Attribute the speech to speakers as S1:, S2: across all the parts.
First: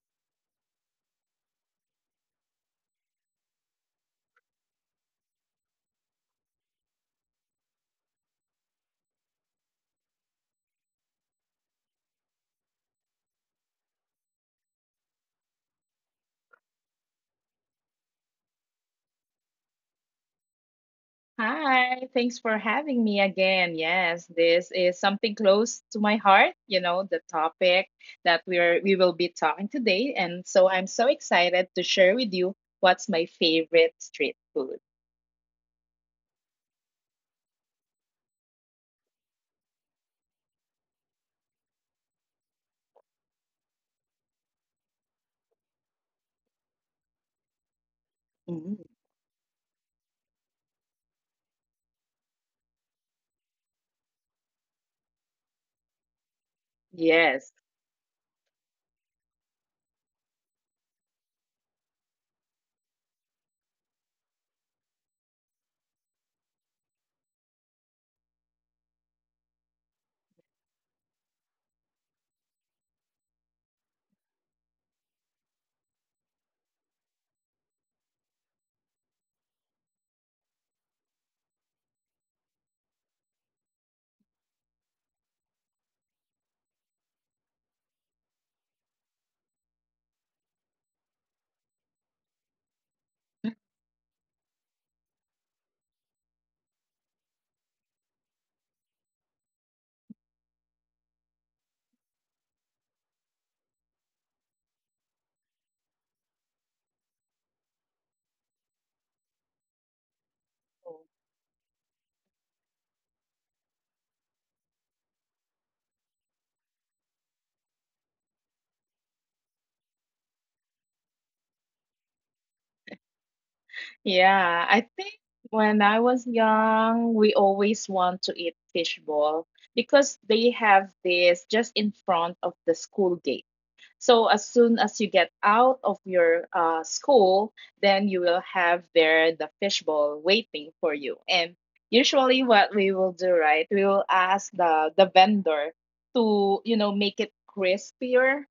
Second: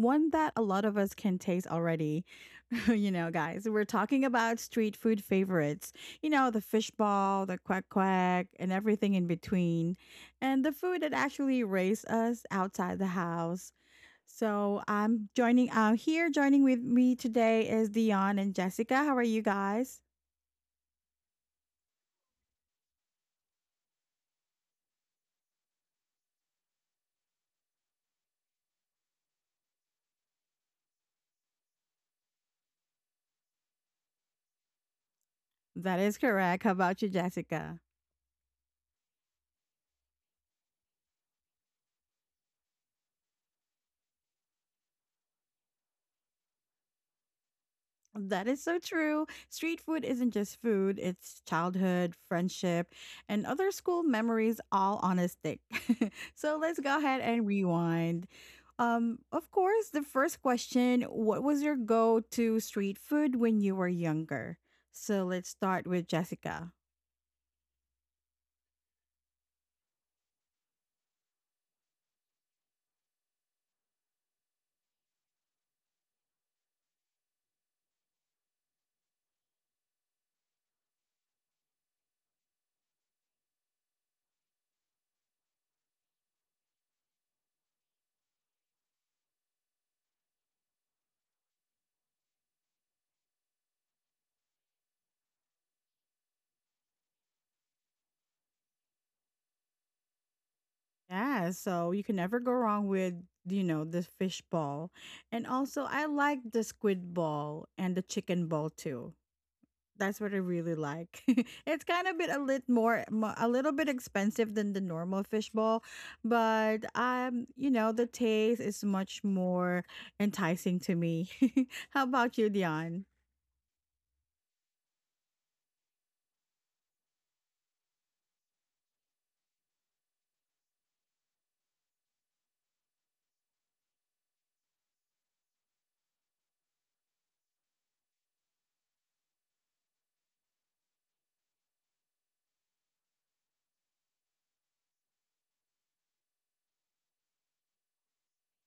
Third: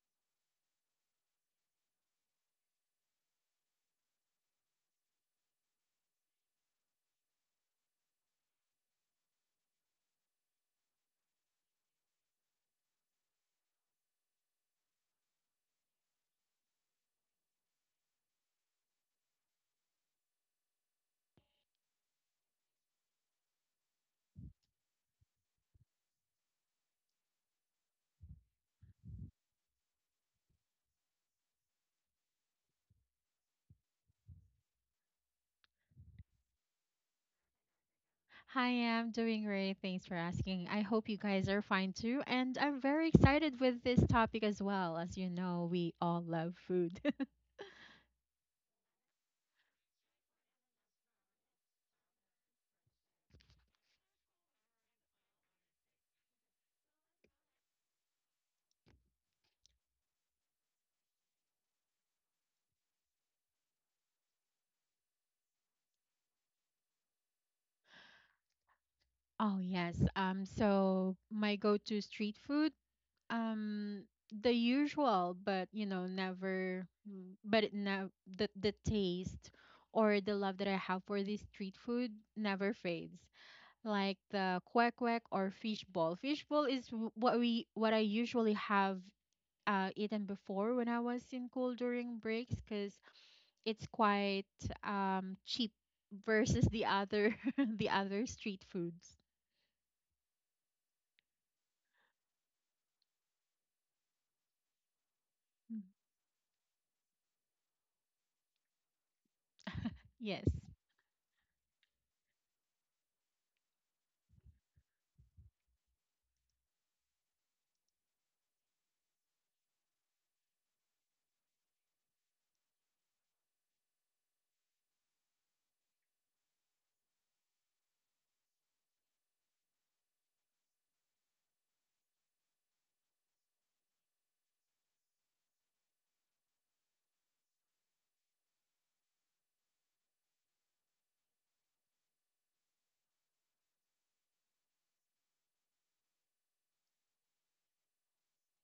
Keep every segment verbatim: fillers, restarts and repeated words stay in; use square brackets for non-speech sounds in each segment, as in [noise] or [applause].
S1: one that a lot of us can taste already. [laughs] You know, guys, we're talking about street food favorites. You know, the fishball, the quack quack, and everything in between. And the food that actually raised us outside the house. So I'm joining uh, here. Joining with me today is Dion and Jessica. How are you guys?
S2: Hi, thanks for having me again. Yes, this is something close to my heart, you know, the topic that we're we will be talking today. And so I'm so excited to share with you what's my favorite street food.
S1: That is correct. How about you, Jessica?
S3: Hi, I'm doing great. Thanks for asking. I hope you guys are fine too. And I'm very excited with this topic as well. As you know, we all love food. [laughs]
S1: That is so
S2: Mm,
S1: true. Street food isn't just food, it's childhood, friendship, and other school memories all on a stick. [laughs] So let's go ahead and
S2: yes.
S1: rewind. Um, of course, the first question, what was your go to street food when you were younger? So let's start with Jessica.
S3: Oh, yes. Um, so my go-to street food, um, the usual, but you know, never, mm, but it never the the taste or the love that I have for this street food never fades. Like the kwek kwek or fishball. Fishball is w- what we what I usually have uh, eaten before when I was in school during breaks because it's quite um, cheap versus the other [laughs] the other street foods.
S1: Yeah, so you can never go wrong with, you know, the fish ball. And
S3: Mm.
S1: also, I like the squid ball and the chicken ball too. That's what I
S3: Yes.
S1: really like. [laughs] It's kind of bit a little more, mo- a little bit expensive than the normal fishbowl, but um, you know, the taste is much more enticing to me. [laughs] How about you, Dion?
S2: Yeah, I think when I was young, we always want to eat fishball because they have this just in front of the school gate. So as soon as you get out of your uh, school, then you will have there the fishbowl waiting for you. And usually, what we will do, right? We will ask the the vendor to, you know, make it crispier.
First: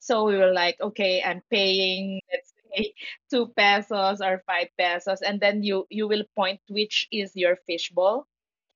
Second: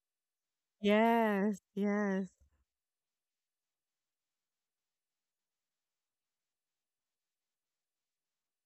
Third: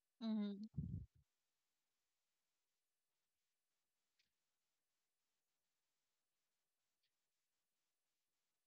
S2: So we were
S3: Mm-hmm.
S2: like, okay, I'm
S1: Yes,
S2: paying,
S1: yes.
S2: let's say, [laughs] two pesos or five pesos, and then you you will point which is your fishbowl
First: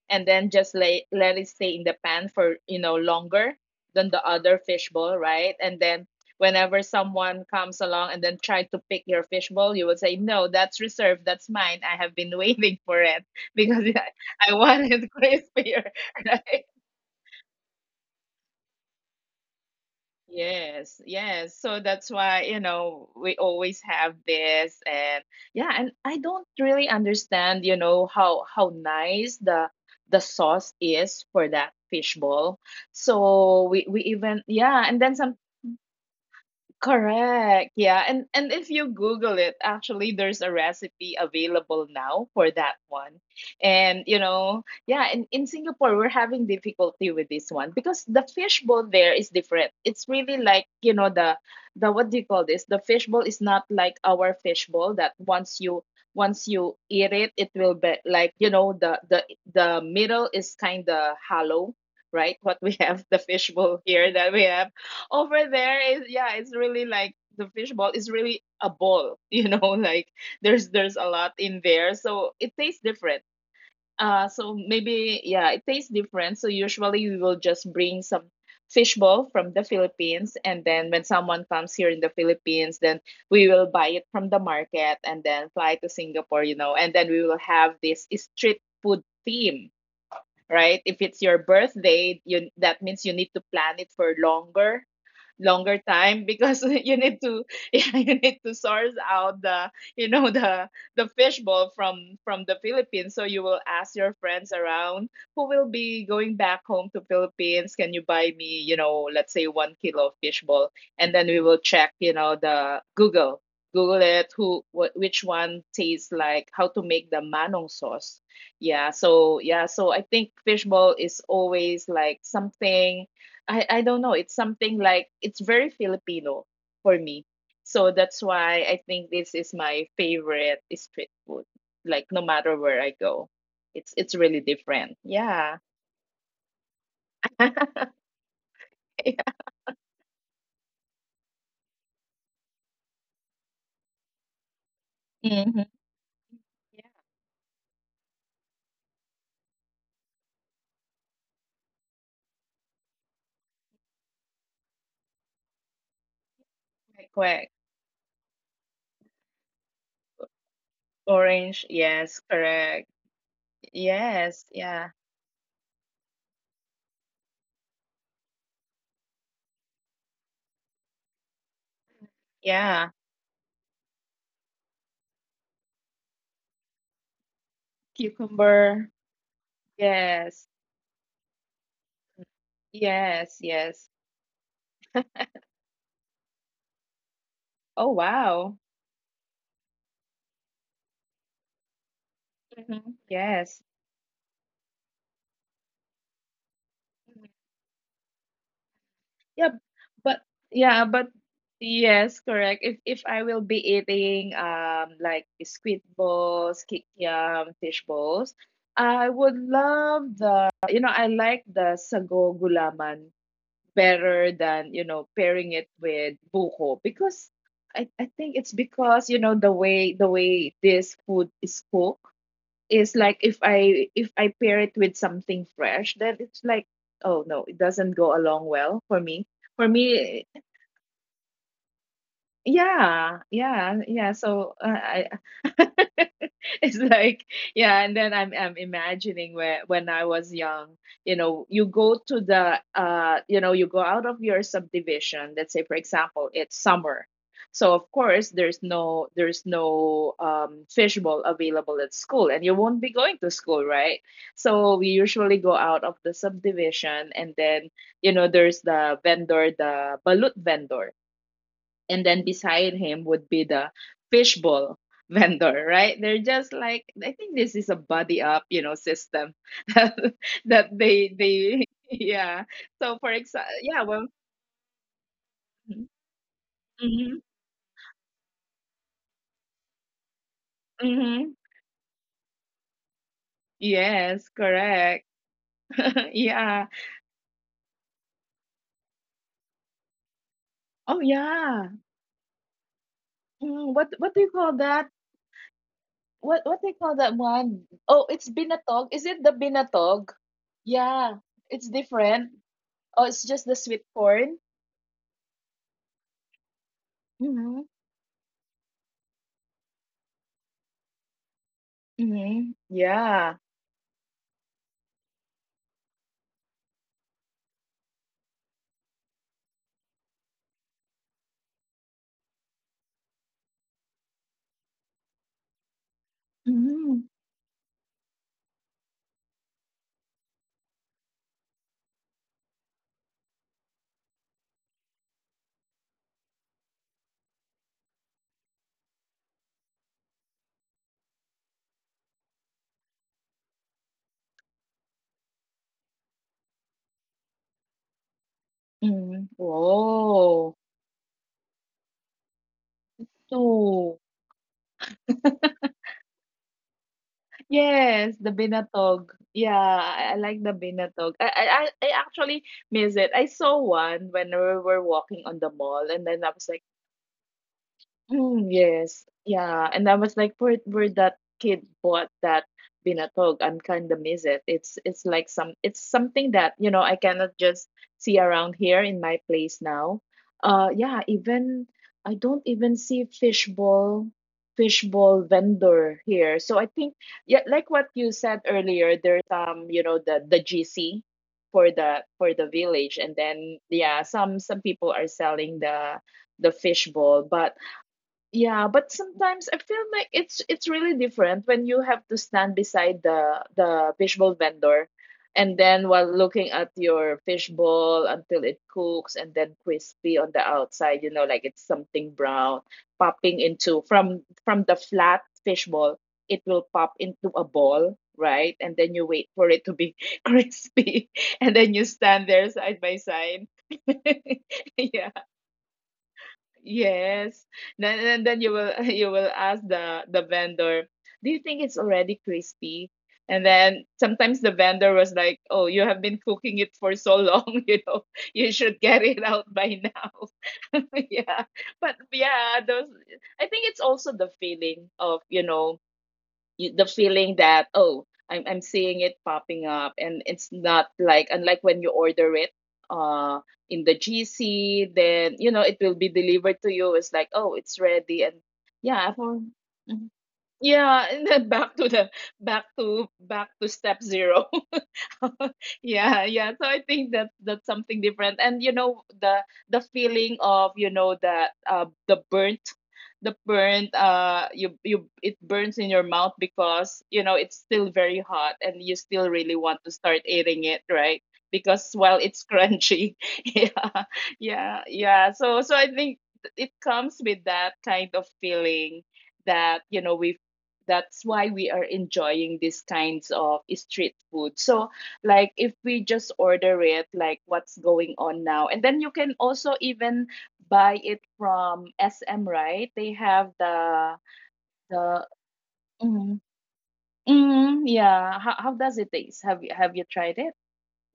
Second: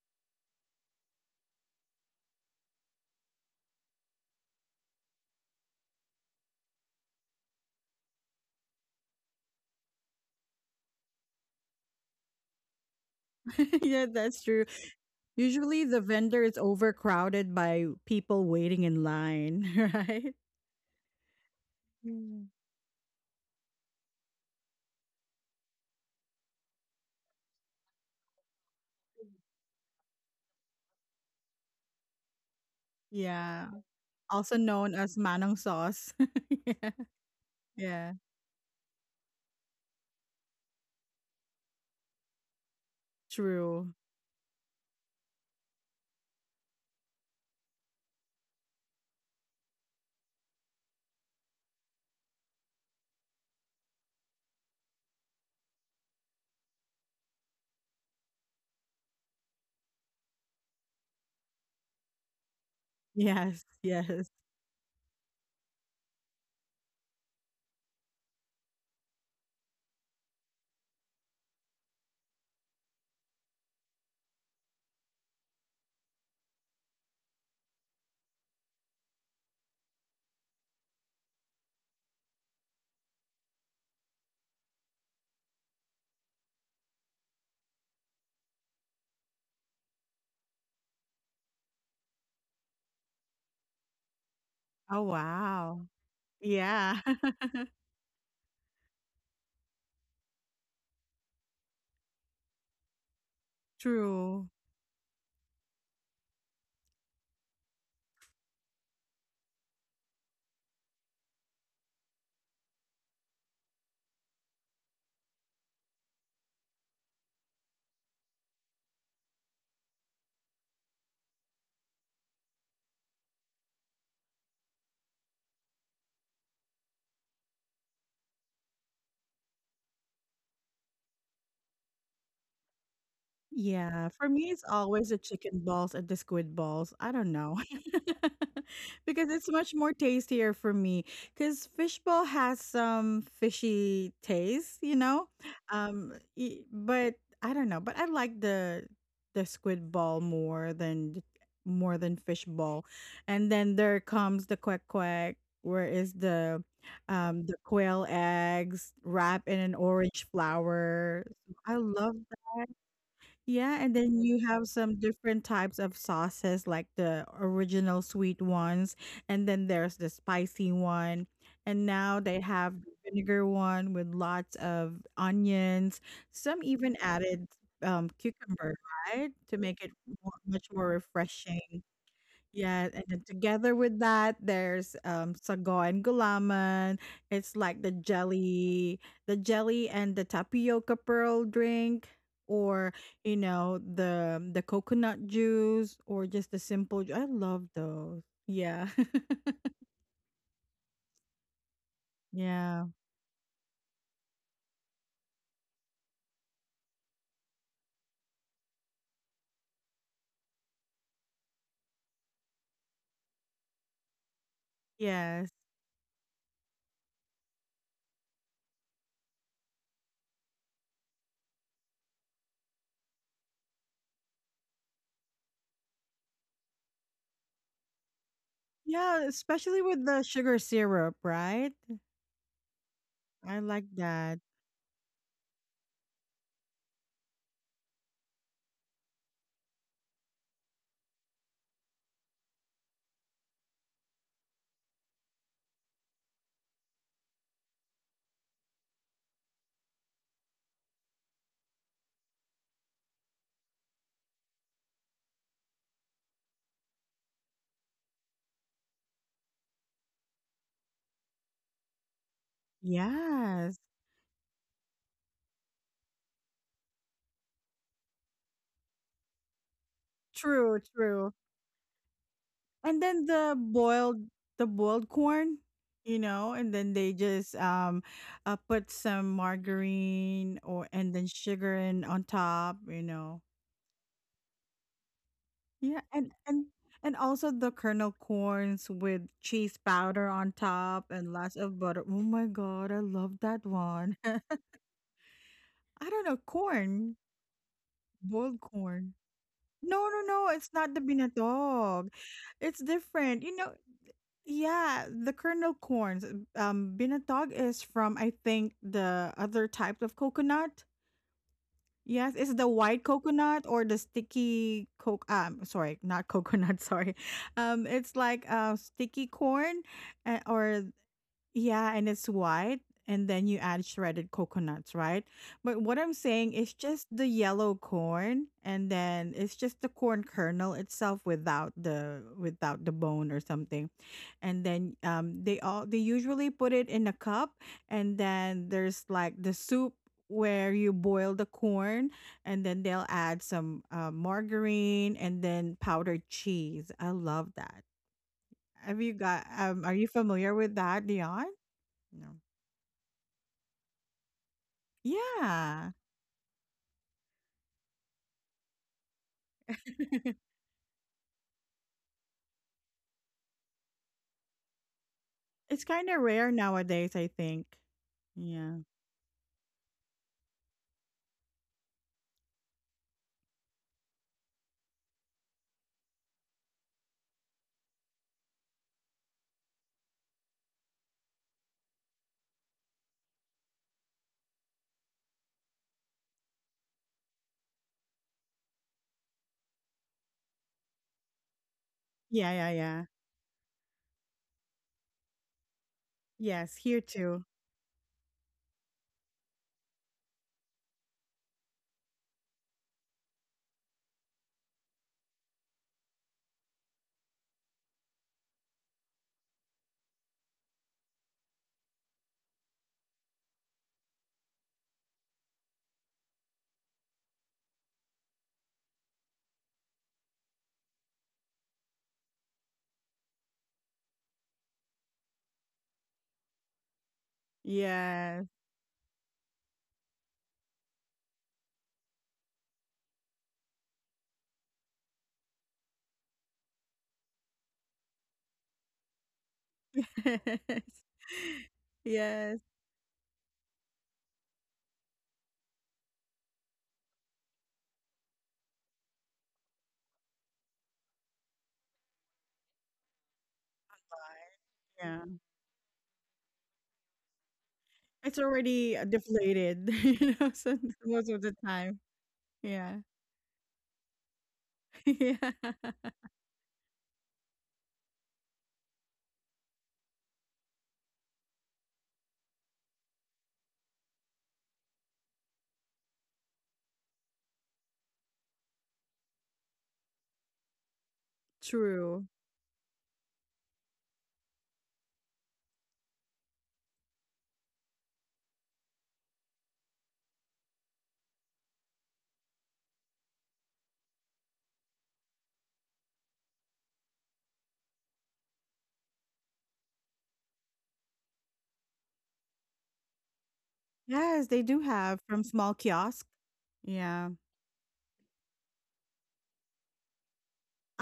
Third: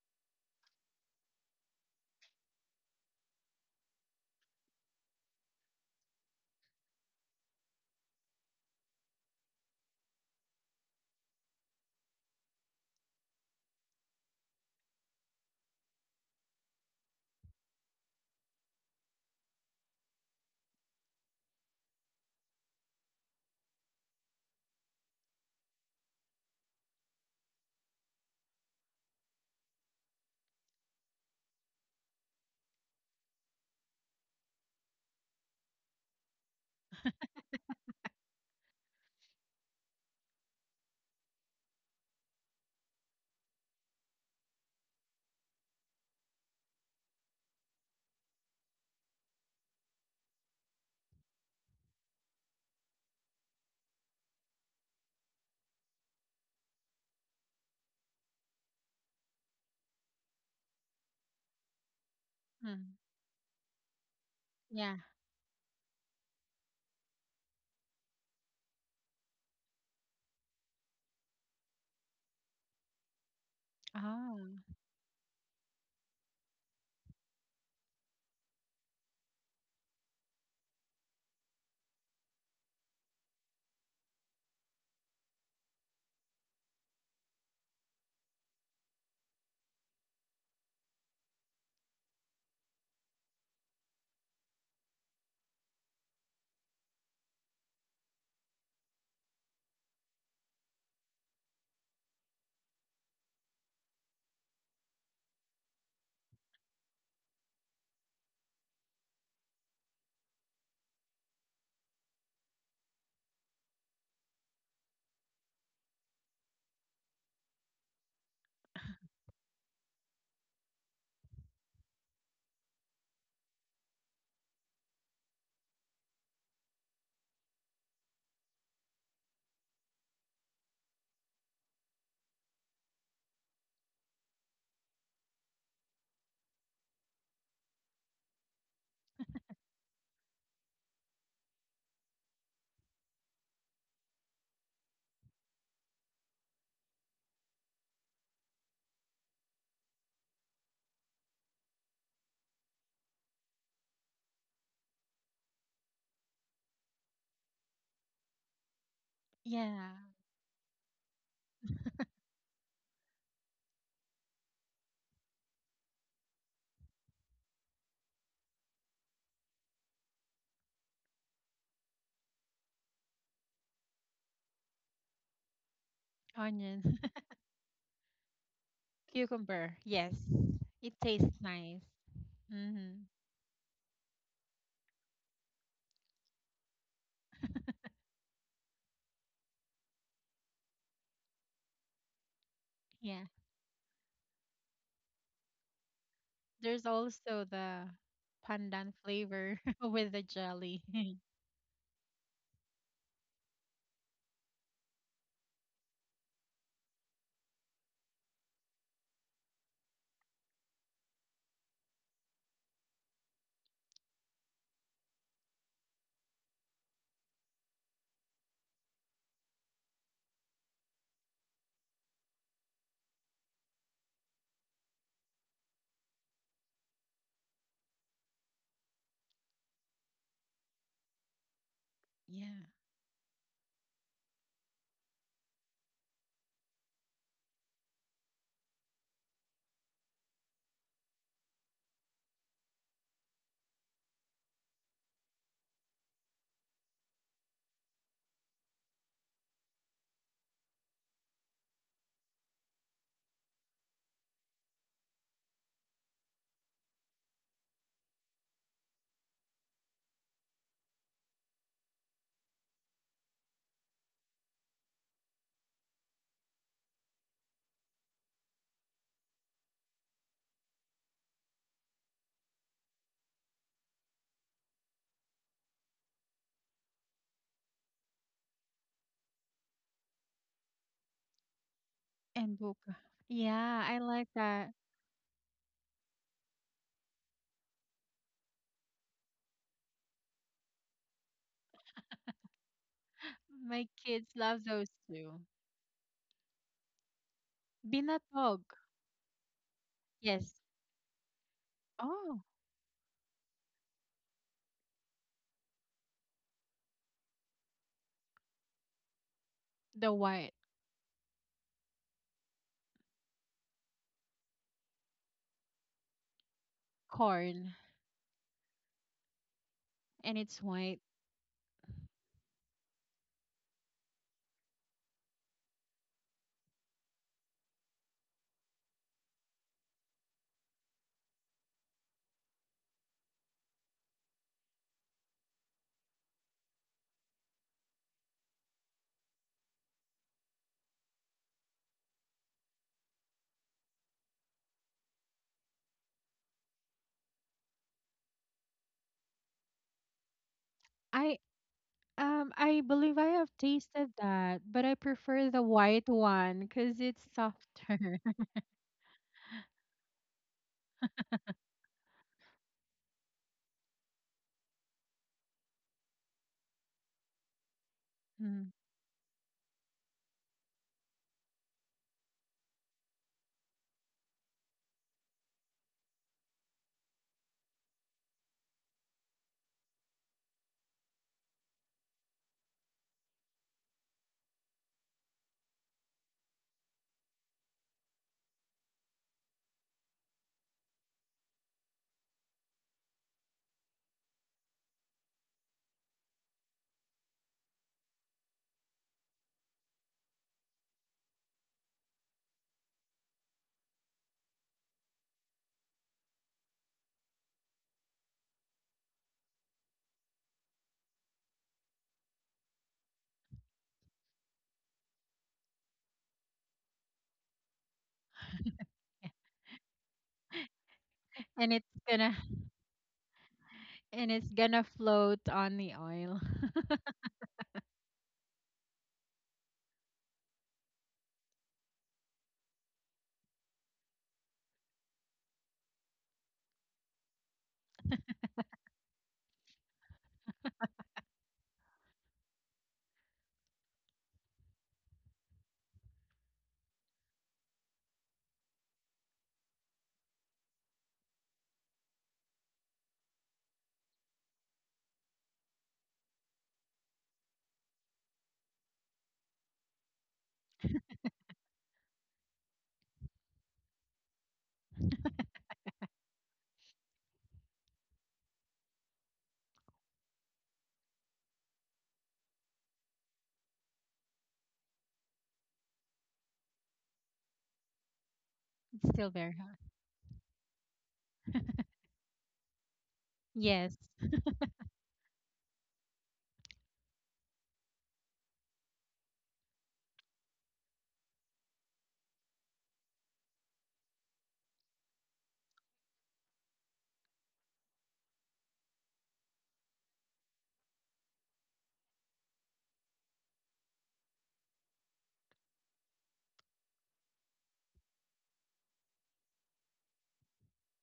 S2: and then just lay, let it stay in the pan for, you know, longer than the other fishbowl, right? And then whenever someone comes along and then try to pick your fishbowl, you will say no, that's reserved, that's mine, I have been [laughs] waiting for it because
S1: [laughs]
S2: [laughs] i
S1: Yeah, that's
S2: I
S1: true.
S2: want it
S1: Usually
S2: crispier,
S1: the
S2: [laughs]
S1: vendor is
S2: right?
S1: overcrowded by people waiting in line, [laughs] right?
S2: Yes, yes. So that's why, you know, we always have this. And yeah, and I don't really understand, you know, how how nice the the sauce is for that fishbowl. So
S1: Yeah.
S2: we we even
S1: Also
S2: yeah, and
S1: known
S2: then
S1: as
S2: some.
S1: manong sauce. [laughs] Yeah.
S2: Correct. Yeah.
S1: Yeah.
S2: And and if you Google it, actually there's a recipe available now for that one.
S1: True.
S2: And you know, yeah, and in Singapore we're having difficulty with this one because the fishbowl there is different. It's really like, you know, the the what do you call this? The fishbowl is not like our fishbowl that once you once you eat it, it will be like, you know, the the the middle is kind of hollow. Right, what we [laughs] have,
S3: Mm.
S2: the
S1: Yes,
S2: fishbowl here that
S1: yes.
S2: we have
S3: Yeah.
S2: over there is, yeah, it's really like the fishball is really a ball, [laughs] you know, like there's there's a lot in there, so it tastes different. Uh
S3: Oh,
S2: so maybe, yeah, it tastes different. So usually we will just bring some fishball from the Philippines, and then when someone comes here in the Philippines, then we will buy it from the market and then fly to Singapore, you know, and then we will have this street food theme. Right, if it's your birthday, you, that means you need to plan it for longer,
S1: Oh,
S2: longer
S1: wow.
S2: time because [laughs] you
S1: Yeah.
S2: need to [laughs]
S1: [laughs]
S2: yeah, you need to source out the, you know, the the fishbowl from from the Philippines. So you will ask your friends
S1: True.
S2: around who will be going back home to Philippines. Can you buy me, you know, let's say, one kilo of fishbowl, and then we will check, you know, the Google, Google it, who wh- which one tastes like, how to make the manong sauce. Yeah, so yeah, so I think fishbowl is always like something, I I don't know. It's something like, it's very Filipino for me. So that's why I think this is my favorite street food. Like no matter where I go, it's it's
S1: Yeah,
S2: really
S1: for me, it's
S2: different.
S1: always the
S2: Yeah.
S1: chicken balls and the squid balls. I don't know.
S2: [laughs]
S1: [laughs]
S2: Yeah.
S1: Because it's much more tastier for me. Because fishball has some fishy taste, you know?
S2: Mm-hmm.
S1: Um, y-
S2: Yeah.
S1: but I don't know. But I like the the squid ball more than the- more than fishball. And then there comes the quack quack, where is the um
S2: Correct.
S1: the quail eggs wrapped in an
S3: yeah.
S1: orange flower. So,
S2: Orange.
S1: I love.
S2: Yes. Correct.
S1: Yeah, and then
S2: Yes.
S1: you have
S2: Yeah.
S1: some different types of sauces, like the original sweet ones, and then there's the spicy one. And now they have
S2: Yeah.
S1: the vinegar one with lots of onions. Some even
S3: Onion,
S1: added um, cucumber,
S2: Cucumber.
S3: [laughs]
S1: right? To
S3: cucumber.
S1: make it
S3: Yes,
S1: more,
S2: Yes.
S1: much more
S3: it tastes nice.
S1: refreshing. Yeah,
S3: Mm-hmm.
S1: and then
S2: Yes.
S1: together
S2: Yes.
S1: with that, there's um sago and gulaman. It's like
S2: Oh
S1: the
S2: wow.
S1: jelly, the jelly and the tapioca pearl drink,
S2: Hmm.
S1: or
S3: Yeah.
S1: you
S2: Yes.
S1: know the the coconut juice, or just the
S3: There's
S1: simple. ju- I
S3: also
S1: love
S3: the
S1: those. Yeah,
S3: pandan
S2: Yeah,
S1: [laughs]
S3: flavor [laughs]
S2: but
S3: with the
S2: yeah,
S3: jelly.
S2: but
S3: [laughs]
S2: yes, correct. If
S1: yeah,
S2: if I will be eating um like squid balls, kikiam, fish balls, I would love the, you know, I like the sago gulaman better than, you know, pairing
S1: yes,
S2: it with buko because I I think it's because, you know, the way the way this food is cooked is like, if I if I pair it with something fresh, then it's like, oh no, it doesn't go along well for me.
S1: yeah.
S2: For
S1: Especially with
S2: me,
S1: the sugar syrup, right?
S3: Yeah.
S2: yeah,
S1: I
S2: yeah,
S1: like
S2: yeah.
S1: that.
S2: So uh, I, [laughs] it's like, yeah, and then I'm I'm imagining where when I was young, you know, you go to the uh, you know, you go out of your subdivision. Let's say, for example, it's summer, so of course there's no there's no um, fishbowl available at school, and you won't be going to school, right? So we usually go out of the subdivision, and then you know, there's the vendor, the balut vendor, and then beside him would be the
S1: Yes,
S2: fishbowl [laughs] vendor, right? They're just like, I think this is a buddy up, you know, system [laughs] that that
S1: true,
S2: they
S1: true.
S2: they [laughs] yeah. So
S1: And
S2: for
S1: then
S2: example,
S1: the
S2: yeah, well,
S1: boiled the boiled corn, you know and then
S2: hmm,
S1: they just um uh, put some margarine or and
S2: hmm,
S1: then sugar in on
S3: And
S1: top,
S3: buka.
S1: you know
S3: Yeah, I
S2: yes,
S3: like that.
S2: correct.
S1: yeah.
S2: [laughs]
S1: and
S2: Yeah.
S1: and and also the kernel corns with cheese powder on
S2: Oh
S1: top and lots
S2: yeah.
S1: of butter. Oh my god, I love
S2: Mm,
S1: that
S2: what
S3: My
S2: what do
S1: one.
S2: you
S3: kids
S1: [laughs]
S2: call
S3: love
S2: that?
S3: those too.
S1: I don't
S2: What
S1: know.
S2: what do you call that
S1: Corn.
S2: one? Oh, it's
S1: Boiled
S3: Binatog.
S2: binatog, is it
S1: corn.
S2: the binatog?
S1: No, no, no,
S3: Yes.
S1: it's not the
S2: Yeah, it's
S1: binatog.
S2: different.
S3: Oh,
S1: It's
S2: Oh, it's just
S1: different,
S2: the
S1: you
S2: sweet
S1: know.
S2: corn.
S1: Yeah, the kernel corns. Um,
S2: Mm-hmm.
S1: binatog is from I think the other type
S3: the
S1: of
S3: white
S1: coconut. Yes,
S2: Mhm.
S1: it's the white
S2: Yeah.
S1: coconut or the sticky coke. Um, sorry, not coconut. [laughs] Sorry,
S3: corn
S1: um, it's like uh sticky corn,
S3: and
S1: uh,
S3: it's
S1: or
S3: white.
S1: yeah, and it's white. And then you add shredded coconuts, right? But what I'm saying is
S2: Mm.
S1: just the yellow corn, and then it's just the corn kernel itself without the without the bone or something. And then um, they all they usually put it in a cup, and then there's like the soup where you boil the corn, and then they'll add some uh, margarine and then powdered cheese. I love that. Have you
S2: Mhm.
S1: got? Um, are you
S2: Wow!
S1: familiar with that,
S3: I
S1: Dion? No.
S3: um I believe I have
S2: So,
S3: tasted that, but I prefer the
S1: Yeah.
S3: white one cuz it's
S2: yes,
S3: softer.
S2: the
S3: [laughs]
S2: binatog. Yeah, I I like the
S1: [laughs]
S2: binatog. I I I I actually miss it. I saw one when we were walking on the mall
S1: It's
S2: and
S1: kinda
S2: then I was
S1: rare
S2: like,
S1: nowadays, I think.
S2: mm,
S3: Mm.
S1: Yeah.
S2: yes. Yeah. And I was like, where where that kid bought that binatog? I'm kind of miss it. It's it's like some, it's something that, you know, I cannot just see around here in my place now. Uh yeah, even I don't even see fishbowl, fishbowl vendor here. So I think, yeah, like what you said earlier, there's um, you know, the the G C for the for the
S1: Yeah, yeah,
S2: village,
S1: yeah.
S2: and then yeah, some some people are selling the the
S1: Yes, here
S2: fishbowl,
S1: too.
S2: but yeah, but sometimes I feel like it's it's really different when you have to stand beside the the fishbowl vendor, and then while looking at your fishbowl until it cooks and then crispy on the outside, you know, like it's something brown popping into, from from the flat fishbowl, it will pop into a ball, right? And then you wait for it to be [laughs] crispy, and then
S3: and
S2: you
S3: it's
S2: stand
S3: gonna
S2: there side by side.
S3: and it's
S2: [laughs]
S3: gonna float on the oil. [laughs]
S2: Yes. Then and then you
S1: Yes.
S2: will [laughs] you will ask the the vendor, "Do you think it's already crispy?" And then sometimes the vendor was like, "Oh, you have been cooking it for so long, [laughs] you know, you should get it out by now." [laughs]
S1: [laughs]
S2: Yeah. But yeah,
S1: Yes,
S2: those, I think it's also the feeling of, you know, you, the feeling that, oh, I'm I'm seeing it popping up, and it's not like, unlike when you order it uh in the G C, then you
S1: yeah.
S2: know it will be delivered to you. It's like, oh, it's ready. And
S1: It's already,
S2: yeah.
S1: uh,
S2: For
S1: deflated,
S2: mhm.
S1: [laughs] you know, so
S2: Yeah, and
S1: most
S2: then
S1: of the
S2: back to the,
S1: time.
S2: back to
S1: Yeah.
S2: back to step zero. [laughs]
S1: [laughs]
S2: [laughs]
S1: Yeah.
S2: Yeah, yeah, so I think that that's something different. And you know the the feeling of, you know, that uh the burnt, the burnt, uh you, you, it burns in your mouth because, you know, it's still very hot and you
S3: It's
S2: still
S3: still
S2: really
S3: very
S2: want
S3: hot.
S2: to start eating it, right? Because,
S3: [laughs]
S2: well,
S1: True.
S2: it's crunchy. [laughs] Yeah,
S3: Yes.
S2: yeah, yeah. So so I think it comes with that kind of feeling, that, you know, we, that's why we are enjoying these kinds of street food. So like if we just order it, like what's going on now, and then you can also even buy it from S M, right? They have the
S1: Yes, they do
S2: the
S1: have from small
S2: mm,
S1: kiosk. Yeah.
S2: mm, yeah, how, how does it taste? Have you have you tried it?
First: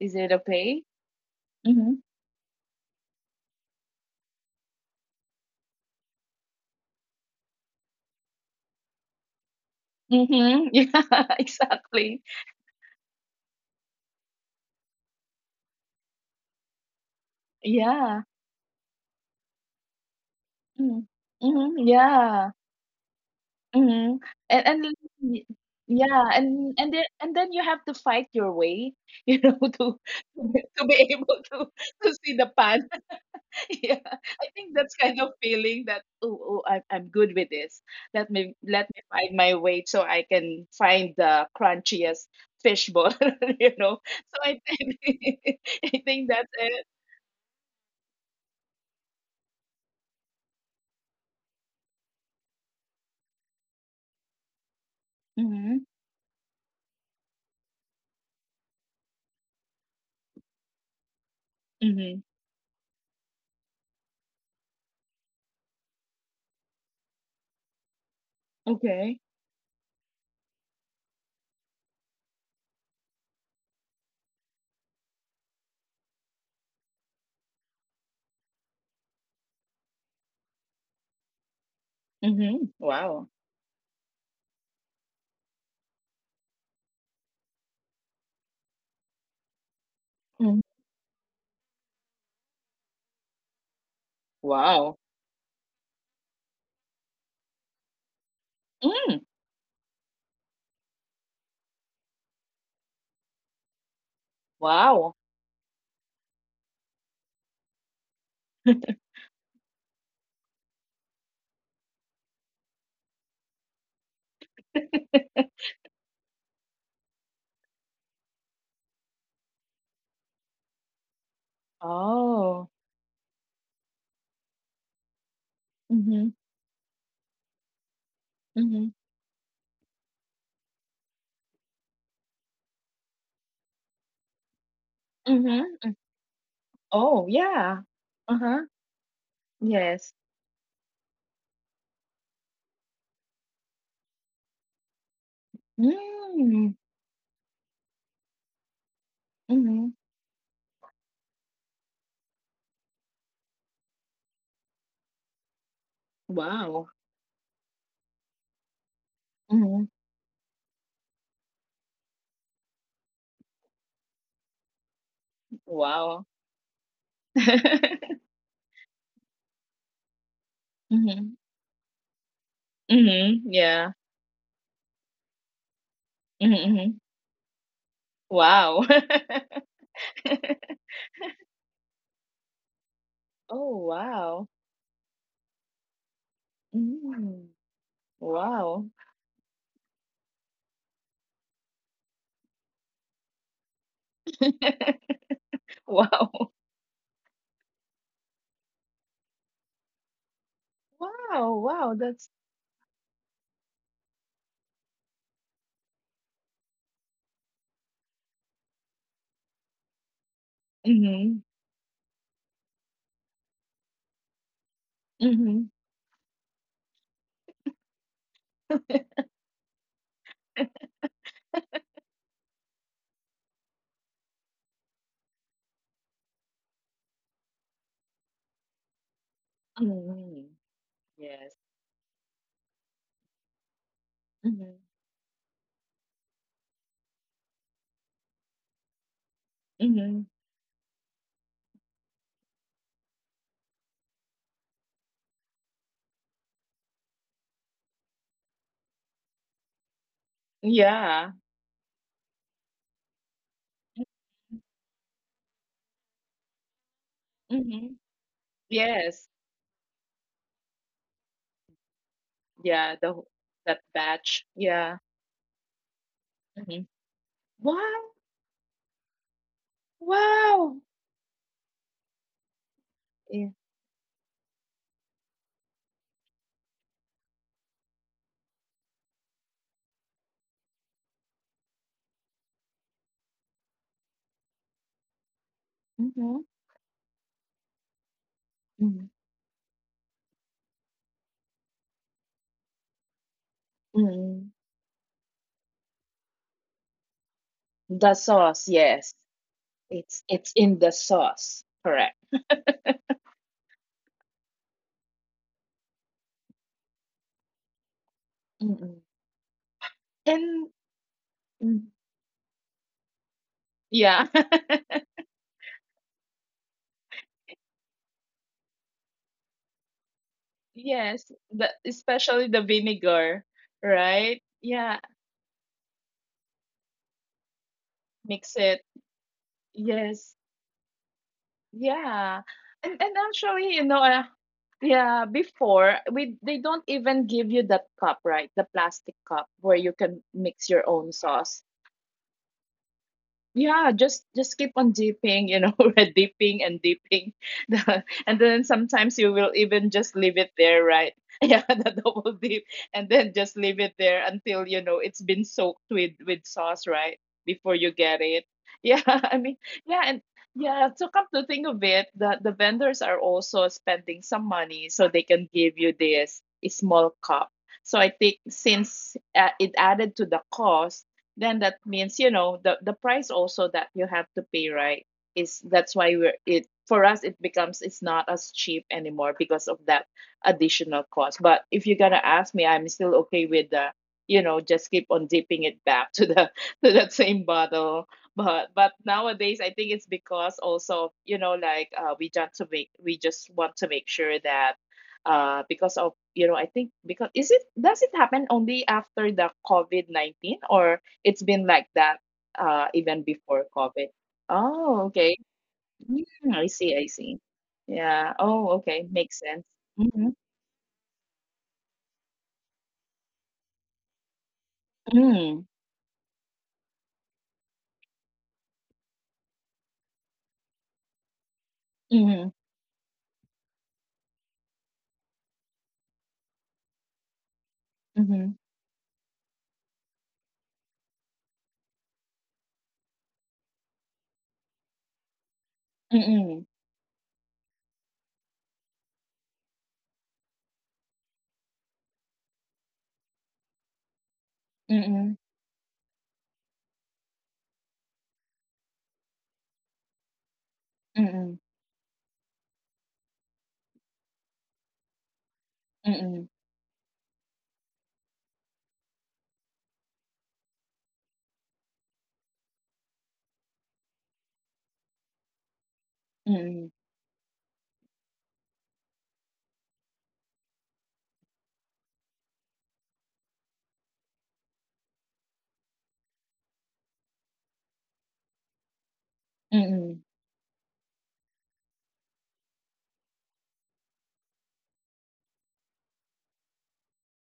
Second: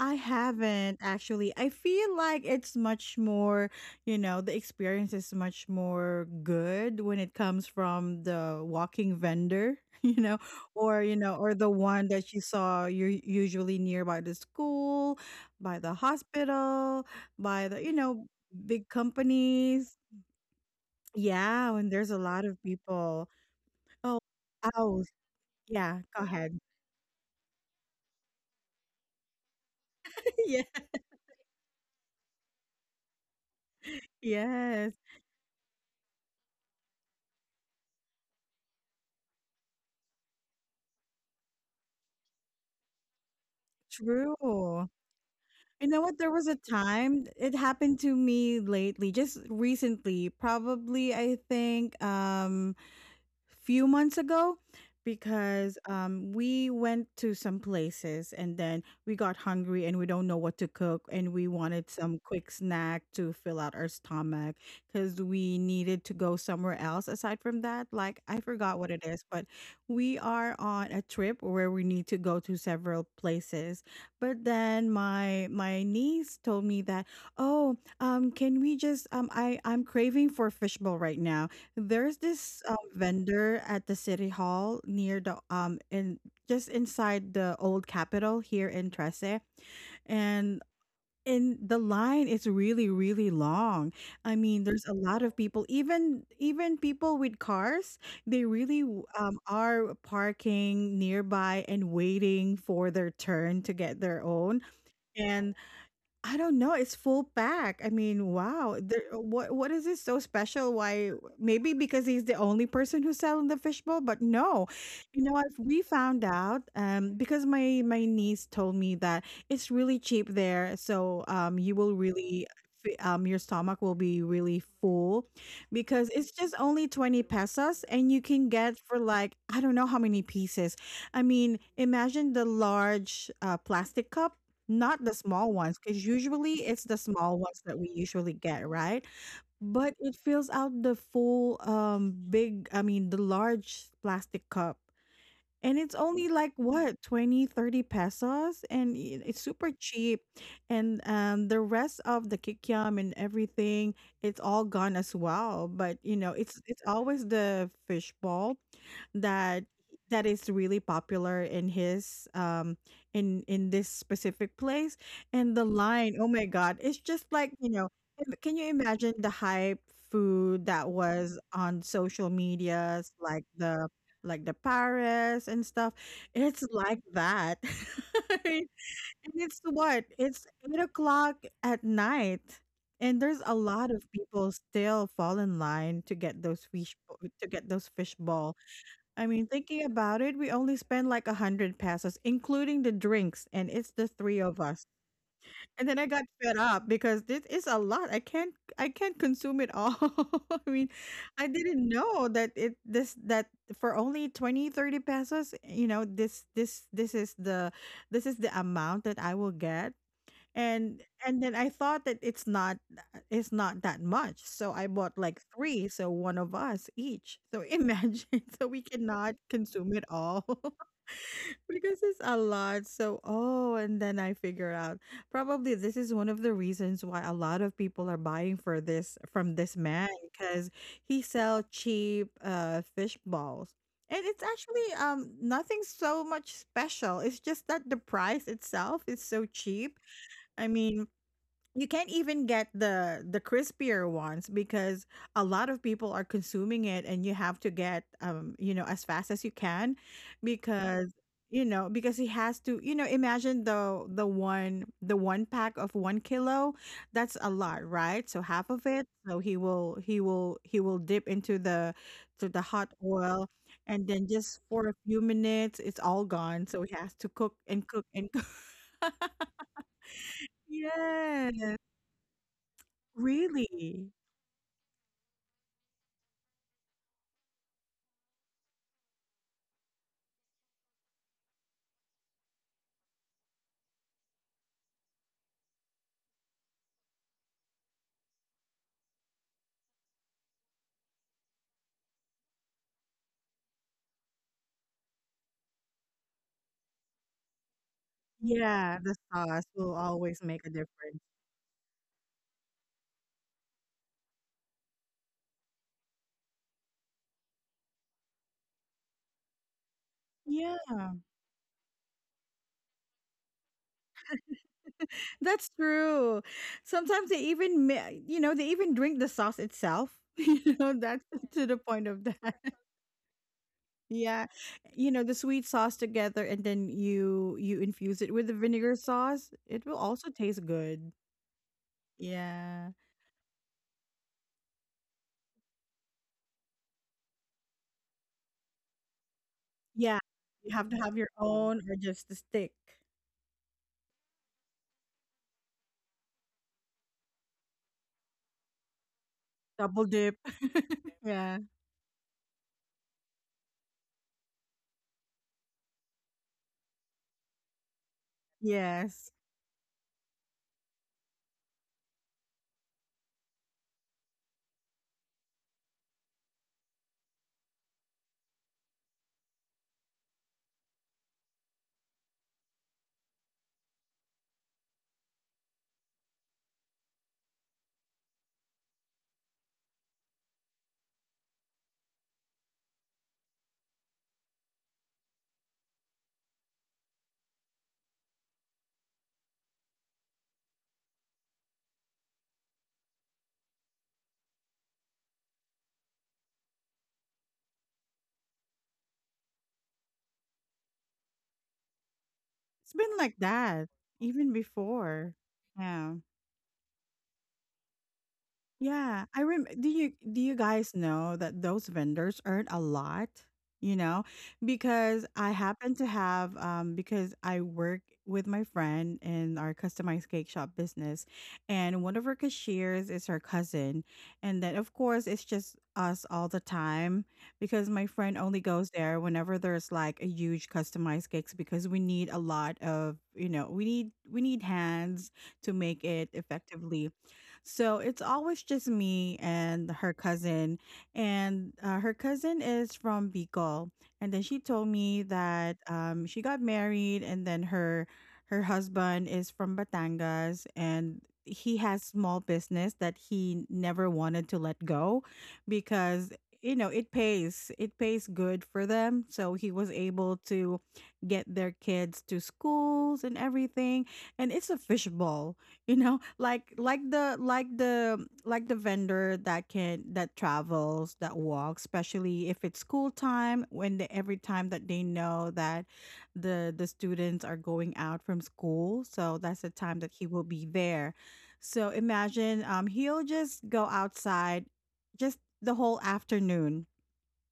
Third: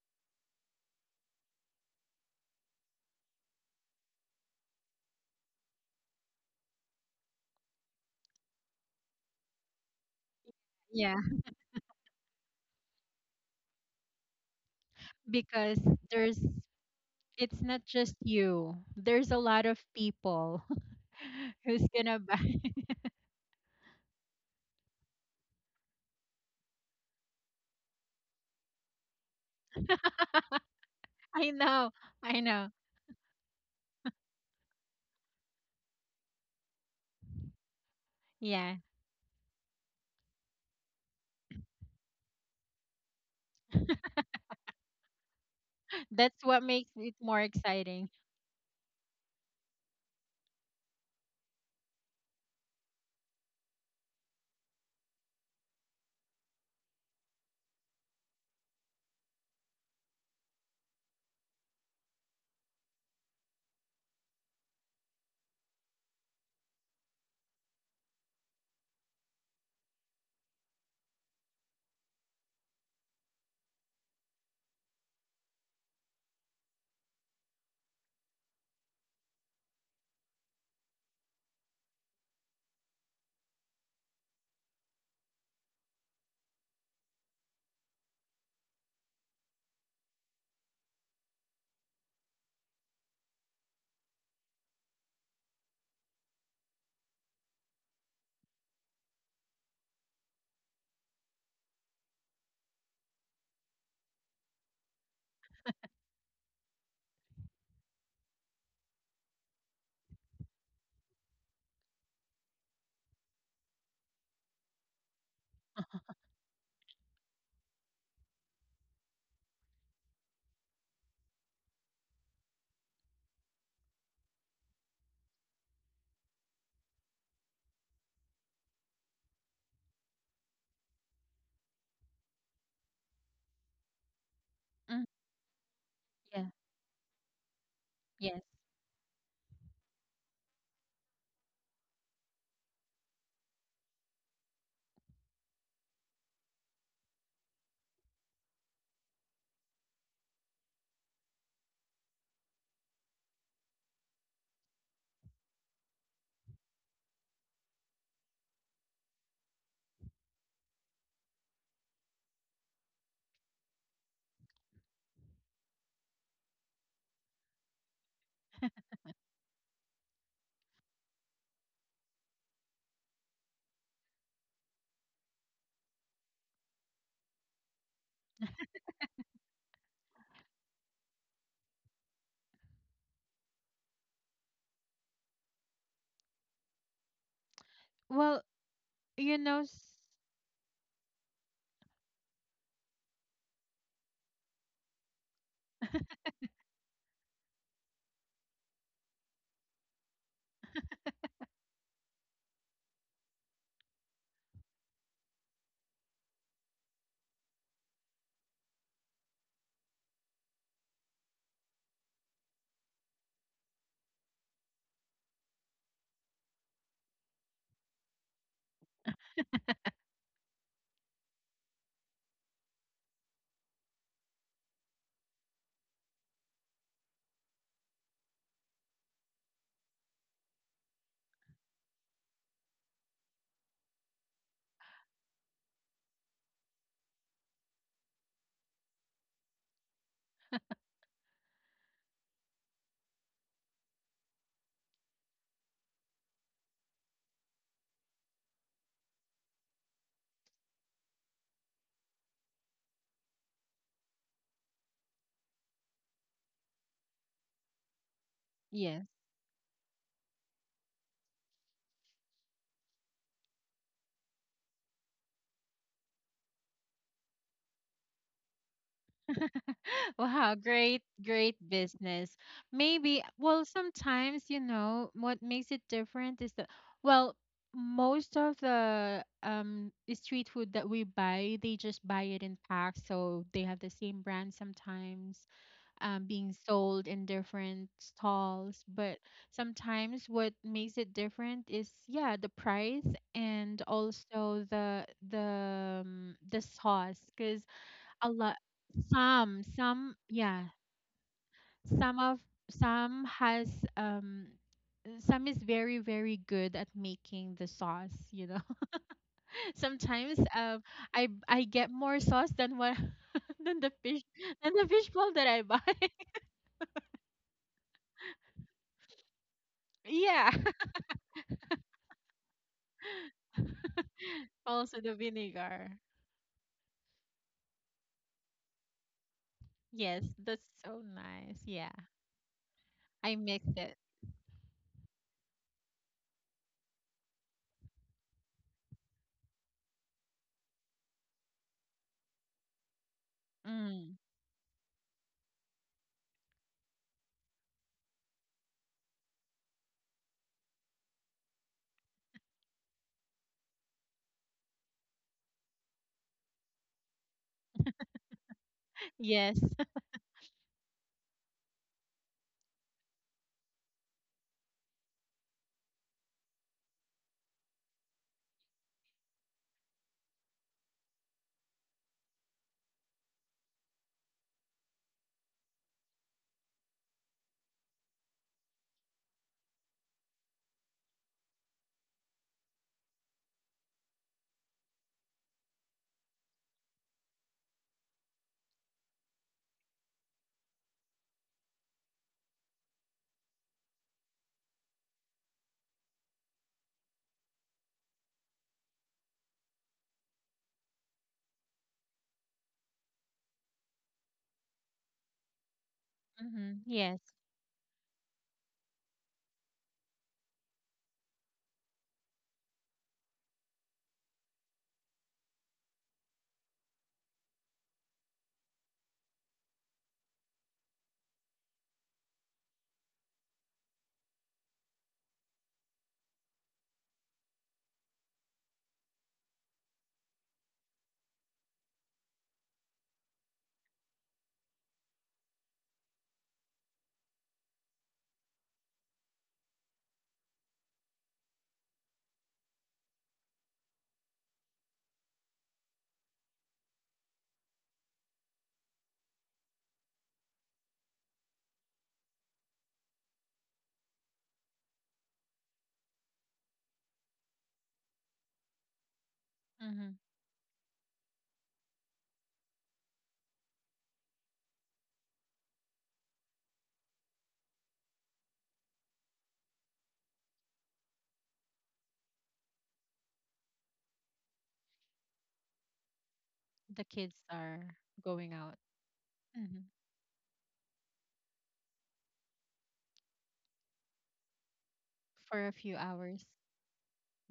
S2: Is it okay?
S1: haven't actually. I
S2: Mm-hmm.
S1: feel like it's much more, you know, the experience is much more good when it comes from the walking vendor, [laughs] you know,
S2: Mm-hmm. [laughs]
S1: or you
S3: Yeah,
S2: Yeah,
S1: know, or the one
S2: exactly.
S1: that you saw you're usually nearby the school,
S3: because
S1: by the
S3: there's
S1: hospital,
S3: it's
S1: by the,
S3: not
S1: you
S3: just
S2: Yeah.
S1: know,
S3: you.
S1: big
S3: There's a lot of
S1: companies.
S3: people
S2: Mm-hmm.
S3: [laughs]
S1: Yeah,
S2: Mm-hmm,
S3: who's
S1: when there's a
S3: gonna buy.
S1: lot
S2: yeah.
S1: of
S3: [laughs]
S1: people.
S2: Mhm.
S1: Oh,
S2: And and
S1: house.
S2: y
S1: Yeah, go
S2: yeah,
S1: ahead.
S2: and and then and then you have to fight your way, [laughs] you know, to to
S1: [laughs]
S2: be
S1: Yeah.
S2: to be able
S3: I
S2: to
S3: know.
S2: to see
S3: I
S2: the
S3: know.
S2: pan. [laughs] Yeah. I think that's
S1: Yes.
S2: kind of feeling that, "Oh, oh, I'm I'm good with this. Let me
S3: Yeah.
S2: let me find my way so I can find the crunchiest fish ball," [laughs] you know. So I
S1: True.
S2: think, [laughs]
S1: You
S2: I
S1: know what?
S2: think
S1: There
S3: That's
S1: was
S2: that's
S1: a
S3: what
S2: it.
S3: makes it
S1: time
S3: more
S1: it happened
S3: exciting.
S1: to me lately, just recently, probably I think um few months ago, because
S2: Mhm.
S1: um, we went to some places and then we got hungry and we don't know what to cook and we wanted some
S2: Mhm.
S1: quick snack to fill out our stomach because we needed to go somewhere else aside from that, like I forgot what it
S2: Okay.
S1: is, but we are on a trip where we need to go to several places. But then my my niece told me that, oh, um can we just um i i'm craving for fishbowl right now. There's this
S2: Mhm.
S1: um,
S2: Wow.
S1: vendor at the city hall near the um in just inside the old capitol here in Trece. And
S2: Mhm.
S1: in the line is really really long. I mean, there's a
S2: Wow.
S1: lot of people, even even people with cars. They really w-
S2: Mm.
S1: um, are parking nearby and waiting for their turn to get their own.
S2: Wow.
S1: And I don't know, it's full pack. I mean, wow,
S2: [laughs]
S1: there what what is this so special? Why, maybe because he's the only person who's selling the fishbowl, but no. You know what? We found out um because my my niece told me that it's really cheap there, so um you will really
S2: Oh.
S1: fe- um your stomach will be really full, because it's
S2: Mhm.
S1: just only 20 pesos and you can get
S2: Mhm.
S1: for like I don't know how many pieces. I mean, imagine the large uh, plastic cup, not
S3: Mm,
S1: the small ones,
S2: Mhm.
S1: because
S3: yeah.
S1: usually it's the
S2: Oh,
S1: small ones that
S2: yeah.
S1: we usually
S3: Yes.
S2: Uh-huh.
S1: get, right? But it
S2: Yes.
S1: fills out the full, um, big, I mean, the large plastic cup. And it's only like
S2: Mm.
S1: what, twenty, thirty pesos, and i- it's super
S2: Mhm.
S1: cheap. And um the rest of the kikiam and everything, it's all gone as well. But you know, it's it's
S2: Wow.
S1: always the fishball that
S2: Mhm.
S1: that is really popular in his um in in this specific place. And the line, oh
S2: Wow.
S1: my god, it's just like, you know, im-
S2: [laughs]
S1: can you imagine the hype food that
S2: Mhm.
S1: was on social medias
S2: Mhm.
S1: like the
S2: Yeah.
S1: like the Paris and stuff.
S2: Mhm.
S1: It's like
S2: Mhm.
S1: that. [laughs] And
S2: Wow.
S1: it's what? It's eight
S2: [laughs]
S1: o'clock at night. And there's a
S2: Oh,
S1: lot of
S2: wow.
S1: people still fall in line to get those fish to
S2: Mm.
S1: get those fish
S3: Well,
S1: ball.
S2: Wow.
S1: I
S3: you
S1: mean,
S3: know,
S1: thinking
S3: s-
S1: about it, we only spend like a hundred pesos, including the drinks, and it's the three of us.
S2: [laughs]
S1: And then I got
S2: Wow.
S1: fed up because this is a lot. I can't I can't consume it all. [laughs] I mean, I
S2: Wow.
S1: didn't
S2: Wow.
S1: know
S2: That's
S1: that it this that for only twenty thirty pesos, you know, this this this is the this is the amount that I will get. And
S2: mhm.
S1: and then I thought that it's not it's not that much. So I bought like
S2: Mhm.
S1: three, so one of us each. So [laughs] imagine so we cannot consume it all because it's a lot. So, oh, and then I figure out probably this is one of the reasons why a lot of people are buying for this from this man,
S2: Mhm.
S1: because he
S2: Yes.
S1: sell cheap uh fish balls. And it's
S2: Mhm.
S1: actually um nothing so much special. It's just that the price itself is so cheap.
S2: Mhm.
S1: I mean, you can't even get the the crispier ones because a lot of people are consuming it and you have to get um you know as fast as you can, because
S2: Yeah.
S1: you know, because he has to, you know, imagine the the one the one pack of one kilo, that's a lot,
S2: Mhm.
S1: right? So half of
S3: yes.
S1: it,
S2: Yes.
S1: so he will he will he will dip into the to the hot
S2: Yeah, the wh-
S1: oil,
S2: that
S1: and then
S2: batch.
S1: just for a
S2: Yeah.
S1: few minutes it's all gone, so
S2: Mhm.
S1: he has to cook and cook
S2: Wow!
S1: and cook.
S3: [laughs]
S1: [laughs]
S3: Wow,
S2: Wow!
S3: great, great
S1: Yes,
S3: business. Maybe,
S2: Yeah.
S3: well,
S1: really.
S3: sometimes, you know, what makes it different is that, well, most of the um street food that we buy, they just buy it in packs, so they have the same brand sometimes. Um,
S2: Mm-hmm.
S3: being sold in different stalls.
S2: Mm-hmm.
S3: But sometimes what makes it different is, yeah, the price, and
S2: Mm-hmm.
S3: also the the um, the sauce because
S2: The
S3: a lot
S2: sauce,
S1: Yeah, the
S2: yes.
S1: sauce
S3: some
S1: will
S3: some
S2: It's
S1: always
S2: it's
S1: make
S3: yeah,
S1: a
S2: in the
S1: difference.
S2: sauce, correct.
S3: some of some has um some is very very good at making the sauce, you know.
S2: Mm-mm.
S3: [laughs] Sometimes,
S2: And
S1: Yeah,
S3: um i i
S2: mm,
S3: get more sauce than what [laughs] than the fish
S2: yeah, [laughs]
S3: than the fish ball that I
S1: that's
S3: buy. [laughs]
S1: true. Sometimes they even, ma- you know, they even drink the sauce itself. [laughs]
S3: Yeah.
S1: You know, that's
S2: yes.
S1: [laughs] to
S2: The
S1: the point of
S2: especially
S1: that. [laughs]
S2: the vinegar, right?
S1: Yeah,
S2: Yeah.
S3: Also
S1: you
S3: the
S1: know, the sweet sauce
S3: vinegar.
S1: together, and then you you infuse it with the
S2: Mix it.
S1: vinegar sauce. It will
S3: Yes,
S1: also
S2: Yes.
S1: taste
S3: that's so
S1: good.
S3: nice. Yeah,
S2: Yeah.
S1: Yeah,
S2: And and
S3: I
S2: actually,
S3: mixed
S2: you
S3: it.
S2: know, uh, yeah, before we, they don't even give you that cup, right? The plastic cup where you
S1: yeah.
S2: can mix
S1: You
S2: your
S1: have to
S2: own
S1: have your
S2: sauce.
S1: own or just the stick,
S2: Yeah,
S3: Mm.
S2: just just keep on dipping, you know, [laughs] red dipping and dipping, [laughs] the, and then sometimes you will even
S1: double
S2: just
S1: dip.
S2: leave it there, right?
S1: [laughs]
S2: [laughs]
S1: Yeah.
S2: Yeah, the double dip, and then just leave it there until, you know, it's been soaked with with sauce, right? Before you get it. Yeah, [laughs]
S1: Yes,
S2: I mean,
S3: Yes.
S2: yeah, and yeah. So come to think of it, the the vendors are also spending some money so they can give you this small cup. So I think, since uh, it added to the cost, then that means, you know, the the price also that you have to pay, right, is — that's why we're — it, for us, it becomes, it's not as cheap anymore because of that additional cost. But if you're gonna ask me, I'm still okay with the, you know, just keep on dipping it back to the [laughs] to that same bottle. But but nowadays I think it's because also, you know, like uh, we just to make we just want to make sure that uh because of, you know, I think, because — is it, does it happen only after the covid nineteen, or it's been like that, uh,
S1: it's been
S2: even
S1: like
S2: before
S1: that
S2: COVID.
S1: even
S2: Oh,
S1: before.
S2: okay.
S1: Yeah.
S2: Mm,
S3: [laughs]
S2: I
S3: Hmm.
S2: see, I
S3: Yes.
S2: see. Yeah. Oh, okay.
S1: Yeah,
S2: Makes
S1: I
S2: sense.
S1: rem do you
S2: Mm-hmm.
S1: do you guys know that those vendors earn a lot, you know? Because I
S2: Mm-hmm.
S1: happen to have um because I work with my friend in our customized cake shop business, and one of her cashiers is her cousin. And then of course it's just us all the time because my friend
S2: Mm-hmm.
S1: only goes there whenever there's like a huge customized cakes because we need a lot of, you know, we need we need hands to make it
S2: Mm-hmm.
S1: effectively. So it's always just me and her cousin. And uh, her cousin is from Bicol. And then she told me
S2: Mm-hmm.
S1: that um, she got married, and then her her husband is from Batangas and
S2: Mm-hmm.
S1: he has small business that he never wanted to let go because,
S2: Mm-hmm.
S1: you know, it pays it pays good for them, so he was
S3: Hmm.
S1: able to get their kids to schools and everything. And it's a fishbowl. [laughs] You know,
S2: Mm-hmm.
S1: like
S2: Mm-hmm.
S1: like the like the like the vendor that can that travels that walks, especially if it's school time, when they, every time that they know that the the
S3: The kids
S1: students are
S3: are
S1: going out from
S3: going out
S1: school, so that's the
S3: hmm
S1: time that
S2: Mm-hmm.
S1: he will be there. So imagine, um he'll just go outside just
S3: for
S1: the
S3: a few
S1: whole
S3: hours.
S1: afternoon,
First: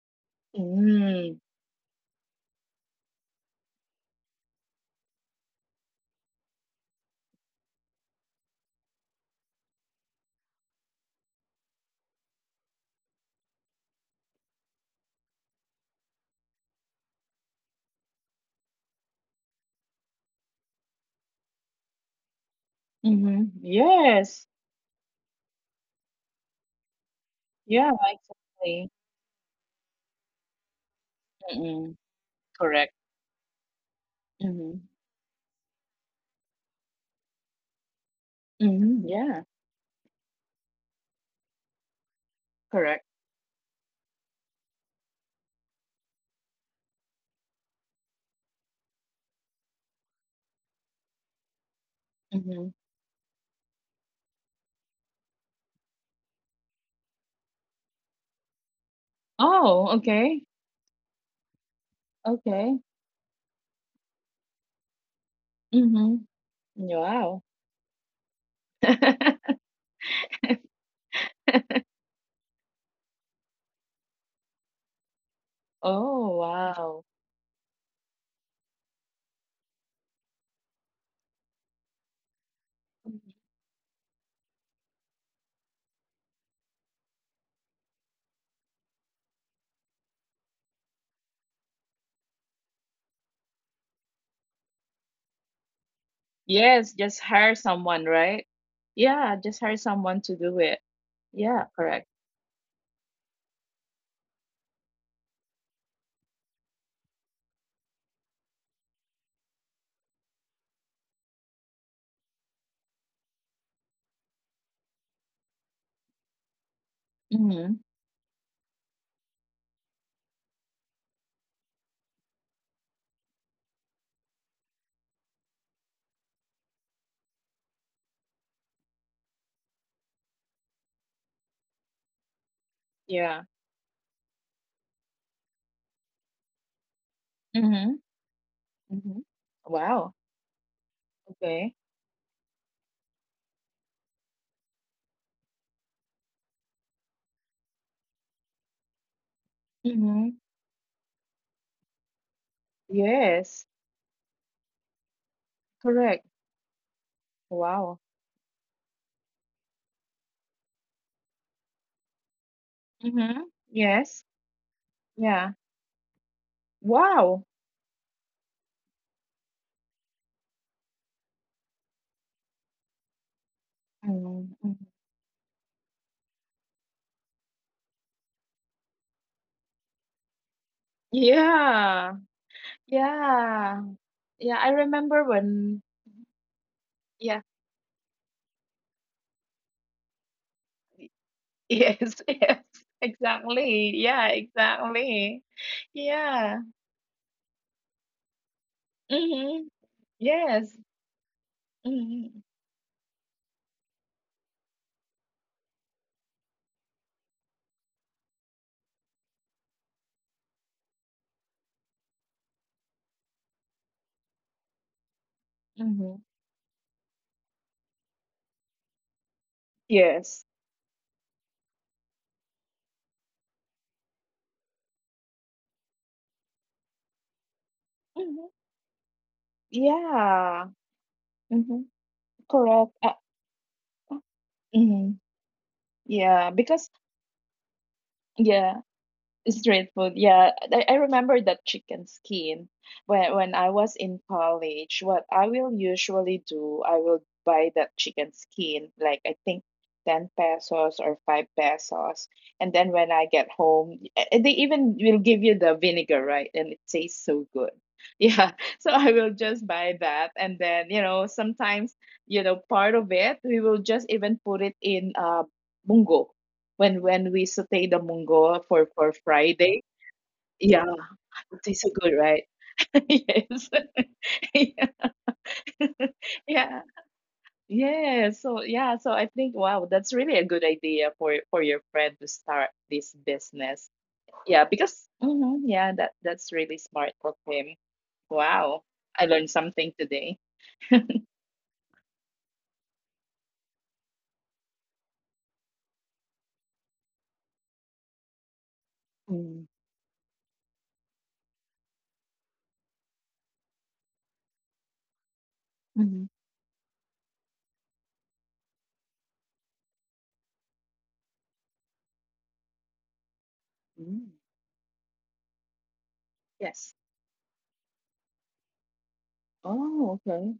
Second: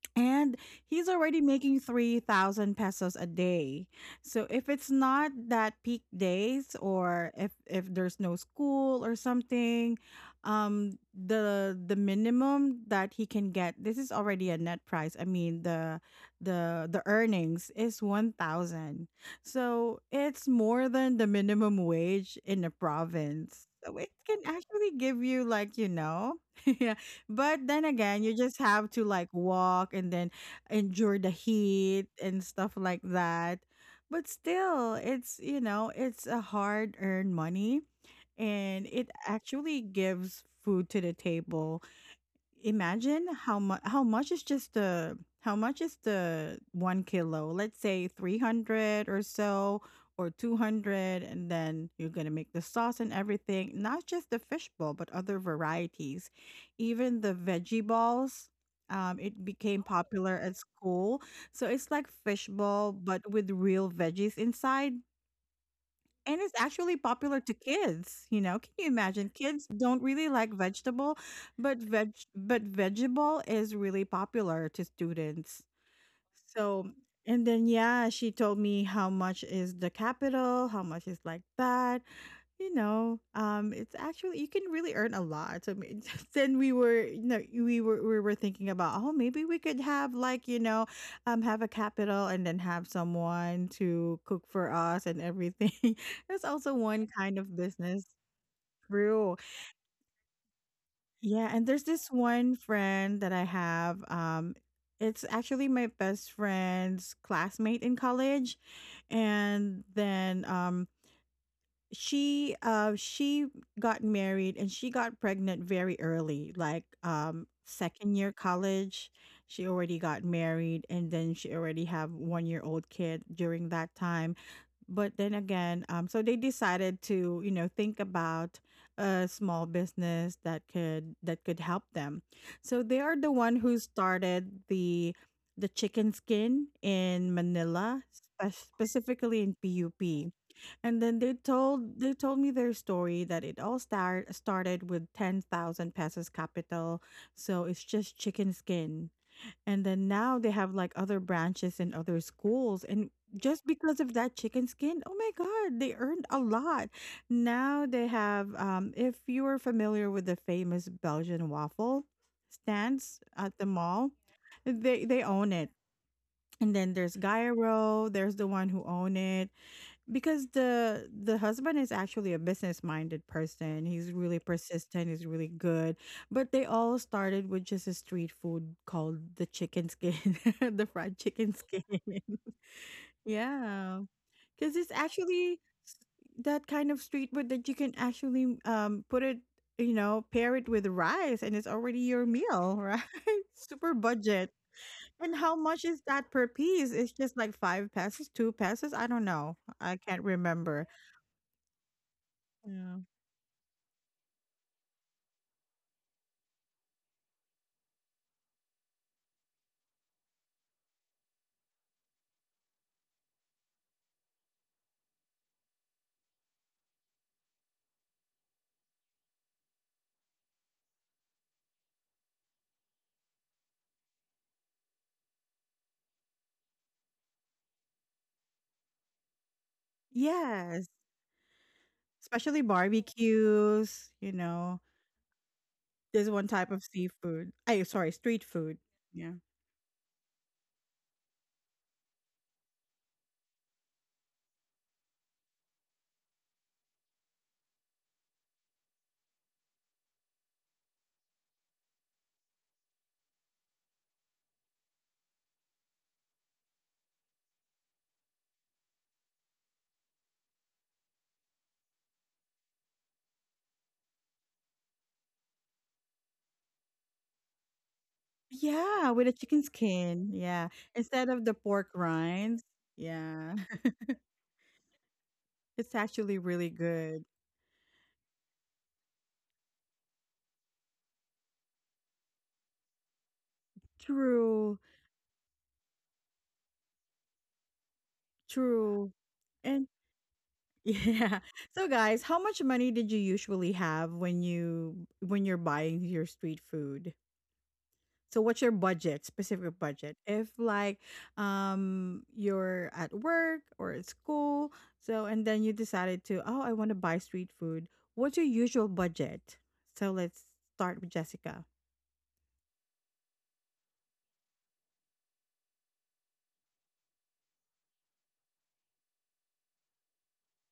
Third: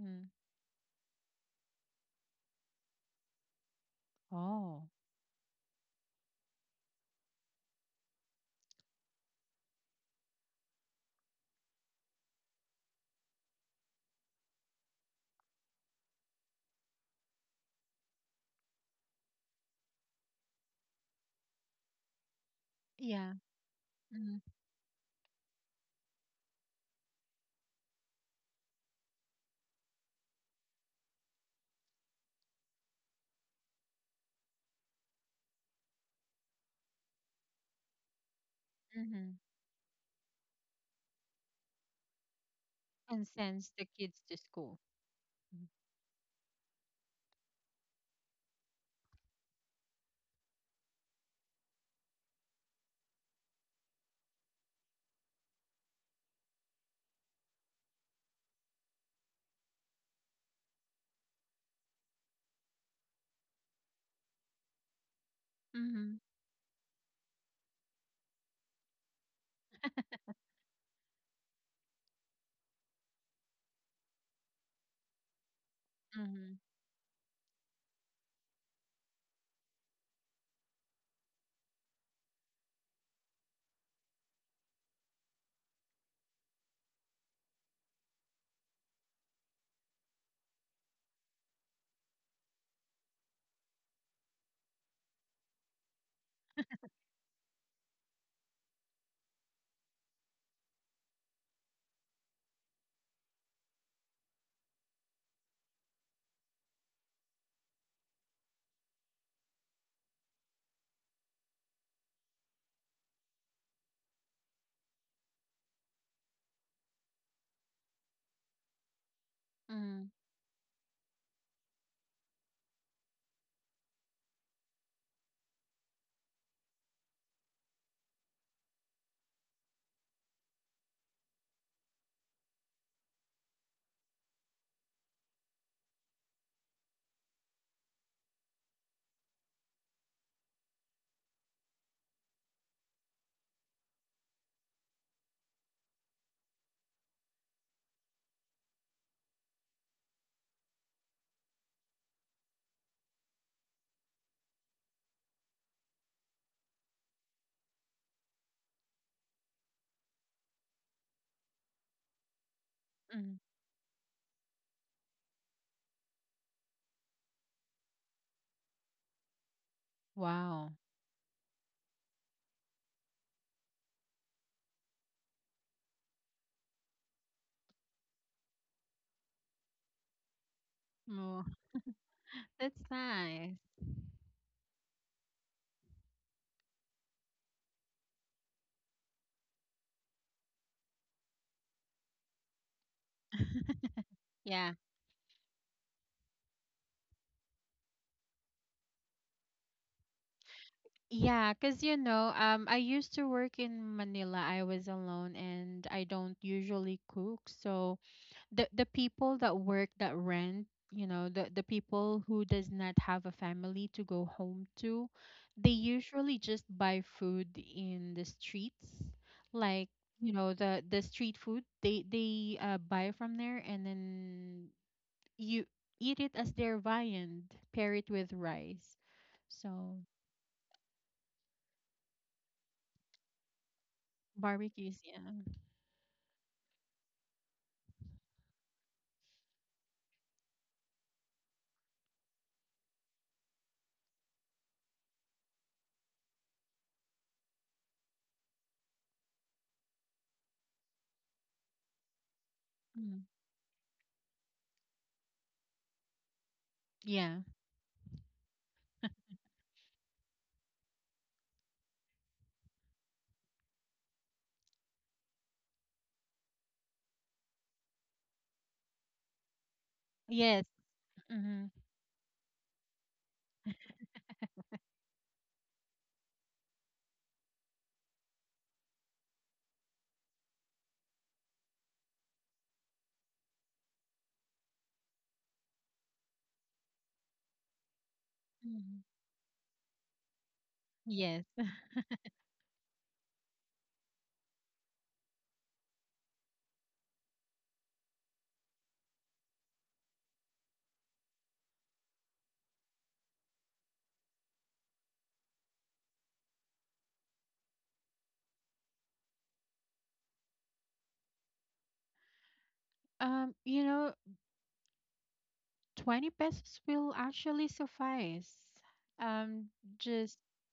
S3: Mm.
S1: and he's
S2: Mm-hmm.
S1: already making three thousand pesos a day. So if
S3: Oh.
S1: it's not that peak days, or if if there's no school or something, um the the minimum that he can get, this is already a net price. I mean, the the the earnings is one thousand. So it's more than the minimum wage in the
S3: Yeah.
S2: Mm-hmm.
S1: province. So it
S3: Hmm.
S1: can
S2: Yes.
S1: actually give you, like, you know. [laughs] But then
S2: Yeah,
S1: again, you just have
S2: exactly.
S1: to like walk and then endure the
S2: Mm-hmm.
S1: heat and stuff
S2: Correct.
S1: like that. But
S2: Mm-hmm.
S1: still, it's, you know, it's a hard earned money, and
S2: Mm-hmm.
S1: it
S3: Hmm.
S2: Yeah,
S1: actually gives food to the table.
S2: correct.
S1: Imagine
S3: And
S1: how
S3: sends
S1: much,
S3: the
S1: how
S3: kids
S1: much
S3: to
S1: is just
S3: school.
S1: the how
S3: Mm-hmm.
S1: much is the one kilo, let's say three hundred or so, or two hundred, and then you're gonna make the
S2: Mm-hmm.
S1: sauce and everything, not just the fish ball, but other varieties, even the veggie balls. Um, it became
S2: Oh,
S1: popular
S2: okay.
S1: at school, so it's like fish
S2: Okay.
S1: ball but with real veggies inside,
S2: Mm-hmm.
S1: and it's actually
S2: Wow.
S1: popular to kids, you know. Can you imagine?
S2: [laughs]
S1: Kids don't really like vegetable, but veg but vegetable is really popular to students.
S2: Oh,
S3: Mm-hmm.
S1: So,
S2: wow.
S1: and then yeah, she told me how much is the capital, how much is like that, you know. Um, it's actually you can really earn a lot. So may- [laughs] then we were, you know, we were we were thinking about, oh, maybe we could have, like, you know, um, have a capital and then have someone to cook for us and everything. [laughs] That's also
S2: Yes,
S1: one
S2: just
S1: kind
S2: hire
S1: of
S2: someone,
S1: business.
S2: right?
S1: True.
S2: Yeah, just hire someone to do it.
S1: Yeah, and
S2: Yeah,
S1: there's this
S2: correct.
S1: one friend that I have. Um, it's actually my best friend's classmate in college, and then um she uh she got married, and she got pregnant very early, like um
S2: Mm-hmm.
S1: second year college she already
S3: Mm-hmm.
S1: got married, and then she already have one year old kid during that time. But then again, um, so they decided to, you know, think about a small business that could that could help them. So they are the
S2: Yeah.
S1: one who started the the chicken skin in
S2: Mm-hmm.
S1: Manila, spe-
S2: Mm-hmm.
S1: specifically in
S2: Wow.
S1: P U P. And then they
S2: Okay.
S1: told they told me their story that it all start started with ten thousand pesos capital, so it's just chicken skin, and then
S2: Mm-hmm.
S1: now they have like other branches in other schools. And
S2: Yes,
S1: just because of that chicken skin, oh my God, they
S2: correct.
S1: earned a lot. Now
S2: Wow.
S1: they have, um, if you are familiar with the famous Belgian waffle stands
S2: Mm-hmm.
S1: at the mall,
S2: Yes.
S1: they, they
S2: Yeah.
S1: own it. And then there's
S2: Wow.
S1: Gyro, there's the one who own it. Because
S3: Wow.
S1: the the husband is actually a business-minded person. He's really
S2: Mm-hmm.
S1: persistent, he's really good. But they all started with just a street food called the chicken skin, [laughs] the fried
S3: Oh,
S1: chicken skin.
S2: Yeah.
S1: [laughs]
S3: [laughs] that's nice.
S2: Yeah.
S1: Yeah,
S2: Yeah, I
S1: because it's
S2: remember
S1: actually
S2: when,
S1: s- that kind of street
S2: yeah.
S1: food
S2: [laughs]
S1: that you can actually um put it, you know, pair it with rice, and it's already
S2: Yes,
S1: your
S2: yes.
S1: meal, right? [laughs] Super
S3: [laughs]
S2: Exactly. Yeah,
S1: budget.
S3: Yeah.
S1: And
S2: exactly.
S1: how much is that per
S2: Yeah.
S1: piece? It's just like five pesos, two pesos. I don't know.
S2: Mm-hmm.
S1: I can't
S2: Yes.
S1: remember.
S3: Yeah, because you know,
S2: Mhm,
S3: um, I
S1: Yeah.
S3: used to work in Manila. I was alone and I don't usually cook. So the the people that work that rent, you know, the the people who does not have a family to go home to, they
S2: mhm.
S3: usually just buy food in the streets. Like, you
S2: Yes.
S3: know, the the street food, they they uh, buy from there, and then you eat it as their viand, pair it with
S2: Mhm.
S3: rice. So
S2: Yeah.
S1: Yes,
S2: Mhm.
S1: especially
S2: Correct. Uh,
S1: barbecues,
S2: uh,
S1: you know.
S3: barbecues, yeah.
S2: mhm.
S1: There's one
S2: Yeah,
S1: type of
S2: because
S1: seafood. I sorry, street
S2: yeah,
S1: food. Yeah.
S2: street food, yeah. I, I remember that chicken skin when when I was in college. What I will usually do, I will buy that chicken skin, like I think 10 pesos or 5 pesos. And then when
S3: Mm.
S2: I get home, eh, eh, they even will give you the vinegar, right? And it tastes
S3: Yeah.
S2: so good. Yeah. [laughs] So I will just buy that. And then, you know, sometimes, you know, part of it, we will just even put it in uh, bungo when when we saute the munggo for for
S1: Yeah, with a chicken
S2: Friday.
S1: skin.
S3: Yes.
S1: Yeah.
S2: Yeah,
S1: Instead of the
S2: it
S3: Hmm.
S2: tastes
S1: pork
S2: so good, right?
S1: rinds.
S2: [laughs]
S1: Yeah.
S2: Yes.
S1: [laughs]
S2: [laughs] Yeah.
S1: It's actually
S2: [laughs]
S1: really
S2: Yeah.
S1: good.
S2: Yeah. So yeah, so I think, wow, that's really a good idea for for your friend to start this business. Yeah,
S1: True.
S2: because, mhm, yeah, that that's really smart of him. Wow,
S3: Hmm.
S1: True.
S2: I learned
S1: And
S2: something today.
S1: [laughs] yeah.
S3: Yes.
S1: So guys, how much money did you usually have when you when you're buying your street food? So what's your budget,
S2: Mm.
S1: specific budget? If like um you're at work or at school, so and then you decided
S2: Mm-hmm.
S1: to, oh, I want to buy street food. What's your usual budget? So let's start with Jessica.
S3: Um, you know,
S2: Mm.
S3: twenty pesos
S2: Yes.
S3: will actually suffice. Um,
S2: Oh,
S3: just
S2: okay.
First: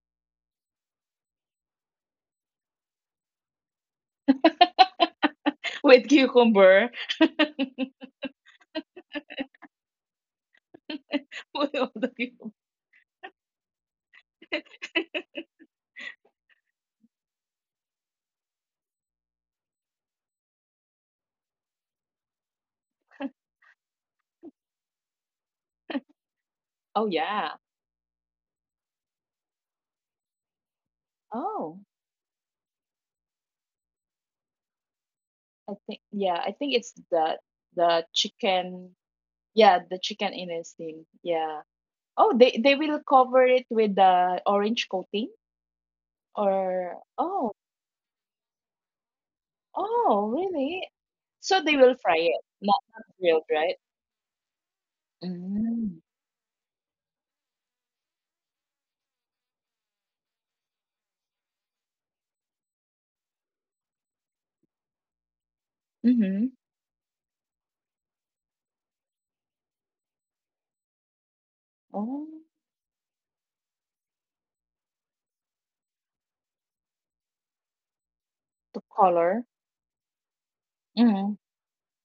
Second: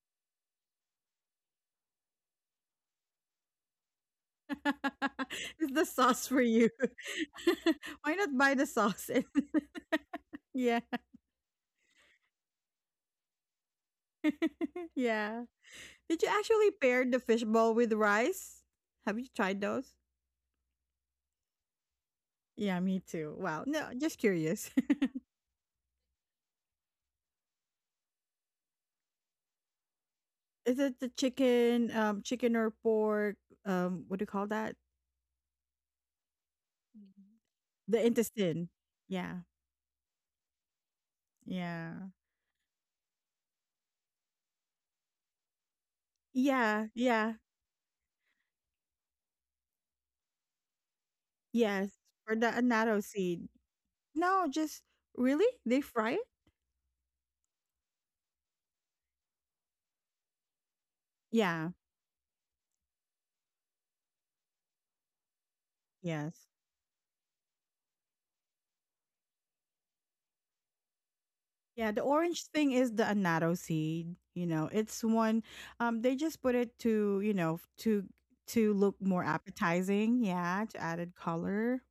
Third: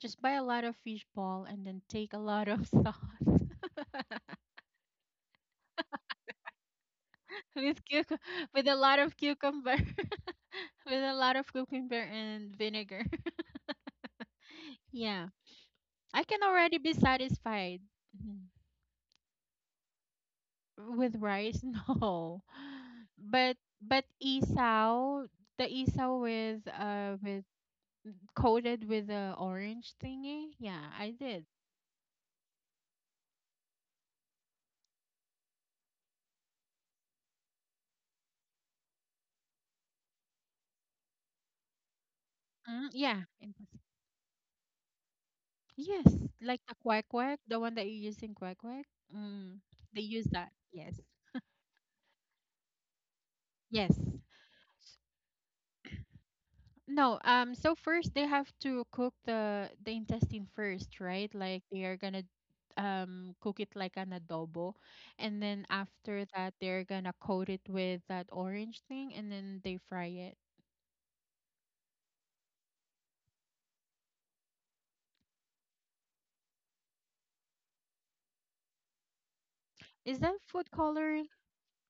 S3: just buy a lot of fish ball and then take a lot of sauce
S2: [laughs]
S1: [laughs] Is the
S2: With
S1: sauce for you?
S2: cucumber.
S3: [laughs] with
S1: [laughs] Why
S3: cuc-
S1: not buy the
S3: with a lot
S1: sauce?
S3: of
S1: and-
S3: cucumber,
S1: [laughs] yeah.
S3: [laughs] with a lot of
S2: [laughs] With all
S3: cucumber
S2: the cucumber.
S3: and vinegar. [laughs]
S1: [laughs]
S3: Yeah.
S1: yeah. Did
S3: I
S1: you
S3: can
S1: actually
S3: already be
S1: pair the fishbowl
S3: satisfied
S1: with
S3: Mhm.
S1: rice? Have you tried those?
S3: with rice. [laughs] No.
S1: Yeah, me too.
S3: But
S1: Wow. No,
S3: but
S1: just curious.
S3: isaw, the isaw with
S2: Oh
S3: uh with
S2: yeah.
S3: coated with the orange thingy.
S1: Is
S3: Yeah,
S1: it
S3: I
S1: the
S3: did.
S2: Oh.
S1: chicken, um, chicken or pork, um, what do you call that?
S2: I think, yeah, I think it's the
S1: Mhm.
S2: the
S1: The intestine.
S2: chicken.
S1: Yeah,
S2: Yeah, the chicken intestine. Yeah.
S1: yeah.
S2: Oh, they they
S3: Mm,
S2: will
S3: yeah.
S2: cover
S3: it
S2: it
S3: was-
S2: with the orange coating,
S3: Yes, like the
S2: or
S1: Yeah,
S3: quack
S1: yeah,
S3: quack,
S2: oh
S3: the one that you use in quack quack. Mm, they
S2: oh
S3: use that.
S2: really?
S3: Yes.
S2: So they will
S1: yes,
S2: fry it,
S1: or the
S2: not, not
S1: annatto
S2: grilled,
S1: seed.
S2: right?
S3: Yes. S-
S1: No, just really? They
S2: Mm.
S1: fry it?
S3: No, um, so first they have to cook the the intestine first, right? Like
S1: Yeah,
S3: they are gonna um cook it like an adobo, and then after
S2: Mm-hmm.
S1: yes.
S3: that they're gonna coat it with that orange thing, and then they fry it.
S1: Yeah, the
S2: Oh,
S1: orange thing is the annatto seed, you know. It's one um they just put it to, you know, to
S2: the
S1: to look more
S2: color.
S3: Is
S1: appetizing,
S3: that
S1: yeah,
S3: food
S1: to added
S2: Mm.
S3: coloring?
S1: color.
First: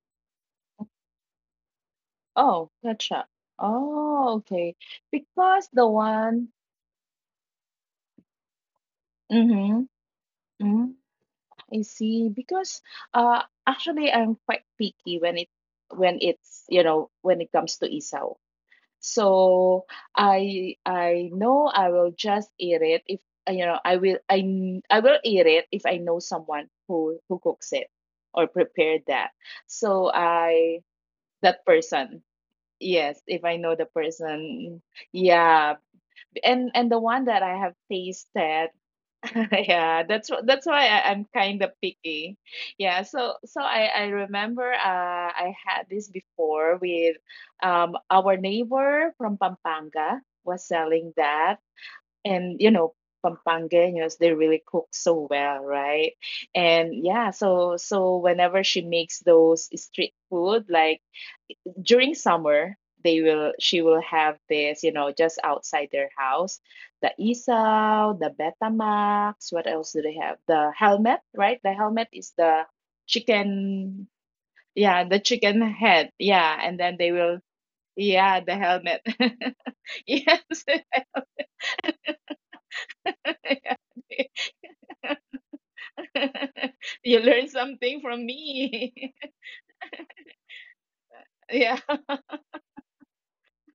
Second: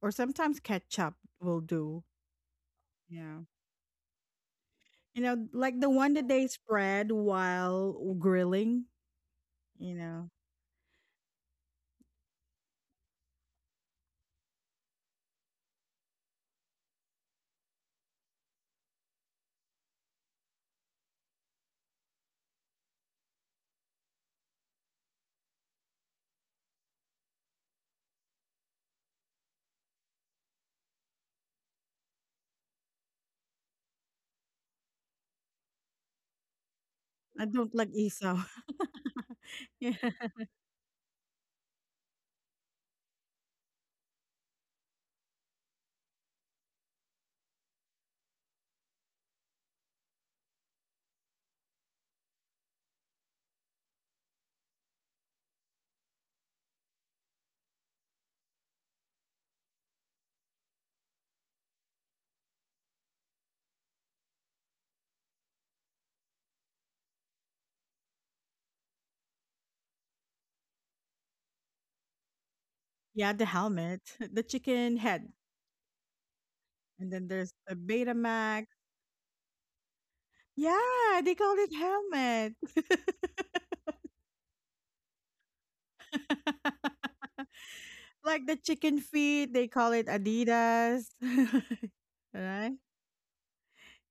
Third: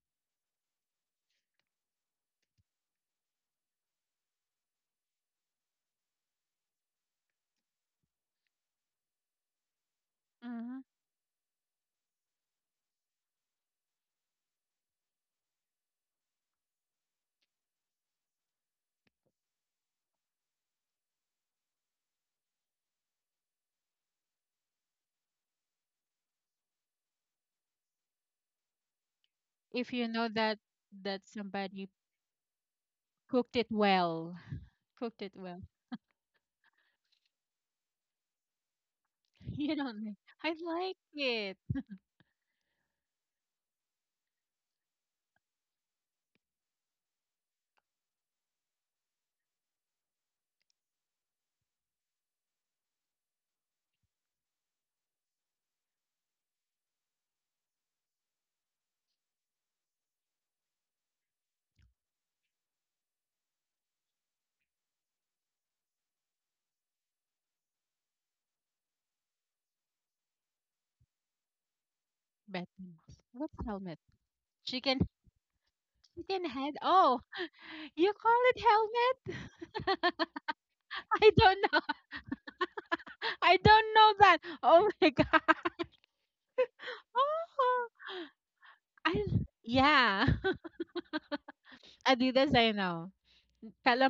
S1: Or sometimes ketchup will do.
S2: Oh, gotcha.
S1: Yeah.
S2: Oh, okay.
S1: You know,
S2: Because
S1: like
S2: the
S1: the one that they
S2: one.
S1: spread while grilling,
S2: Mm-hmm.
S1: you know.
S3: Mm-hmm.
S2: Mm-hmm. I see. Because uh, actually, I'm quite picky when it when it's, you know, when it comes to isaw. So I I know I will just eat it if, uh, you know, I will I kn- I will eat it if I know someone who who cooks it or prepared that.
S3: If you
S2: So
S3: know that
S2: I
S3: that
S2: that
S3: somebody
S2: person. Yes, if
S3: cooked
S2: I
S3: it
S2: know the
S3: well,
S2: person.
S3: cooked it well,
S2: Yeah, and and the one that
S1: I
S2: I have
S1: don't like isaw.
S2: tasted.
S1: [laughs]
S2: [laughs]
S3: [laughs] you don't.
S1: Yeah.
S2: Yeah,
S3: Like,
S2: that's wh-
S3: I
S2: that's why
S3: like
S2: I, I'm
S3: it.
S2: kind of picky. Yeah, so so I I remember, uh I had this before with, um our neighbor from Pampanga was selling that, and you know Pampangueños, they really cook so well, right? And yeah, so so whenever she makes those street food, like during summer, they will she will have this, you know, just outside their house, the isaw, the betamax, what else do they have, the helmet, right? The helmet is the
S3: But
S1: Yeah, the
S3: what's helmet?
S2: chicken,
S1: helmet, [laughs] the chicken
S3: Chicken
S2: yeah, the
S1: head.
S2: chicken head,
S3: chicken
S2: yeah.
S3: head.
S2: And then
S1: And
S2: they
S3: Oh,
S1: then
S2: will,
S1: there's the
S3: [laughs] you call
S2: yeah, the
S3: it
S1: Betamax.
S2: helmet. [laughs]
S3: helmet?
S2: Yes.
S1: Yeah,
S3: [laughs] I
S1: they call
S3: don't
S1: it
S3: know.
S1: helmet.
S3: [laughs]
S1: [laughs]
S3: I don't know that. Oh my god. [laughs]
S2: [laughs] You learn
S3: Oh,
S2: something
S1: Like the
S2: from
S1: chicken
S3: I
S2: me.
S1: feet, they call it
S3: yeah.
S1: Adidas.
S2: [laughs]
S3: [laughs]
S2: Yeah.
S1: [laughs]
S3: Adidas. I
S1: Right?
S3: know.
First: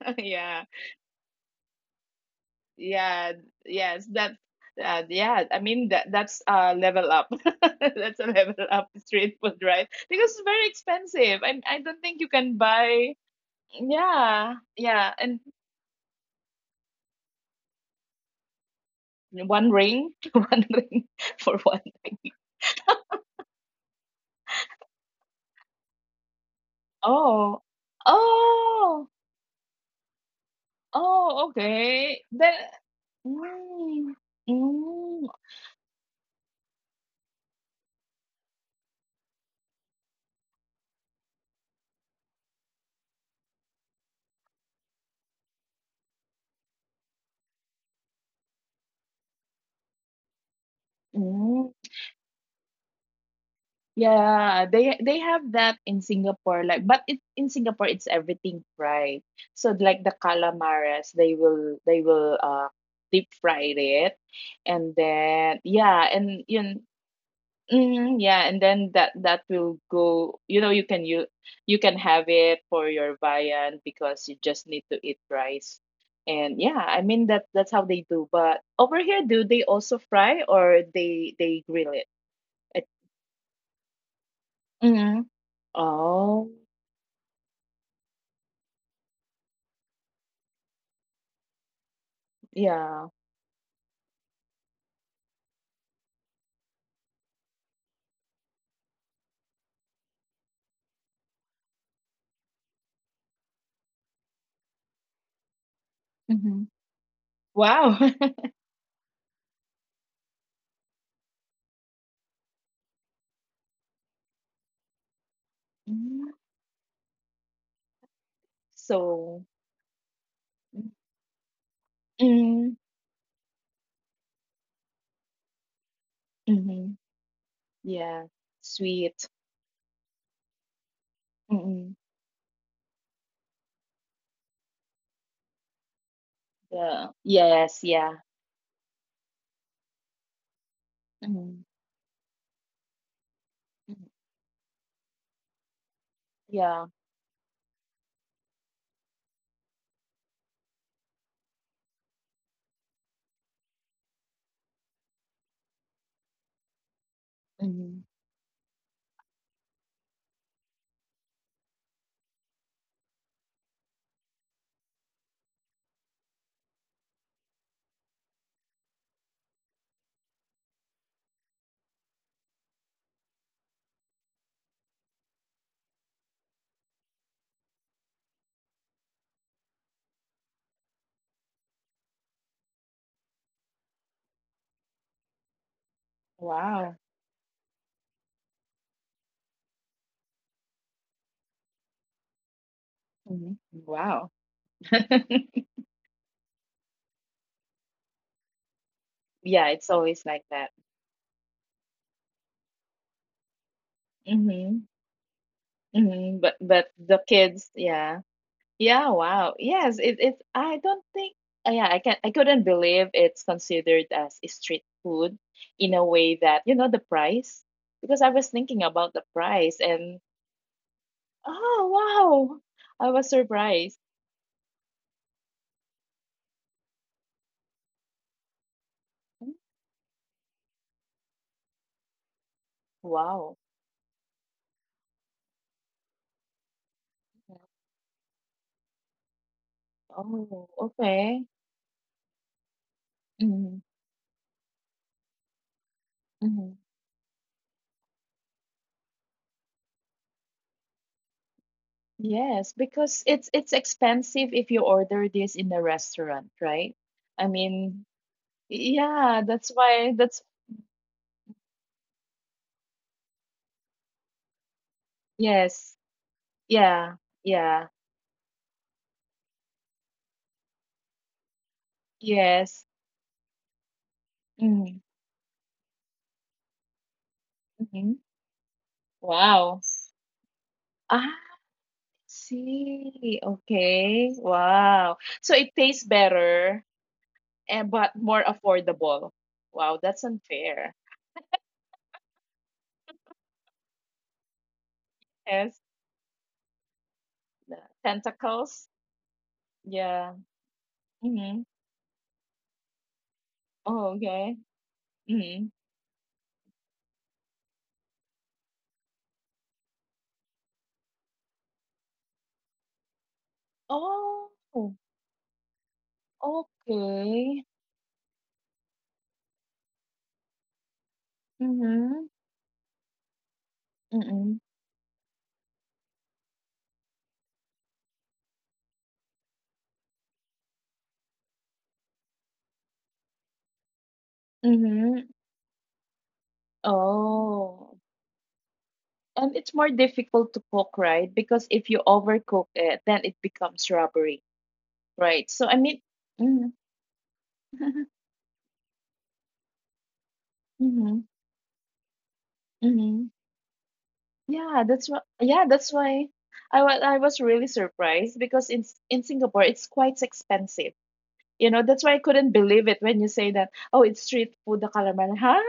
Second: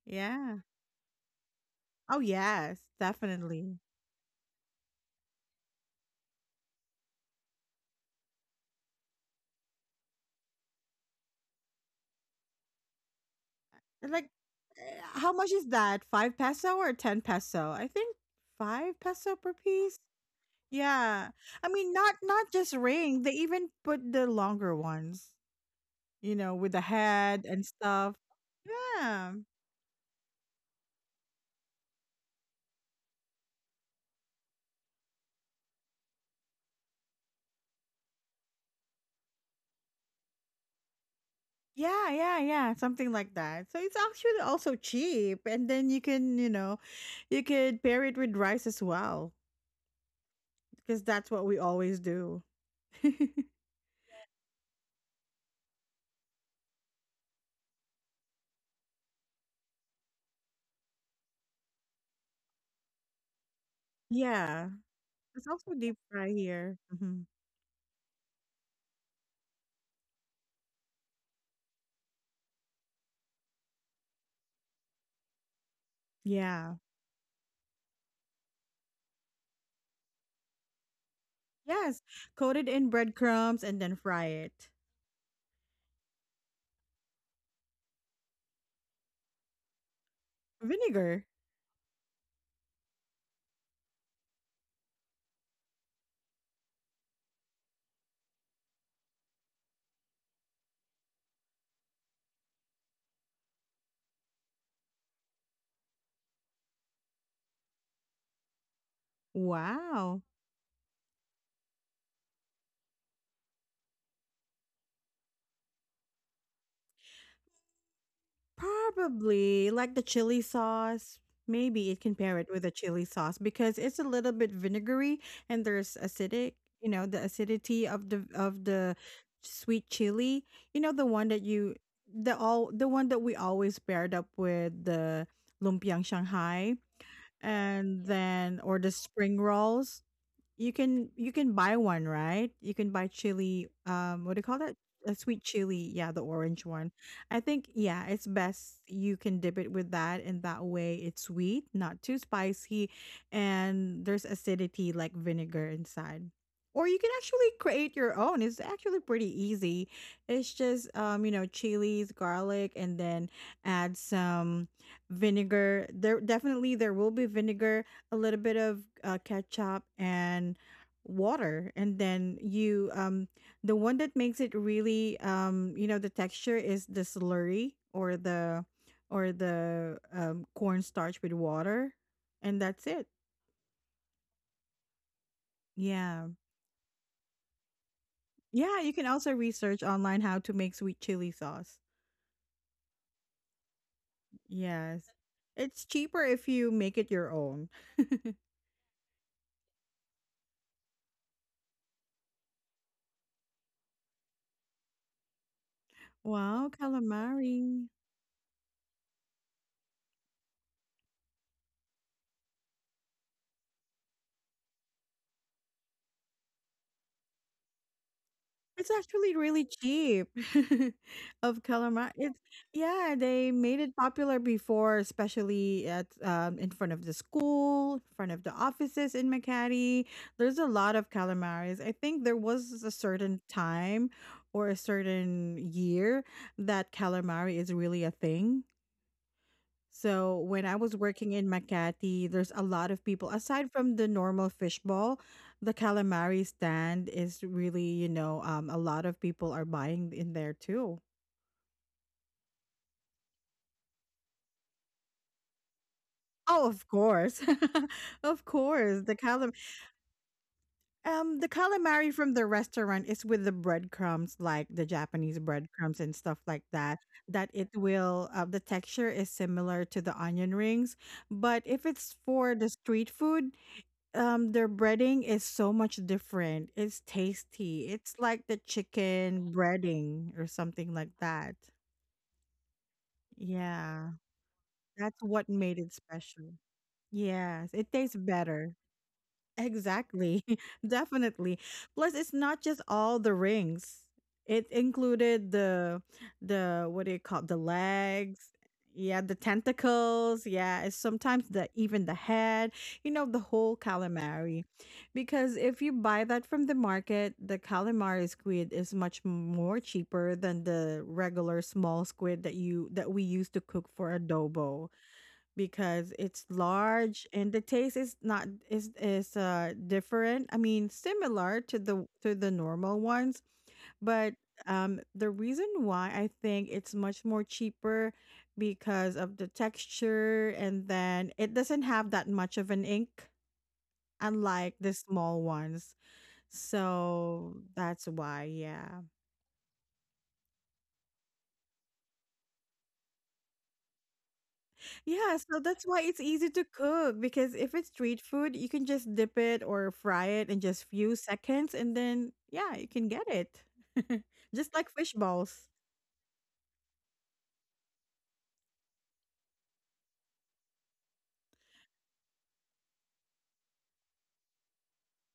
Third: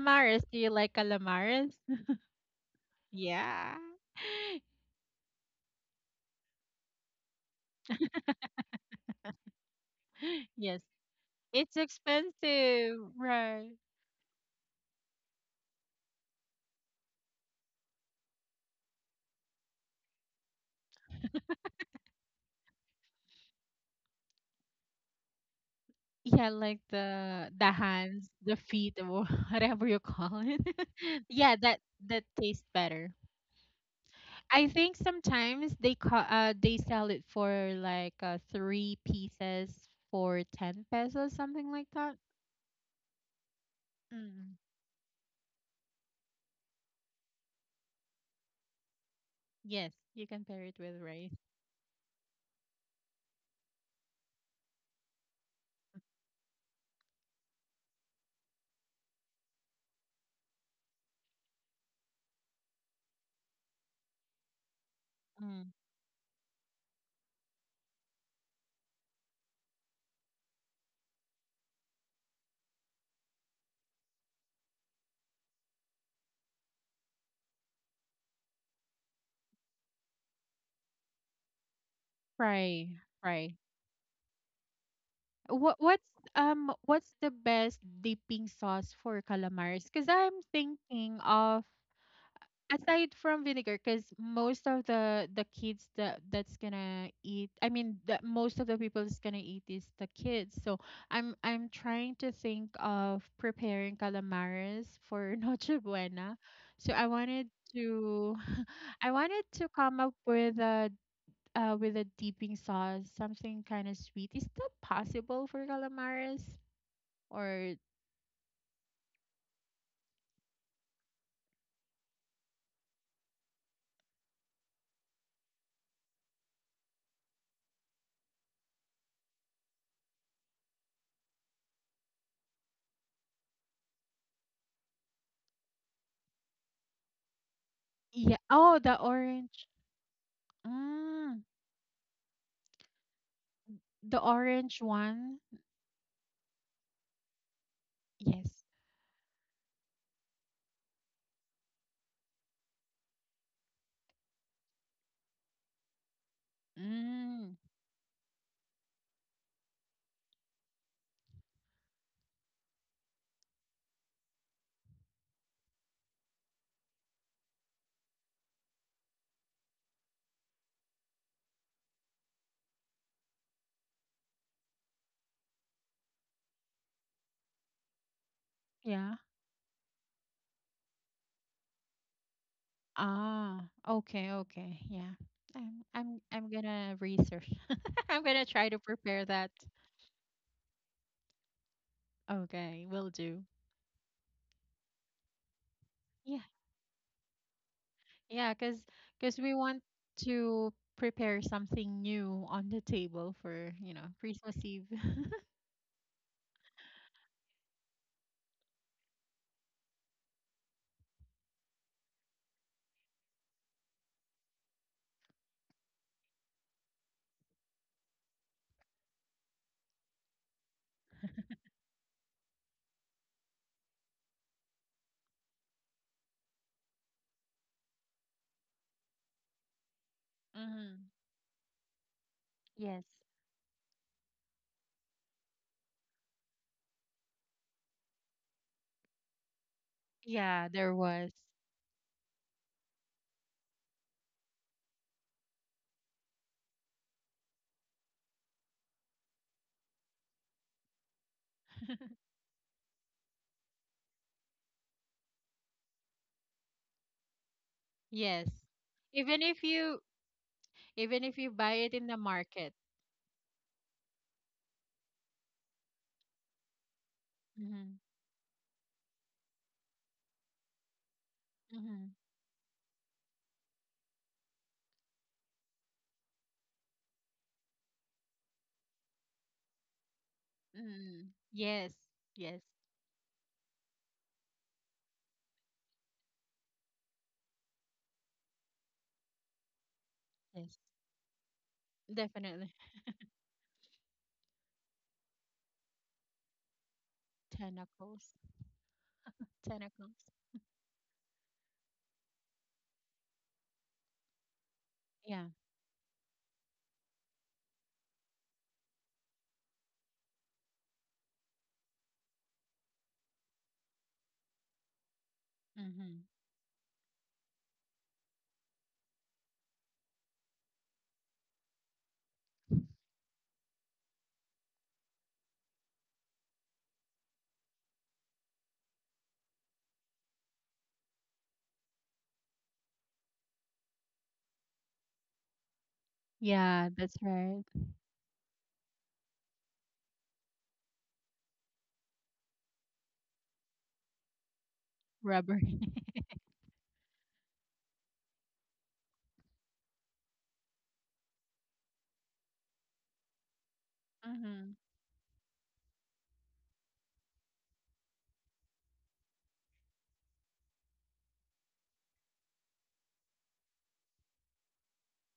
S2: [laughs]
S1: Yeah.
S3: Do
S2: Yeah.
S3: you like calamares? [laughs]
S1: Oh, yes,
S2: Yeah,
S3: Yeah.
S1: definitely.
S2: yes, that's uh, yeah. I mean, that that's a level up. [laughs] That's a level up street food, right? Because it's
S3: [laughs]
S2: very
S3: Yes.
S2: expensive, and I
S3: It's
S2: don't think you can
S3: expensive,
S2: buy.
S3: right?
S1: And like,
S2: Yeah, yeah,
S1: eh,
S2: and
S1: how much is that? Five peso or ten peso? I think five peso per
S2: one
S1: piece.
S2: ring, [laughs] one ring
S1: Yeah.
S2: for one
S1: I mean not
S2: ring.
S1: not just ring, they even put the longer ones, you
S3: Yeah,
S1: know, with
S3: like
S1: the
S2: Oh,
S1: head
S3: the
S1: and
S3: the
S1: stuff.
S3: hands, the
S2: oh,
S3: feet, or
S1: Yeah.
S3: [laughs] whatever you call it.
S2: oh.
S3: [laughs] Yeah, that
S2: Okay.
S3: that
S2: Then,
S3: tastes better.
S2: mm,
S3: I think
S2: mm,
S3: sometimes they call uh they sell it for like uh three pieces for ten pesos, something like
S1: Yeah,
S3: that.
S1: yeah, yeah, something like that. So it's actually
S3: Mm.
S1: also cheap, and then you can, you know, you could pair it with rice as well,
S3: Yes, you can pair it with
S1: because that's
S3: rice.
S2: mm.
S1: what we always do. [laughs]
S2: Yeah, they they have that in Singapore, like, but it in Singapore it's everything fried. So like the calamares, they will they will uh deep fry it, and
S1: Yeah.
S2: then,
S1: It's
S3: Mm.
S1: also
S2: yeah,
S1: deep
S2: and you
S1: fry
S2: know,
S1: here. Hmm.
S2: mm, yeah, and then that that will go. You know, you can you you can have it for your viand because you just need to eat rice, and yeah, I
S1: Yeah.
S2: mean, that that's how they do. But over here, do they also fry, or they they grill it?
S1: Yes,
S2: It-
S1: coated in
S3: Fry, fry.
S1: breadcrumbs and then fry it.
S2: mm.
S3: What what's
S2: Oh.
S3: um what's the best dipping sauce for calamari? Because I'm thinking
S1: Vinegar.
S3: of,
S2: Yeah.
S3: aside from vinegar, because most of the the kids that that's gonna eat, I mean, the, most of the people that's gonna eat is the kids, so i'm i'm trying to think of preparing calamares for [laughs] noche buena,
S2: Mhm.
S3: so I wanted
S2: Wow. [laughs]
S3: to [laughs] I wanted to come up
S1: Wow.
S3: with a uh, with a dipping sauce, something kind of sweet. Is that possible for calamares? Or,
S2: So,
S1: Probably like the chili sauce. Maybe it can pair
S2: mm,
S1: it with a chili sauce because it's a little bit vinegary, and there's acidic,
S2: mhm.
S1: you know, the acidity
S2: Yeah.
S1: of the of the
S2: Sweet.
S1: sweet chili. You know the one that
S2: Mm-mm.
S1: you the all the one that we always paired up with the lumpiang Shanghai
S2: Yeah. Yes. Yeah.
S1: and
S3: yeah,
S1: then or
S3: oh
S1: the
S3: the
S1: spring
S3: orange
S1: rolls. You can you
S2: Mhm.
S3: mm,
S1: can buy one, right? You can buy chili.
S2: Mhm.
S3: the
S1: Um, what do you call that?
S3: orange
S1: A
S3: one,
S1: sweet chili. Yeah, the
S2: Yeah.
S1: orange one. I think, yeah, it's
S3: yes.
S1: best you can dip it with that, and that way it's sweet, not too spicy, and there's acidity like vinegar inside. Or you can actually
S3: Mm,
S2: Mhm.
S1: create your own. It's actually pretty easy. It's just, um, you know, chilies, garlic, and then add some vinegar. There definitely there will be vinegar, a little bit of uh, ketchup and water, and then you um the one that makes it really, um you know, the texture is the slurry, or the
S3: yeah.
S1: or the um, cornstarch with water, and that's it.
S3: Ah, okay, okay. Yeah. I'm I'm
S1: Yeah,
S3: I'm
S2: Wow.
S3: gonna research. [laughs] I'm gonna try to
S1: yeah, you can
S3: prepare
S1: also
S3: that.
S1: research online how to make sweet chili sauce.
S3: Okay, will
S2: Mhm.
S3: do.
S2: Wow.
S1: Yes,
S2: [laughs]
S1: it's cheaper
S3: Yeah.
S1: if you make it your own.
S3: Yeah. Cause. Cause
S2: Yeah,
S3: we
S2: it's
S3: want
S2: always like that.
S3: to prepare something new on the table for, you know, Christmas
S2: Hmm.
S3: Eve. [laughs]
S2: Hmm. But but
S1: Wow,
S2: the kids,
S1: calamari.
S2: yeah. Yeah, wow. Yes, it, it's I don't think, uh, yeah, I can I couldn't believe it's considered as a street food, in a way that, you know, the price — because I was thinking about the
S1: It's actually
S2: price,
S1: really
S2: and,
S1: cheap [laughs] of calamari.
S2: oh,
S1: It's,
S2: wow. I was
S1: yeah, they
S2: surprised.
S1: made it popular before, especially at, um, in front of the school, in front of the offices
S2: Mm.
S1: in Makati. There's a lot
S3: Mm-hmm.
S1: of calamaris. I think there was a
S3: Yes.
S2: Wow.
S1: certain time or a certain year that calamari is really a thing.
S2: Oh,
S1: So
S3: Yeah,
S1: when I
S3: there
S1: was
S2: okay.
S3: was.
S1: working in Makati, there's a lot of people.
S2: Mm-hmm.
S1: Aside from the normal fishball, the
S2: Mm-hmm.
S1: calamari stand is really, you know, um, a lot of people are buying in there too.
S3: [laughs]
S2: Yes, because it's it's expensive if you order this in a restaurant, right?
S1: Oh, of
S2: I
S1: course,
S2: mean,
S1: [laughs] of
S3: Yes.
S1: course.
S2: yeah,
S1: The
S2: that's
S3: Even
S1: calam,
S3: if
S2: why
S3: you
S2: that's —
S3: even if
S1: um, the
S3: you buy it in
S1: calamari
S3: the
S1: from the
S3: market.
S1: restaurant is with the breadcrumbs, like the Japanese
S2: yes.
S1: breadcrumbs and stuff like
S2: Yeah.
S1: that. That
S2: Yeah.
S1: it
S3: Mm-hmm.
S1: will, uh, the texture is similar to the onion rings, but if
S3: Mm-hmm.
S1: it's
S2: Yes.
S1: for the street food, um
S2: Mm,
S1: their breading is so much different. It's
S2: mhm.
S1: tasty. It's like the
S2: Wow.
S1: chicken breading or something
S2: Ah,
S1: like
S3: Mm-hmm.
S1: that.
S3: Yes. Yes.
S2: see. Okay.
S1: Yeah,
S2: Wow.
S1: that's
S2: So it
S1: what
S2: tastes
S1: made it special.
S2: better and
S1: Yes,
S2: but
S1: it
S2: more
S1: tastes better.
S2: affordable. Wow, that's
S1: Exactly.
S2: unfair.
S3: Yes.
S1: [laughs] Definitely. Plus it's not
S3: Definitely.
S1: just all the rings. It
S2: Yes.
S1: included the the what do you call
S2: The
S1: the
S3: Tentacles.
S1: legs?
S2: tentacles.
S1: Yeah, the
S2: Yeah.
S3: Tentacles.
S1: tentacles. Yeah, it's
S2: Mm-hmm.
S1: sometimes the even the head, you know, the whole
S2: Oh, okay.
S1: calamari.
S2: Mm-hmm.
S3: Yeah.
S1: Because if you buy that from the market, the calamari squid is much more cheaper than the regular small squid that you that we used to cook for
S2: Oh,
S1: adobo because
S3: Mm-hmm.
S1: it's large,
S2: okay.
S1: and the taste is not is is uh different. I mean, similar to
S2: Mm-hmm.
S1: the to the normal ones,
S2: Mm-hmm.
S1: but um the reason why I think it's much more cheaper because of the texture, and then it doesn't have that much of an ink unlike the
S2: Mm-hmm.
S1: small ones.
S3: Yeah, that's
S1: So
S3: right.
S2: Oh.
S1: that's why, yeah.
S2: And it's more difficult to cook, right? Because if you overcook it, then it becomes rubbery. Right. So
S1: Yeah,
S2: I
S3: Rubber.
S1: so
S2: mean,
S1: that's why
S3: [laughs]
S1: it's
S2: mm,
S1: easy to cook because if it's
S2: [laughs]
S1: street food, you can just dip it or fry it in just
S2: hmm,
S1: few seconds, and then yeah, you
S2: hmm.
S1: can get it. [laughs]
S2: Yeah,
S3: Mm-hmm.
S1: Just
S2: that's
S1: like
S2: why.
S1: fish
S2: Yeah,
S1: balls.
S2: that's why I was I was really surprised, because in S- in Singapore it's quite expensive. You know, that's why I couldn't believe it when you say that, "Oh, it's street food, the calamari." Huh?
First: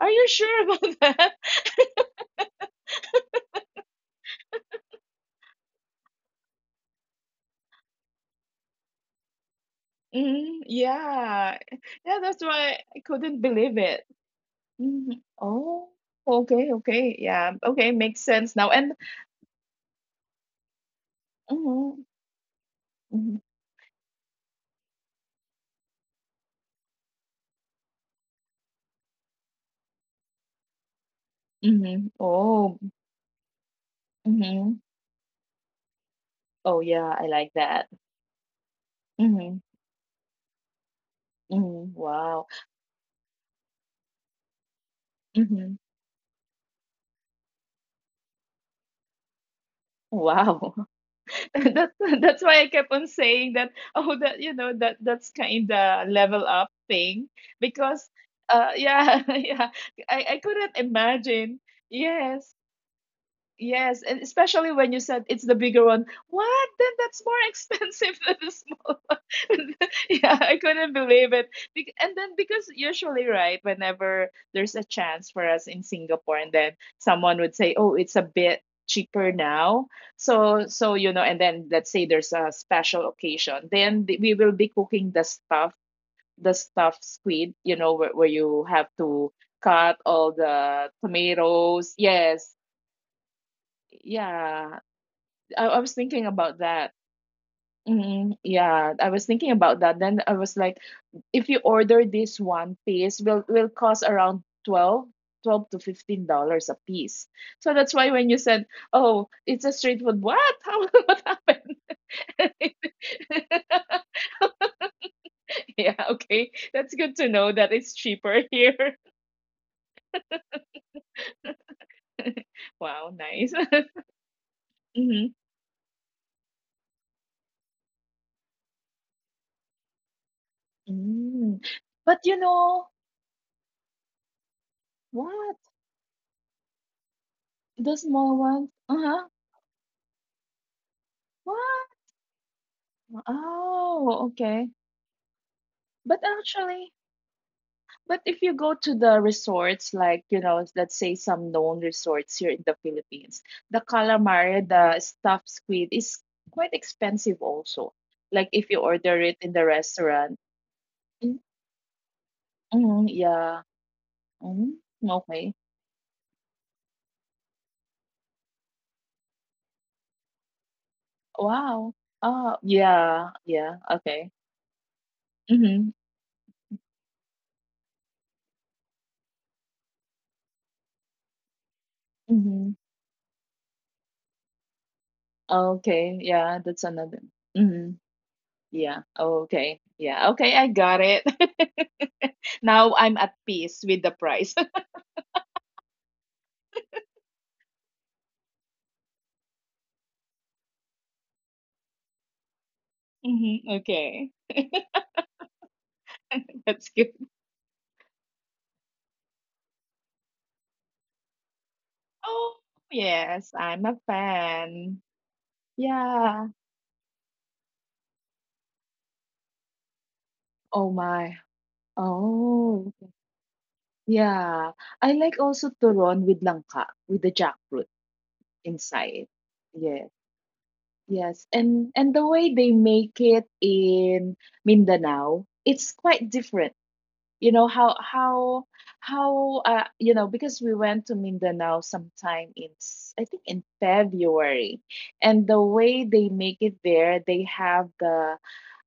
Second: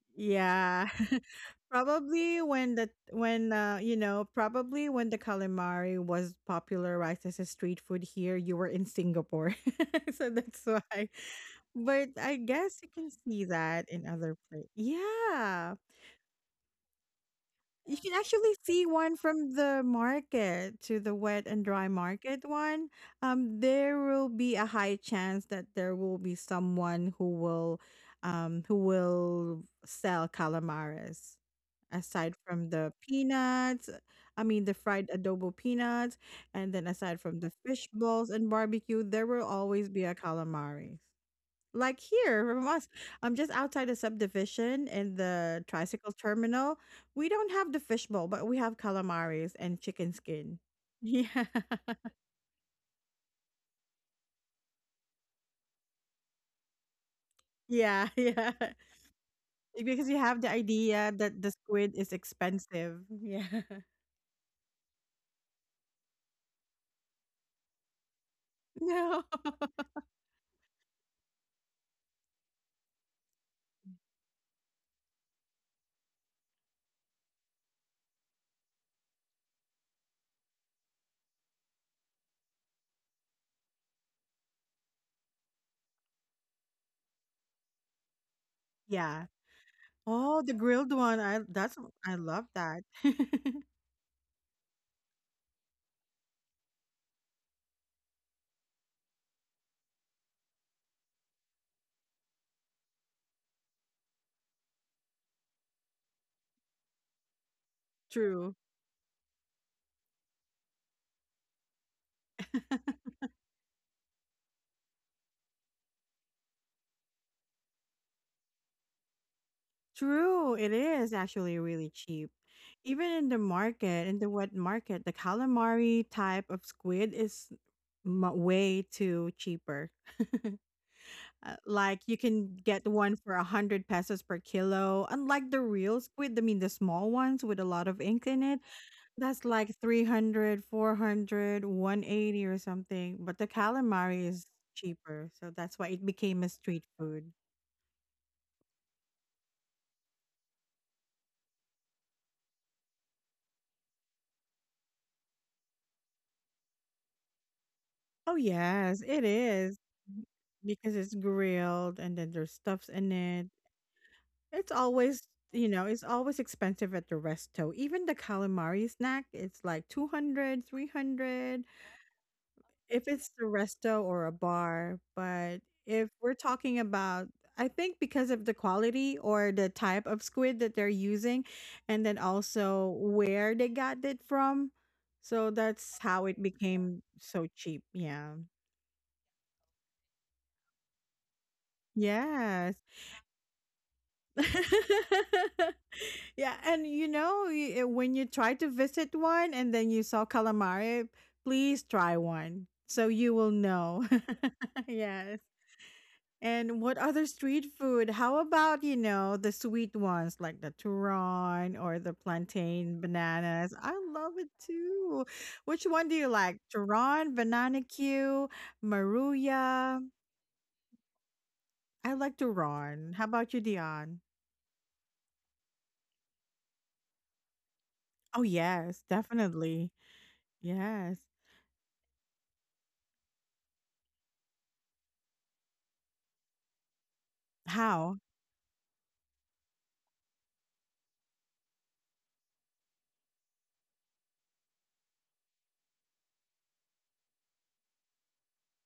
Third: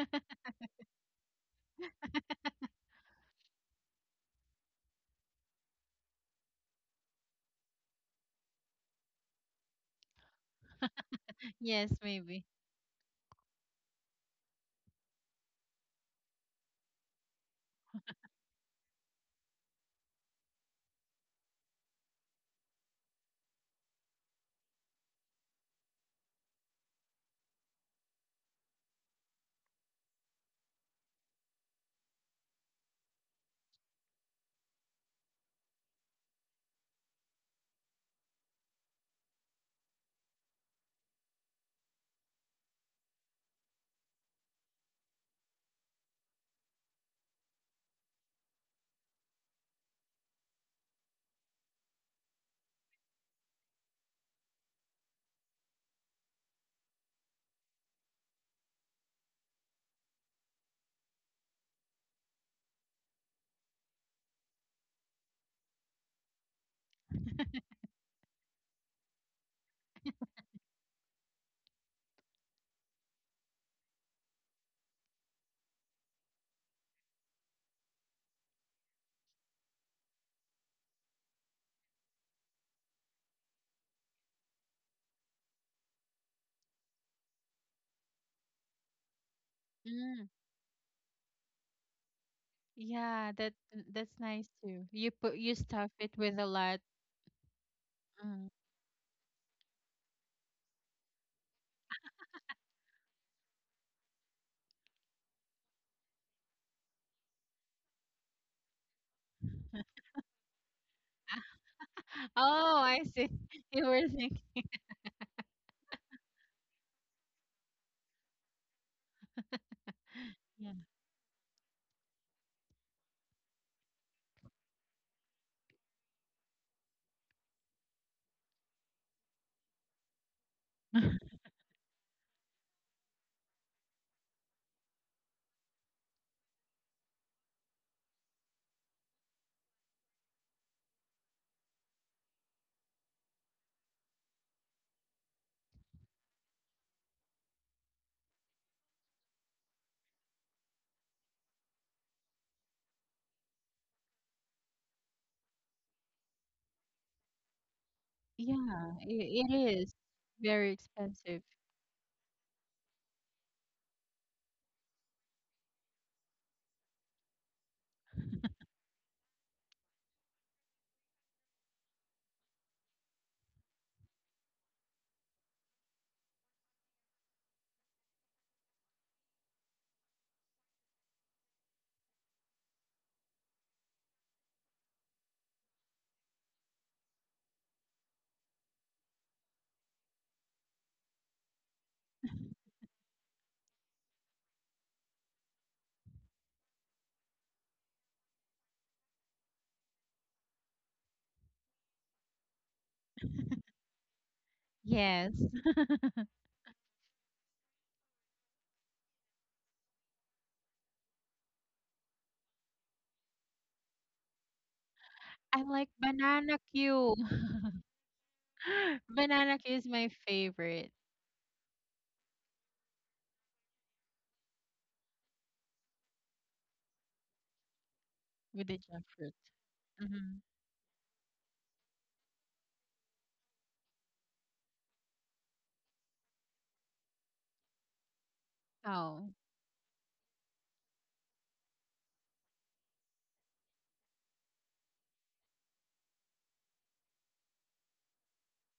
S2: Are you sure
S1: Yeah.
S2: about [laughs]
S1: [laughs]
S2: that?
S1: Probably when the when uh you know, probably when the calamari was popularized as a street food here, you were in Singapore. [laughs] So that's
S2: Mm,
S1: why.
S2: yeah,
S3: Yes,
S1: But
S2: yeah.
S1: I
S3: maybe.
S2: That's why
S1: guess you can
S2: I
S1: see
S2: couldn't
S1: that
S2: believe
S1: in
S2: it.
S1: other places.
S2: Hmm.
S1: Yeah.
S2: Oh, okay, okay. Yeah,
S1: You
S2: okay.
S1: can
S2: Makes
S1: actually
S2: sense
S1: see
S2: now. And
S1: one from the market to the wet and dry
S2: mm-hmm,
S1: market one.
S2: mm-hmm.
S1: Um, there will be a high chance that there will be someone who will, um, who will sell calamaris.
S2: Mm-hmm.
S1: Aside from
S2: Oh.
S1: the peanuts, I mean the
S2: Mm-hmm.
S1: fried adobo peanuts, and then
S2: Oh
S1: aside
S2: yeah, I
S1: from the
S2: like
S1: fish
S2: that.
S1: balls and barbecue, there will
S2: Mhm.
S1: always be a calamari.
S2: Mhm.
S1: Like here
S2: Wow.
S1: from us, I'm just outside a subdivision in the
S2: Mhm.
S1: tricycle terminal. We don't have the fishbowl, but we have calamaris and chicken skin.
S2: Wow.
S1: Yeah. [laughs]
S2: [laughs] That's that's why I kept on saying that, oh, that, you know, that that's kind of level up thing,
S1: Yeah,
S2: because
S1: yeah.
S2: uh
S1: [laughs]
S2: yeah, [laughs] yeah.
S1: Because you
S2: I I
S1: have the
S2: couldn't
S1: idea that the
S2: imagine.
S1: squid is
S2: Yes.
S1: expensive. Yeah. [laughs]
S2: Yes, and especially when you said it's the bigger one. What? Then that's more [laughs] expensive than the small
S1: No.
S2: one. [laughs] Yeah, I couldn't believe it. Bec- And then, because, usually, right, whenever there's a chance for us in Singapore, and then someone would say, "Oh, it's a bit cheaper now." So, so you know, and then let's say there's a special occasion, then th- we will be cooking the stuff, the stuffed squid. You know, where, where you have
S1: Yeah.
S2: to cut
S3: Mm,
S2: all
S1: Oh, the grilled
S2: the
S1: one. I that's
S2: tomatoes.
S1: I love
S2: Yes.
S1: that.
S3: yeah, that
S1: [laughs]
S3: that's nice
S2: Yeah,
S3: too. You put you
S2: I, I
S3: stuff
S2: was
S3: it
S2: thinking
S3: with a
S2: about
S3: lot.
S2: that. Mm,
S3: Mm.
S2: yeah, I was thinking about that. Then I was like, if you order this one piece, will will cost around twelve, twelve to fifteen dollars a piece. So that's why when you
S1: True.
S2: said, "Oh, it's a street food" — what? [laughs] How, what happened?
S3: [laughs]
S2: [laughs]
S3: Oh, I see. [laughs] You were thinking.
S2: Yeah, okay, that's good to know that it's cheaper here. [laughs]
S1: True, it
S3: Yeah,
S1: is actually really cheap. Even
S2: Wow,
S1: in the
S2: nice. [laughs]
S1: market, in the wet market, the
S2: Hmm.
S1: calamari type of squid is mu- way too cheaper.
S3: [laughs]
S1: Uh,
S2: Mm.
S1: like you
S2: But you
S1: can get
S2: know
S1: one for a hundred pesos per kilo. Unlike the
S2: what?
S1: real squid, I mean the small ones with a lot of
S2: The
S1: ink in
S2: small
S1: it,
S2: ones. Uh huh.
S1: that's like three hundred, four hundred,
S2: What?
S1: one eighty or something. But the calamari
S2: Oh,
S1: is
S2: okay.
S1: cheaper, so that's why it
S2: But
S1: became a street
S2: actually,
S1: food.
S2: but if you go to the resorts, like, you know, let's say some known resorts here in the Philippines, the calamari, the stuffed squid is quite expensive also.
S1: Oh,
S2: Like if you
S3: yeah,
S1: yes,
S2: order
S1: it
S2: it in
S3: it, it
S2: the
S1: is.
S3: is
S1: Mhm.
S2: restaurant.
S3: very
S1: Because it's
S2: Mm,
S3: expensive.
S1: grilled and then there's stuffs
S2: mm,
S1: in it.
S2: yeah.
S1: It's
S2: Mm,
S1: always,
S2: okay.
S1: you know, it's always expensive at the resto. Even the calamari snack, it's like two hundred, three hundred,
S2: Wow. Oh,
S1: if it's
S2: yeah.
S1: the
S2: Yeah.
S1: resto or
S2: Okay.
S1: a bar. But
S2: Mm-hmm.
S1: if we're talking about, I think because of the quality or the type of squid that they're using, and then
S2: Mm-hmm.
S1: also where they got it from. So that's
S2: Okay.
S1: how it
S2: Yeah, that's
S1: became
S2: another.
S1: so cheap.
S2: Mm-hmm.
S1: Yeah.
S2: Yeah. Okay. Yeah. Okay, I got it. [laughs]
S1: Yes.
S2: Now I'm at peace with the price.
S1: [laughs] Yeah, and you know, y- eh, when you try to visit one and then you saw calamari, please try one so you will
S2: Mhm,
S1: know.
S2: okay.
S1: [laughs] Yes.
S3: Yes, [laughs]
S2: [laughs]
S1: And
S2: That's
S1: what
S2: good.
S1: other street food? How about, you know, the sweet ones like the turon or the
S2: Oh,
S1: plantain
S2: yes,
S1: bananas?
S2: I'm
S1: I
S2: a
S1: love it
S2: fan.
S1: too.
S3: I
S1: Which
S3: like
S1: one do you
S2: Yeah.
S1: like?
S3: banana Q.
S1: Turon,
S3: [laughs]
S1: banana Q,
S3: Banana Q is
S1: maruya?
S3: my
S2: Oh
S3: favorite
S2: my.
S1: I like
S2: Oh,
S1: turon. How about you, Dion?
S2: yeah. I like also turon with langka, with the jackfruit
S1: Oh,
S3: with the
S1: yes,
S2: inside.
S3: jackfruit.
S1: definitely.
S2: Yes.
S3: Mm-hmm.
S1: Yes.
S2: Yes. And and the way they make it in Mindanao, it's quite different. You know how,
S1: How?
S2: how
S3: Oh.
S2: how uh you know, because we went to Mindanao sometime in s- I think in February, and the way they make it there, they have the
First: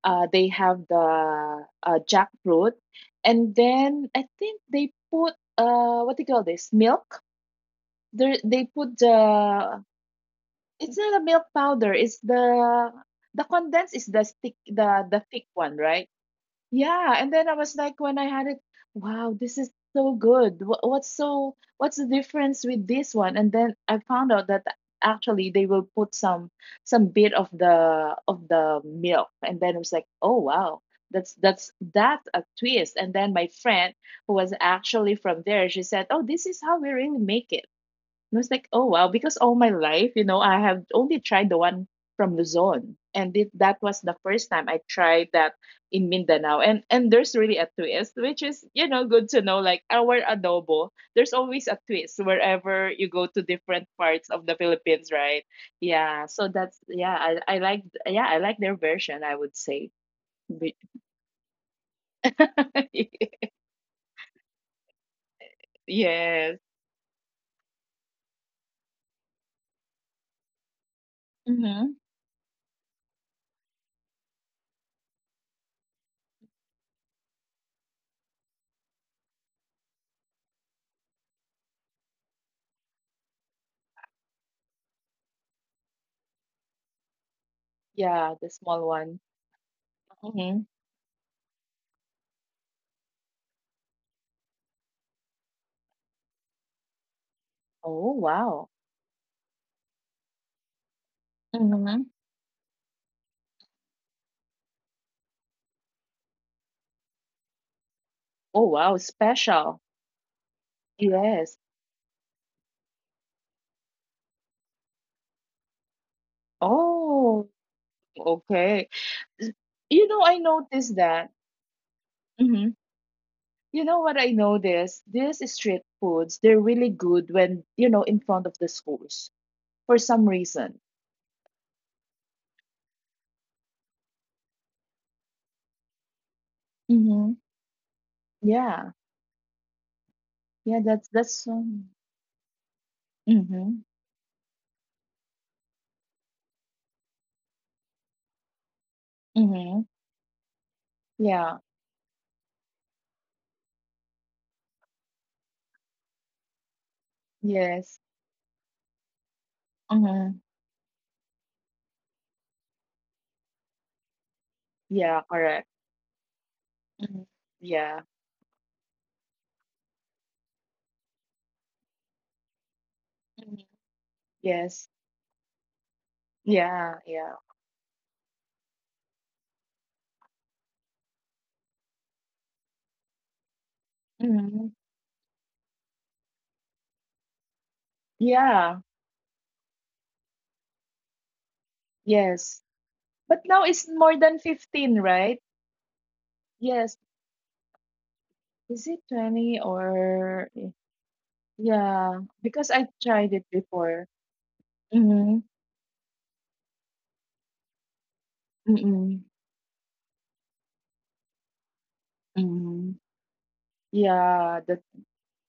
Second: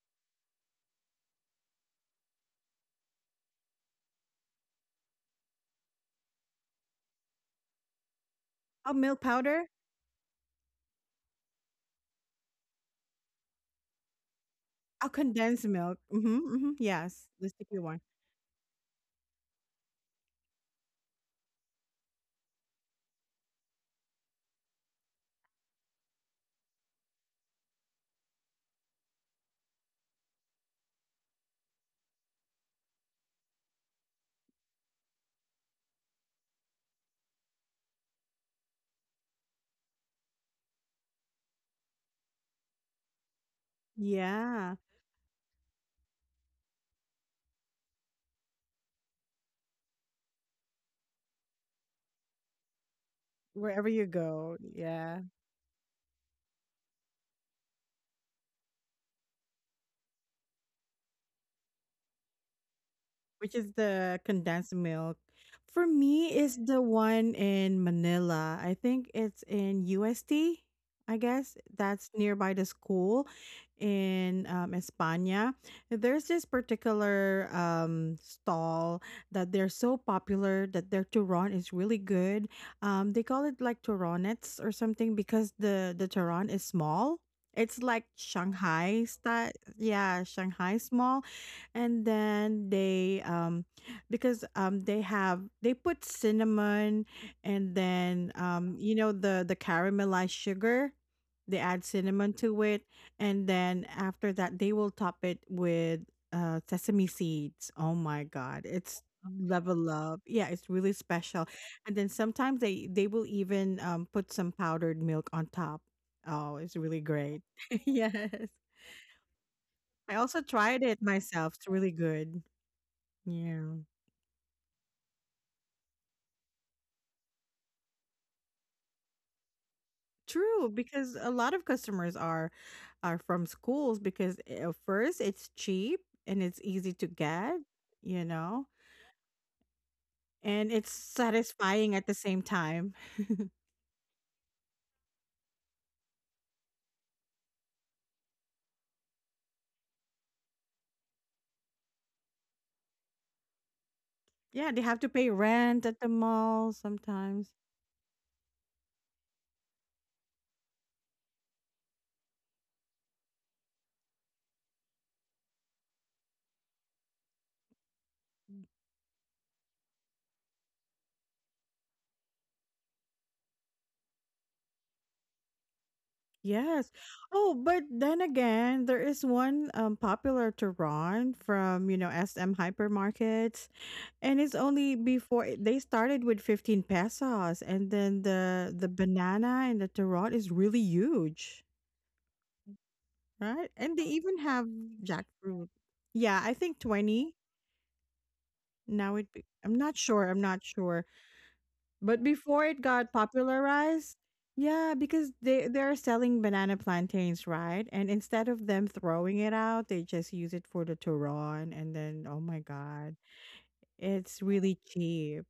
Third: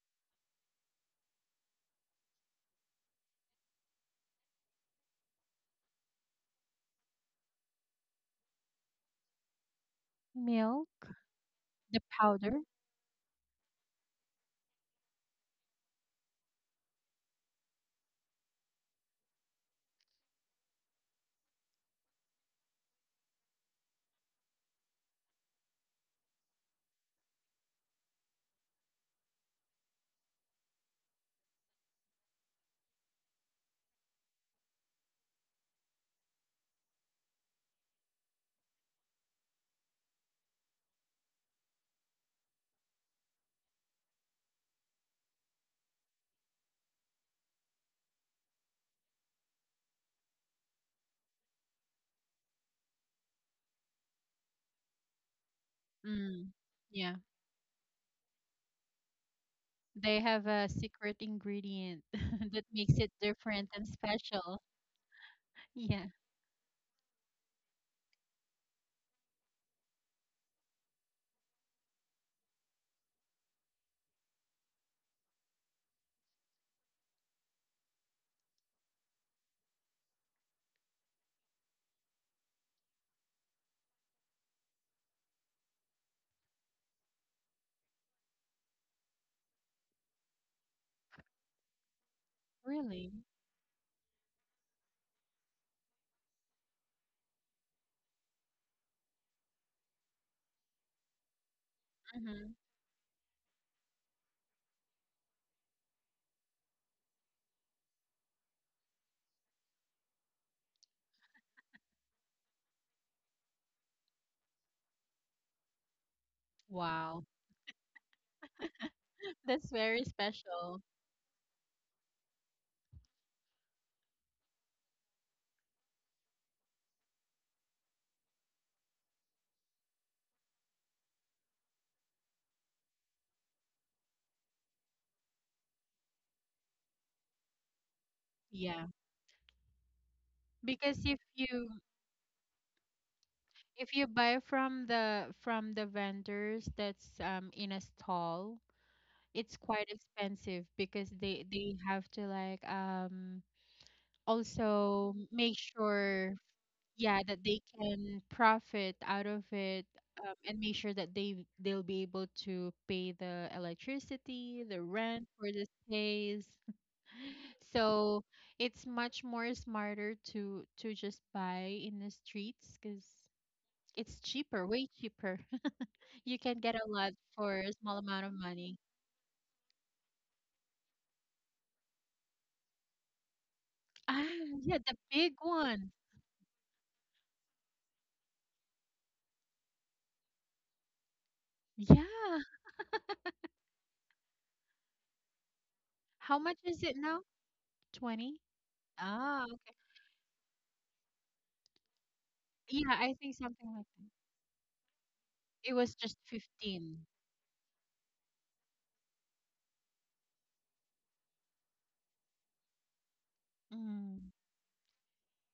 S2: uh they have the uh jackfruit, and then I think they put, uh what do you call this, milk, there they
S1: Oh,
S2: put
S1: milk powder?
S2: the — it's
S3: Milk,
S2: not a milk powder,
S3: the
S2: it's
S3: powder.
S2: the the condensed, is the stick, the
S1: Oh,
S2: the thick
S1: condensed
S2: one,
S1: milk.
S2: right?
S1: Mhm, mhm.
S2: Yeah,
S1: Yes,
S2: and then
S1: the
S2: I was
S1: sticky
S2: like,
S1: one.
S2: when I had it, wow, this is so good. Wha- What's so what's the difference with this one? And then I found out that actually they will put some, some bit of the of the milk, and then it was like, oh wow, that's that's that's a twist. And then my friend, who was actually from there, she said, oh, this is how we really make it. I was like, oh wow, because all my life, you know, I have only tried the one from Luzon, and it, that was the first time
S1: Yeah,
S2: I tried that in Mindanao. And and there's really a twist, which is, you know, good to know. Like our adobo, there's always a twist wherever you go to different
S1: wherever you
S2: parts of the
S1: go.
S2: Philippines,
S1: Yeah.
S2: right? Yeah, so
S3: Mm,
S2: that's,
S3: yeah,
S2: yeah, I I like yeah I like, their version, I would say.
S3: they have a
S2: Be-
S3: secret ingredient [laughs] that makes it
S2: [laughs]
S1: Which
S3: different
S1: is
S3: and
S1: the
S3: special.
S1: condensed milk. For
S3: Yeah,
S1: me,
S2: yes,
S1: is the one in Manila. I think it's in U S T. I guess
S2: mm-hmm.
S1: that's nearby the school in um, España. There's this particular um, stall that they're so popular that their turon is really good. Um, they call it like turonets or something because the the turon is small. It's like
S2: Yeah, the small
S1: Shanghai
S2: one.
S1: style. Yeah,
S2: Mm-hmm.
S1: Shanghai small and then
S3: really.
S1: they um because um they have they put cinnamon and
S2: Oh
S1: then
S2: wow.
S1: um you know, the the caramelized sugar, they add cinnamon
S3: Hmm.
S1: to it, and then after that they will top it with uh sesame seeds. Oh my god,
S2: Oh, wow,
S1: it's
S2: special.
S1: level up. Yeah, it's really special.
S2: Yes.
S1: And then sometimes they they will even um put some powdered milk on top. Oh, it's really
S3: Wow,
S1: great.
S2: Oh,
S1: [laughs] Yes,
S2: okay.
S3: [laughs]
S2: S-
S3: that's very
S1: I
S2: You know,
S1: also
S2: I
S3: special.
S1: tried it
S2: noticed that.
S1: myself. It's really good.
S2: hmm
S1: Yeah.
S2: You know what I noticed? These street foods, they're really good when, you know, in front of the schools for some
S1: True,
S2: reason.
S1: because a lot of customers are are from schools because uh, first it's cheap and it's easy to
S2: Mm-hmm.
S1: get, you know,
S3: Yeah,
S2: Yeah.
S1: and
S2: Yeah,
S1: it's
S3: because if
S2: that's that's
S3: you
S1: satisfying
S2: um,
S1: at the same time. [laughs]
S2: mm-hmm.
S3: if you buy from the from the vendors that's um in a stall, it's quite
S2: Mm-hmm.
S3: expensive because they
S2: Yeah.
S3: they have to, like, um
S1: Yeah, they have
S3: also
S1: to pay
S3: make
S1: rent at the
S3: sure,
S1: mall
S3: yeah, that
S1: sometimes.
S3: they
S2: Yes.
S3: can profit out of it, um,
S2: Mm-hmm.
S3: and make sure that they they'll be able to pay the electricity, the rent
S2: Yeah,
S3: for the
S2: correct.
S3: space,
S2: Mm-hmm. Yeah.
S3: so it's much more smarter to to just buy in the streets because
S2: Mhm.
S3: it's cheaper, way
S2: Yes.
S3: cheaper. [laughs] You can get a
S1: Yes.
S2: Yeah,
S3: lot
S2: yeah.
S1: Oh,
S3: for a
S1: but
S3: small
S1: then
S3: amount of money.
S1: again, there is one um, popular Tehran from, you know, S M hypermarkets. And
S3: Ah,
S1: it's
S2: Mm-hmm.
S3: yeah, the
S1: only
S3: big
S1: before it- they
S3: one.
S1: started with fifteen pesos and then the
S2: Yeah.
S1: the banana and the tarot is really huge,
S3: Yeah,
S2: Yes. But now
S1: right?
S2: it's
S1: And they
S2: more
S1: even
S2: than
S1: have
S2: fifteen, right?
S1: jackfruit.
S3: how
S1: Yeah,
S3: much
S1: I
S3: is
S1: think
S3: it
S2: Yes.
S3: now?
S1: twenty
S3: twenty?
S2: Is it
S1: now it
S3: Ah,
S1: be,
S2: 20
S3: okay.
S1: I'm not sure, I'm
S2: or
S1: not sure. But
S2: yeah,
S1: before
S2: because
S1: it
S2: I
S3: Yeah, I
S1: got
S3: think
S2: tried it
S3: something like that.
S2: before.
S1: popularized, yeah, because
S2: Mm-hmm.
S1: they
S3: It was
S1: they're
S3: just
S1: selling banana
S3: fifteen.
S1: plantains, right? And instead of them
S2: Mm-mm.
S1: throwing it out, they just use it for the turon, and then oh my
S2: Mm-hmm.
S1: god,
S3: Mm.
S1: it's
S2: Yeah,
S1: really
S2: that
S1: cheap.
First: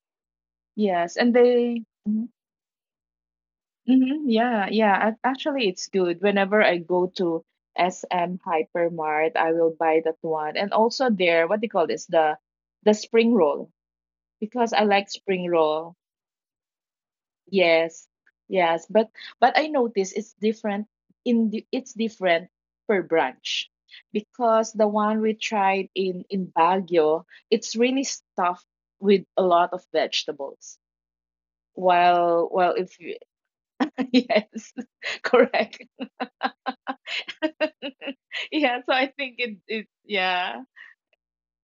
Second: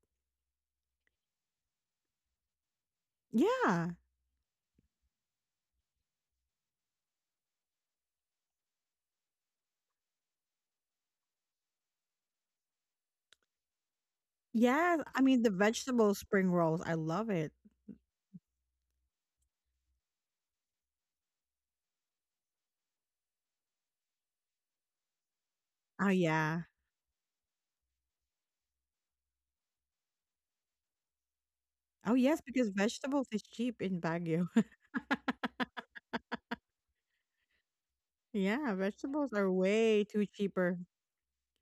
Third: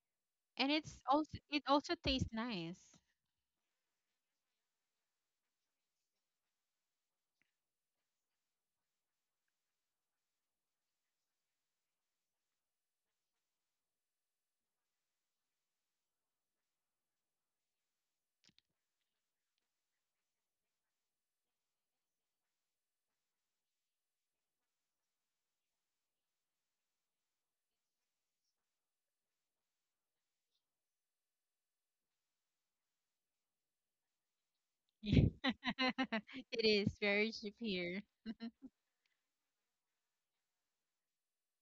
S3: And it's
S2: yes. And
S3: also it
S2: they
S3: also
S2: mm-hmm.
S3: tastes nice. [laughs]
S1: Yeah.
S2: Mm-hmm. Yeah, yeah. ac- Actually, it's good. Whenever I go to S M Hypermart, I will buy that one. And also there, what do you call this? The the spring roll because I
S1: Yes,
S2: like
S1: I mean,
S2: spring
S1: the
S2: roll.
S1: vegetable spring rolls, I love it.
S2: Yes, yes, but but I notice it's different in the it's different per branch because the one we tried
S1: Oh,
S2: in in
S1: yeah.
S2: Baguio, it's really stuffed with a lot of vegetables.
S1: Oh, yes,
S2: While
S1: because
S2: well, if you,
S1: vegetables is cheap
S2: [laughs]
S1: in Baguio.
S2: yes,
S1: [laughs]
S2: [laughs]
S3: Yeah.
S2: correct.
S3: [laughs] It is very cheap here.
S2: [laughs]
S1: Yeah,
S2: Yeah, so I
S1: vegetables
S2: think
S1: are
S2: it it
S1: way too
S2: yeah.
S1: cheaper.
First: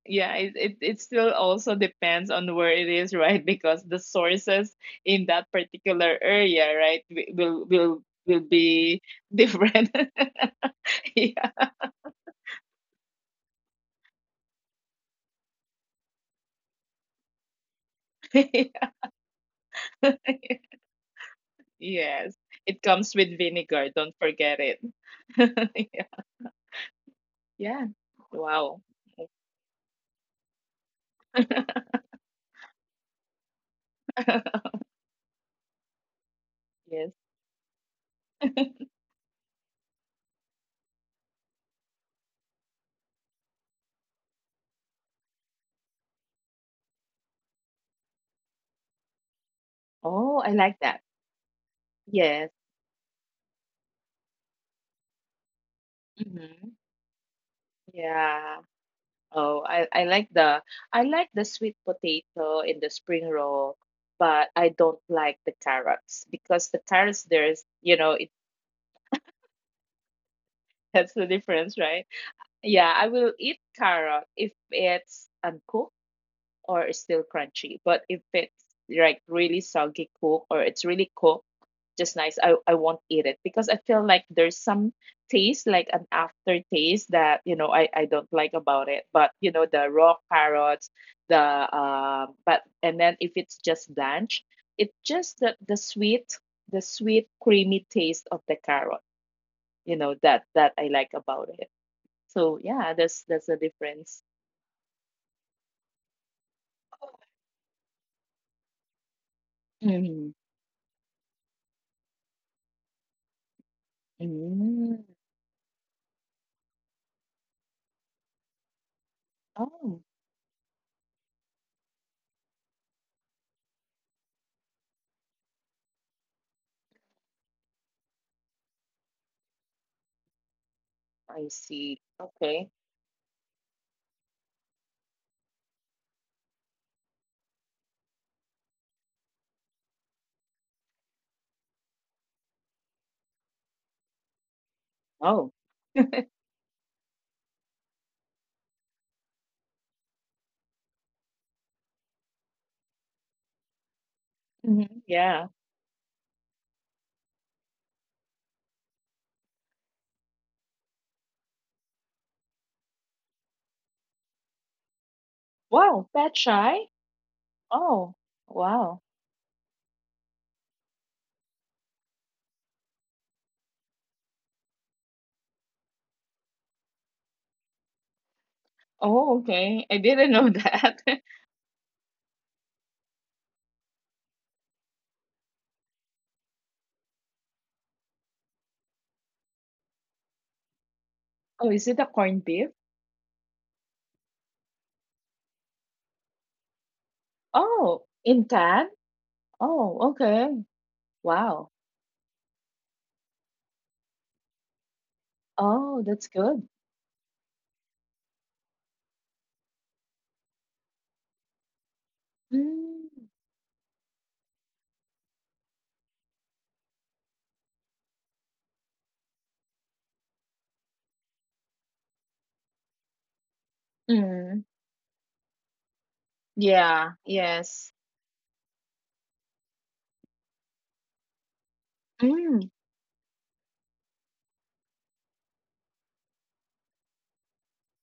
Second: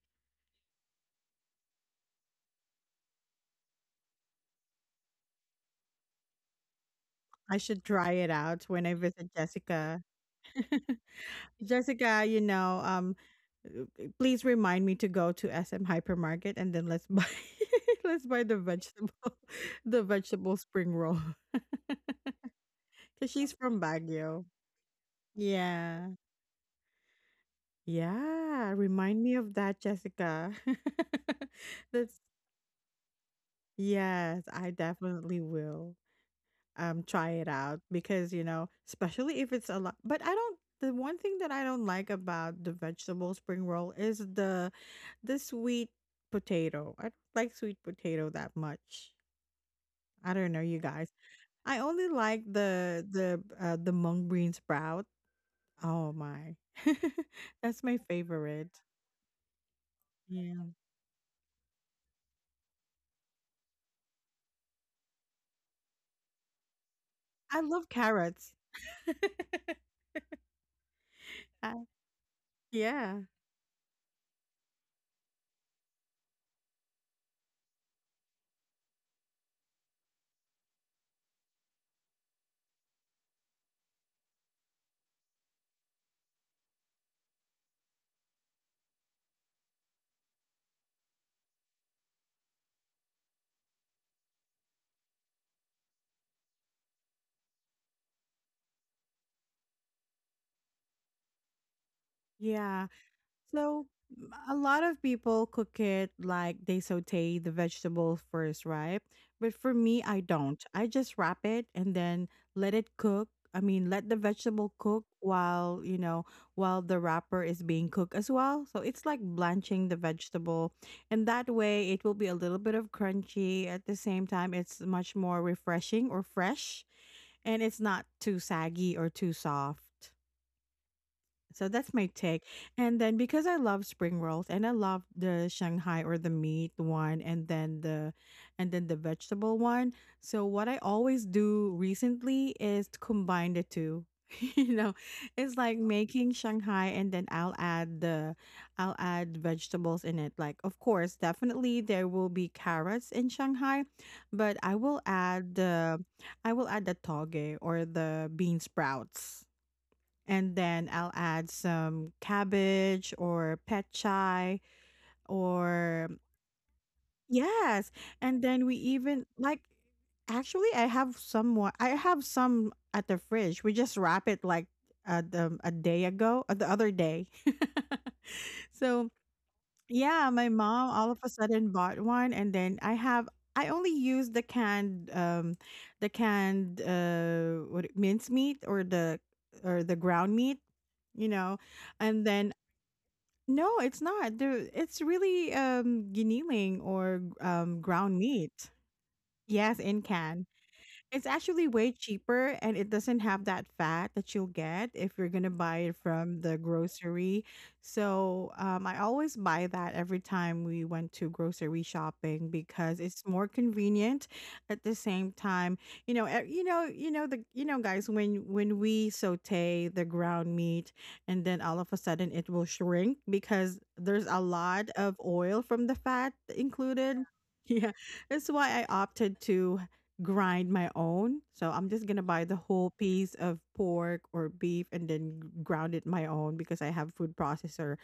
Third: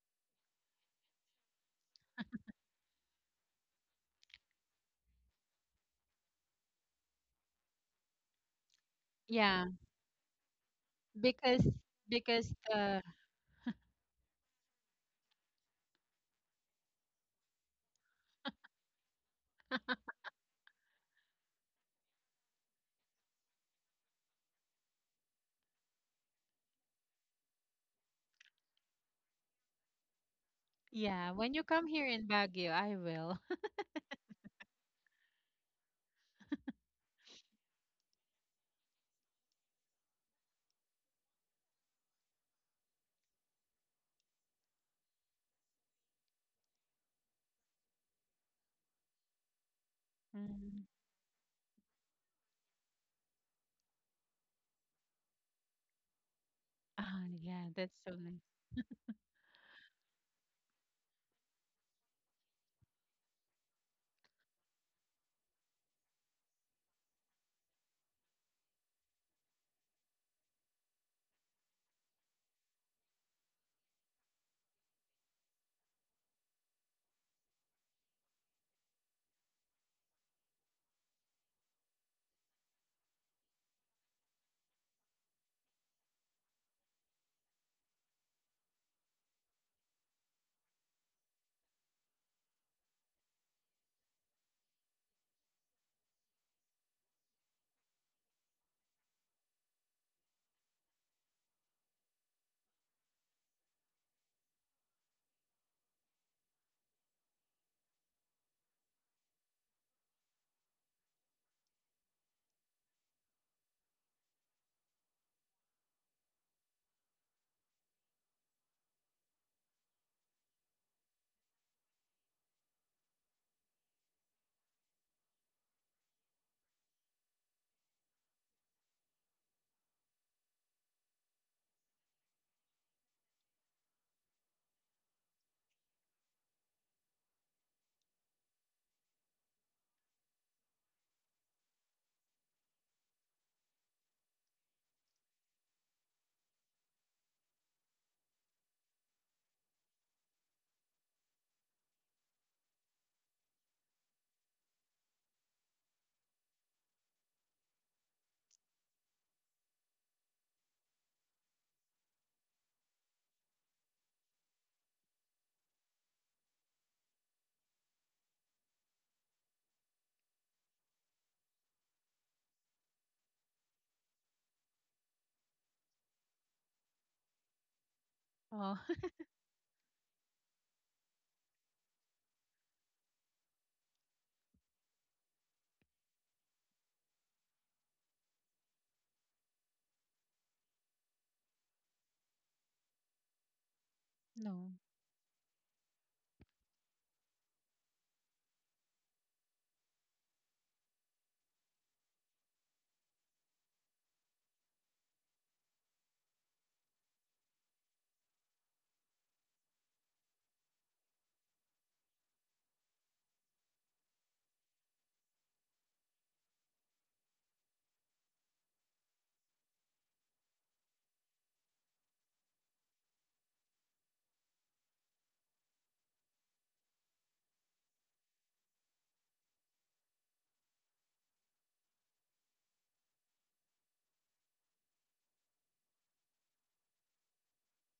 S2: yeah it, it, it still also depends on where it is, [laughs] right? Because the sources in that particular area, right, wi-
S1: I
S2: will
S1: should
S2: will
S1: try it
S2: will
S1: out when I
S2: be
S1: visit
S2: [laughs]
S3: Yeah,
S2: different.
S1: Jessica.
S2: [laughs]
S1: [laughs]
S3: because
S2: Yeah.
S1: Jessica, you
S3: because
S1: know,
S3: the
S1: um, uh, uh, please remind me to go to S M Hypermarket and then let's buy [laughs] let's buy the
S2: [laughs]
S1: vegetable [laughs] the vegetable spring roll [laughs]
S2: Yes, it comes
S1: because
S2: with
S1: she's from
S2: vinegar, don't
S1: Baguio.
S2: forget it. [laughs]
S1: Yeah.
S2: Yeah. Yeah.
S1: Yeah,
S2: Wow.
S1: remind me of that, Jessica.
S3: yeah, when you come
S1: [laughs]
S3: here
S1: That's
S3: in Baguio, I will. [laughs]
S1: yes, I
S2: [laughs]
S1: definitely will um
S2: Yes.
S1: try it out because you know, especially if it's a lot. But I don't. The one thing that I don't like about the vegetable spring roll is the the sweet potato. I don't like sweet potato that much. I don't know,
S2: Oh,
S1: you
S3: Mm.
S2: I like
S1: guys.
S2: that.
S1: I only like
S2: Yes.
S1: the the uh, the mung bean sprout. Oh my,
S2: hmm
S3: Oh,
S1: [laughs]
S3: yeah,
S1: that's
S3: that's
S1: my
S3: so nice.
S1: favorite.
S2: yeah. Oh, I, I like
S1: Yeah,
S2: the I like the sweet potato in the spring roll, but I don't like the carrots because the carrots
S1: I
S2: there's,
S1: love
S2: you know, it.
S1: carrots. [laughs]
S2: [laughs] That's the
S1: Uh,
S2: difference, right? Yeah,
S1: yeah,
S2: I will eat carrot if it's uncooked or it's still crunchy. But if it's like really soggy cooked or it's really cooked just nice, I, I won't eat it because I feel like there's some taste, like an aftertaste that, you know, I, I don't like about it. But, you know, the raw carrots, the, um, but, and then if it's just blanched, it's just the, the sweet, the sweet, creamy taste of the carrot, you know, that, that I like about it. So
S1: yeah.
S2: yeah, that's, that's the
S1: So
S2: difference.
S1: m- a lot of people cook it like they saute the vegetables first, right? But for me, I
S2: Mm-hmm.
S1: don't. I just wrap it and then let it cook. I mean, let the vegetable cook
S2: Mm.
S1: while, you know, while the wrapper is being cooked as well. So it's like blanching the
S2: Oh.
S1: vegetable. And that way it will be a little bit of crunchy. At the same time, it's much more refreshing or fresh. And it's not too saggy or too soft.
S2: I
S1: So that's my
S2: see.
S1: take.
S2: Okay.
S1: And then because I love spring rolls and I love the Shanghai or the meat one and then the and then the vegetable one. So what I always do recently is to combine the two. [laughs] You know, it's
S2: Oh.
S1: like making Shanghai and then I'll add the I'll add vegetables in it. Like of course, definitely there will be carrots in Shanghai, but I
S2: hmm
S1: will add
S2: Yeah.
S1: the I will add the toge or the bean sprouts, and then I'll add some cabbage or pet chai or
S2: Wow. That shy?
S1: yes,
S2: Oh.
S1: and then we
S2: Wow.
S1: even like actually I have some more. I have some at the fridge. We just wrap it like uh, the, a day ago, uh, the other day. [laughs]
S3: Oh,
S1: So
S3: [laughs]
S2: Oh, okay. I
S1: yeah,
S2: didn't
S1: my
S2: know [laughs]
S1: mom
S2: that.
S1: all of a sudden bought one, and then I have I only use the canned um the canned uh what it- mincemeat or the or the ground meat, you know,
S2: Oh, is it a
S1: and
S2: corned
S1: then
S2: beef?
S1: no, it's not.
S3: no.
S1: There, it's really um giniling or um
S2: Oh,
S1: ground
S2: in
S1: meat.
S2: can?
S1: Yes, in
S2: Oh,
S1: can.
S2: okay.
S1: It's actually
S2: Wow.
S1: way cheaper and it doesn't have that fat that you'll get if you're going to buy it
S2: Oh, that's
S1: from the
S2: good.
S1: grocery. So, um, I always buy that every time we went to grocery shopping because it's
S2: Mm.
S1: more convenient at the same time. You know, eh, you know, you know the you know guys, when when we saute the ground meat and then all of a sudden it will shrink because there's a
S2: Mm.
S1: lot of oil from the fat
S2: Yeah.
S1: included. [laughs]
S2: Yes.
S1: Yeah, that's why I opted to grind my own. So I'm just gonna buy the
S2: Mm.
S1: whole piece of pork or beef and then g- ground it my own because I have food processor.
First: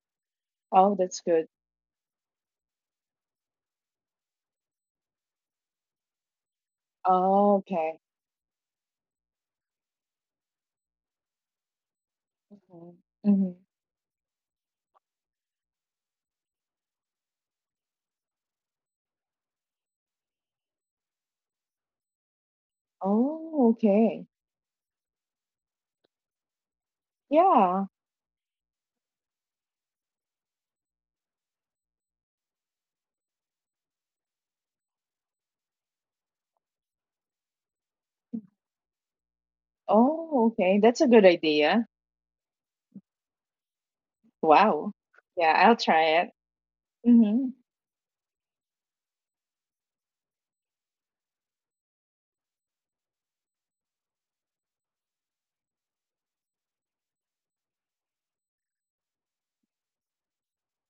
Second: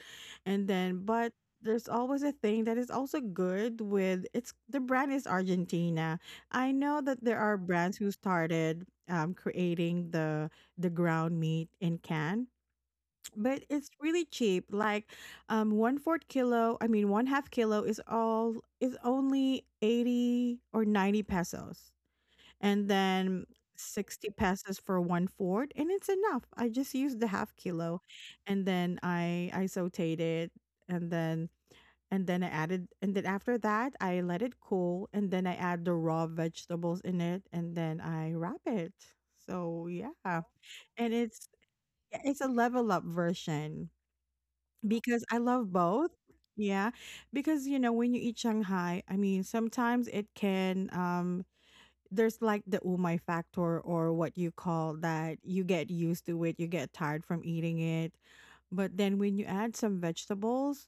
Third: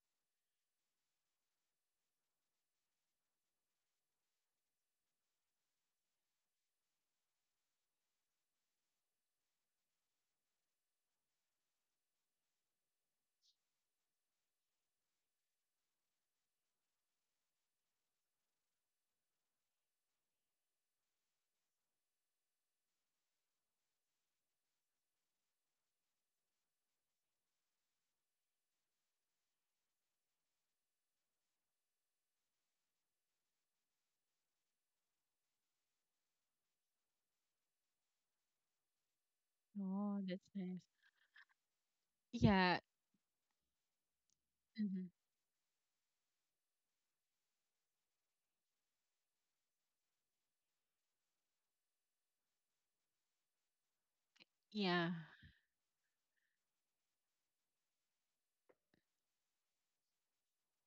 S1: And
S2: Oh,
S1: then
S2: that's
S1: but
S2: good.
S1: there's always a thing that is also good with it's the brand is Argentina. I know that there
S2: Oh,
S1: are brands
S2: okay.
S1: who started um, creating the the ground meat in can,
S2: hmm hmm
S1: but it's really cheap. Like um one fourth kilo, I mean one half kilo is all is only eighty or ninety pesos, and then
S2: Oh, okay.
S1: sixty pesos for one fourth, and it's enough. I just used the half
S2: Yeah.
S1: kilo, and then i i sauteed it, and then and then I added and then after that I let it cool, and then I add the raw vegetables in it, and then I wrap it. So
S3: Oh,
S1: yeah,
S3: that's
S2: Oh,
S3: nice.
S2: okay. That's a
S1: and
S2: good
S1: it's
S2: idea.
S1: it's a
S3: Yeah.
S1: level up version
S2: Wow.
S3: Mhm,
S1: because I
S2: Yeah,
S1: love
S2: I'll
S1: both.
S2: try it.
S1: Yeah,
S2: Mhm.
S1: because you know when you eat Shanghai, I mean sometimes it can um there's like the umai factor or what you call
S3: yeah.
S1: that, you get used to it, you get tired from eating it. But then when you add some vegetables,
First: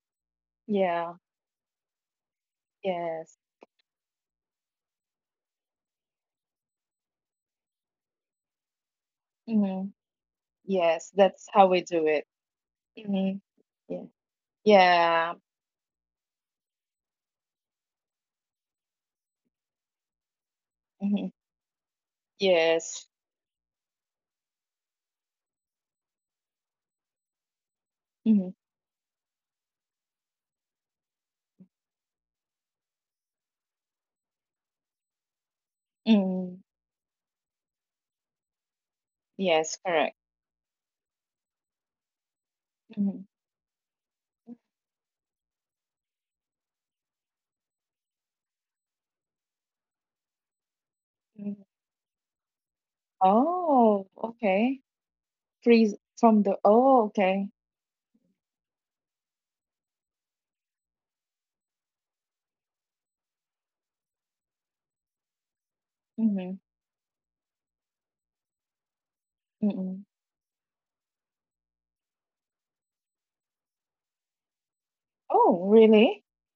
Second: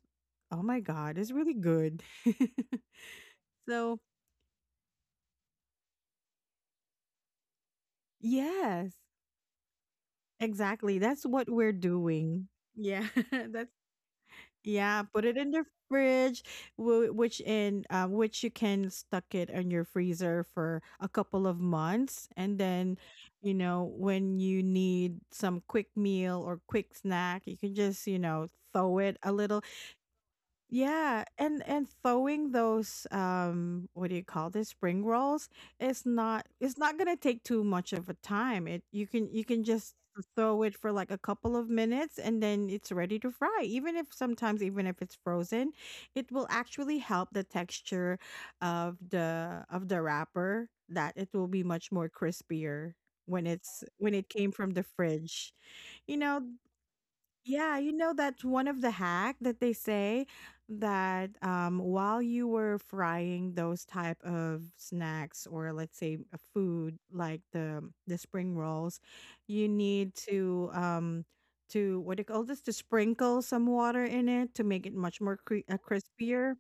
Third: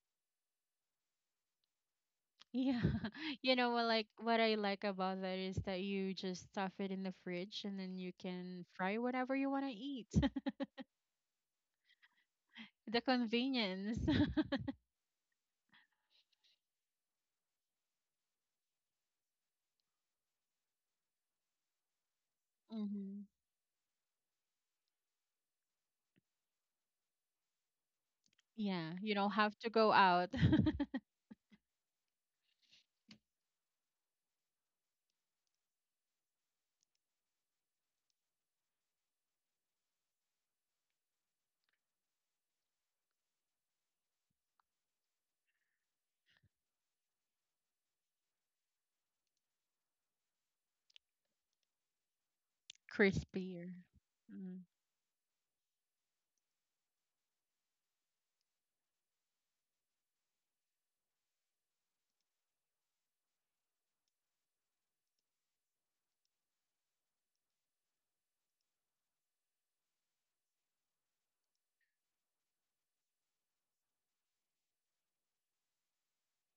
S1: oh my
S2: Yeah.
S1: God, it's really good. [laughs]
S3: Yeah.
S2: Yes.
S3: [laughs] You know what
S1: So,
S3: like what I like about that is that you just stuff it in the fridge and then you can
S1: yes,
S3: fry whatever you want to
S2: Mhm.
S3: eat. [laughs]
S1: exactly.
S2: Yes,
S1: That's what
S2: that's how
S1: we're
S2: we do it.
S1: doing.
S3: The
S1: Yeah, [laughs]
S2: Mhm.
S1: that's
S3: convenience.
S2: Yeah.
S3: [laughs]
S1: yeah, put it
S2: Yeah.
S1: in the fridge, wh- which in um, which you can stuck it in your freezer for a
S2: Mhm.
S1: couple of months, and then,
S2: Yes.
S3: Mhm.
S1: you know, when you need some quick meal or quick snack, you can just you know
S2: Mhm.
S3: Yeah,
S1: throw
S3: you
S1: it
S3: don't
S1: a
S3: have
S1: little.
S3: to go out. [laughs]
S1: Yeah, and and thawing those um what do you call this spring rolls is not
S2: Mm.
S1: it's not gonna take too much of a time. It you can you can
S2: Yes,
S1: just
S2: correct.
S1: throw it for like a couple of minutes and then it's ready to
S2: Mhm.
S1: fry. Even if sometimes even if it's frozen, it will actually help the texture of the of the wrapper that it will be
S2: Mhm.
S1: much more crispier when
S3: Crispier.
S1: it's when
S2: Oh,
S1: it came from the
S2: okay.
S1: fridge.
S2: Freeze
S1: You know,
S2: from the Oh, okay.
S1: yeah, you know that's one of the hack that they say that um, while you were frying those type of snacks, or let's say a
S2: Mhm.
S1: food like the the spring rolls, you
S2: Mm-mm.
S1: need to um to, what do you call this, to sprinkle some water in it to make it much more cre-
S2: Oh,
S1: uh,
S2: really?
S1: crispier.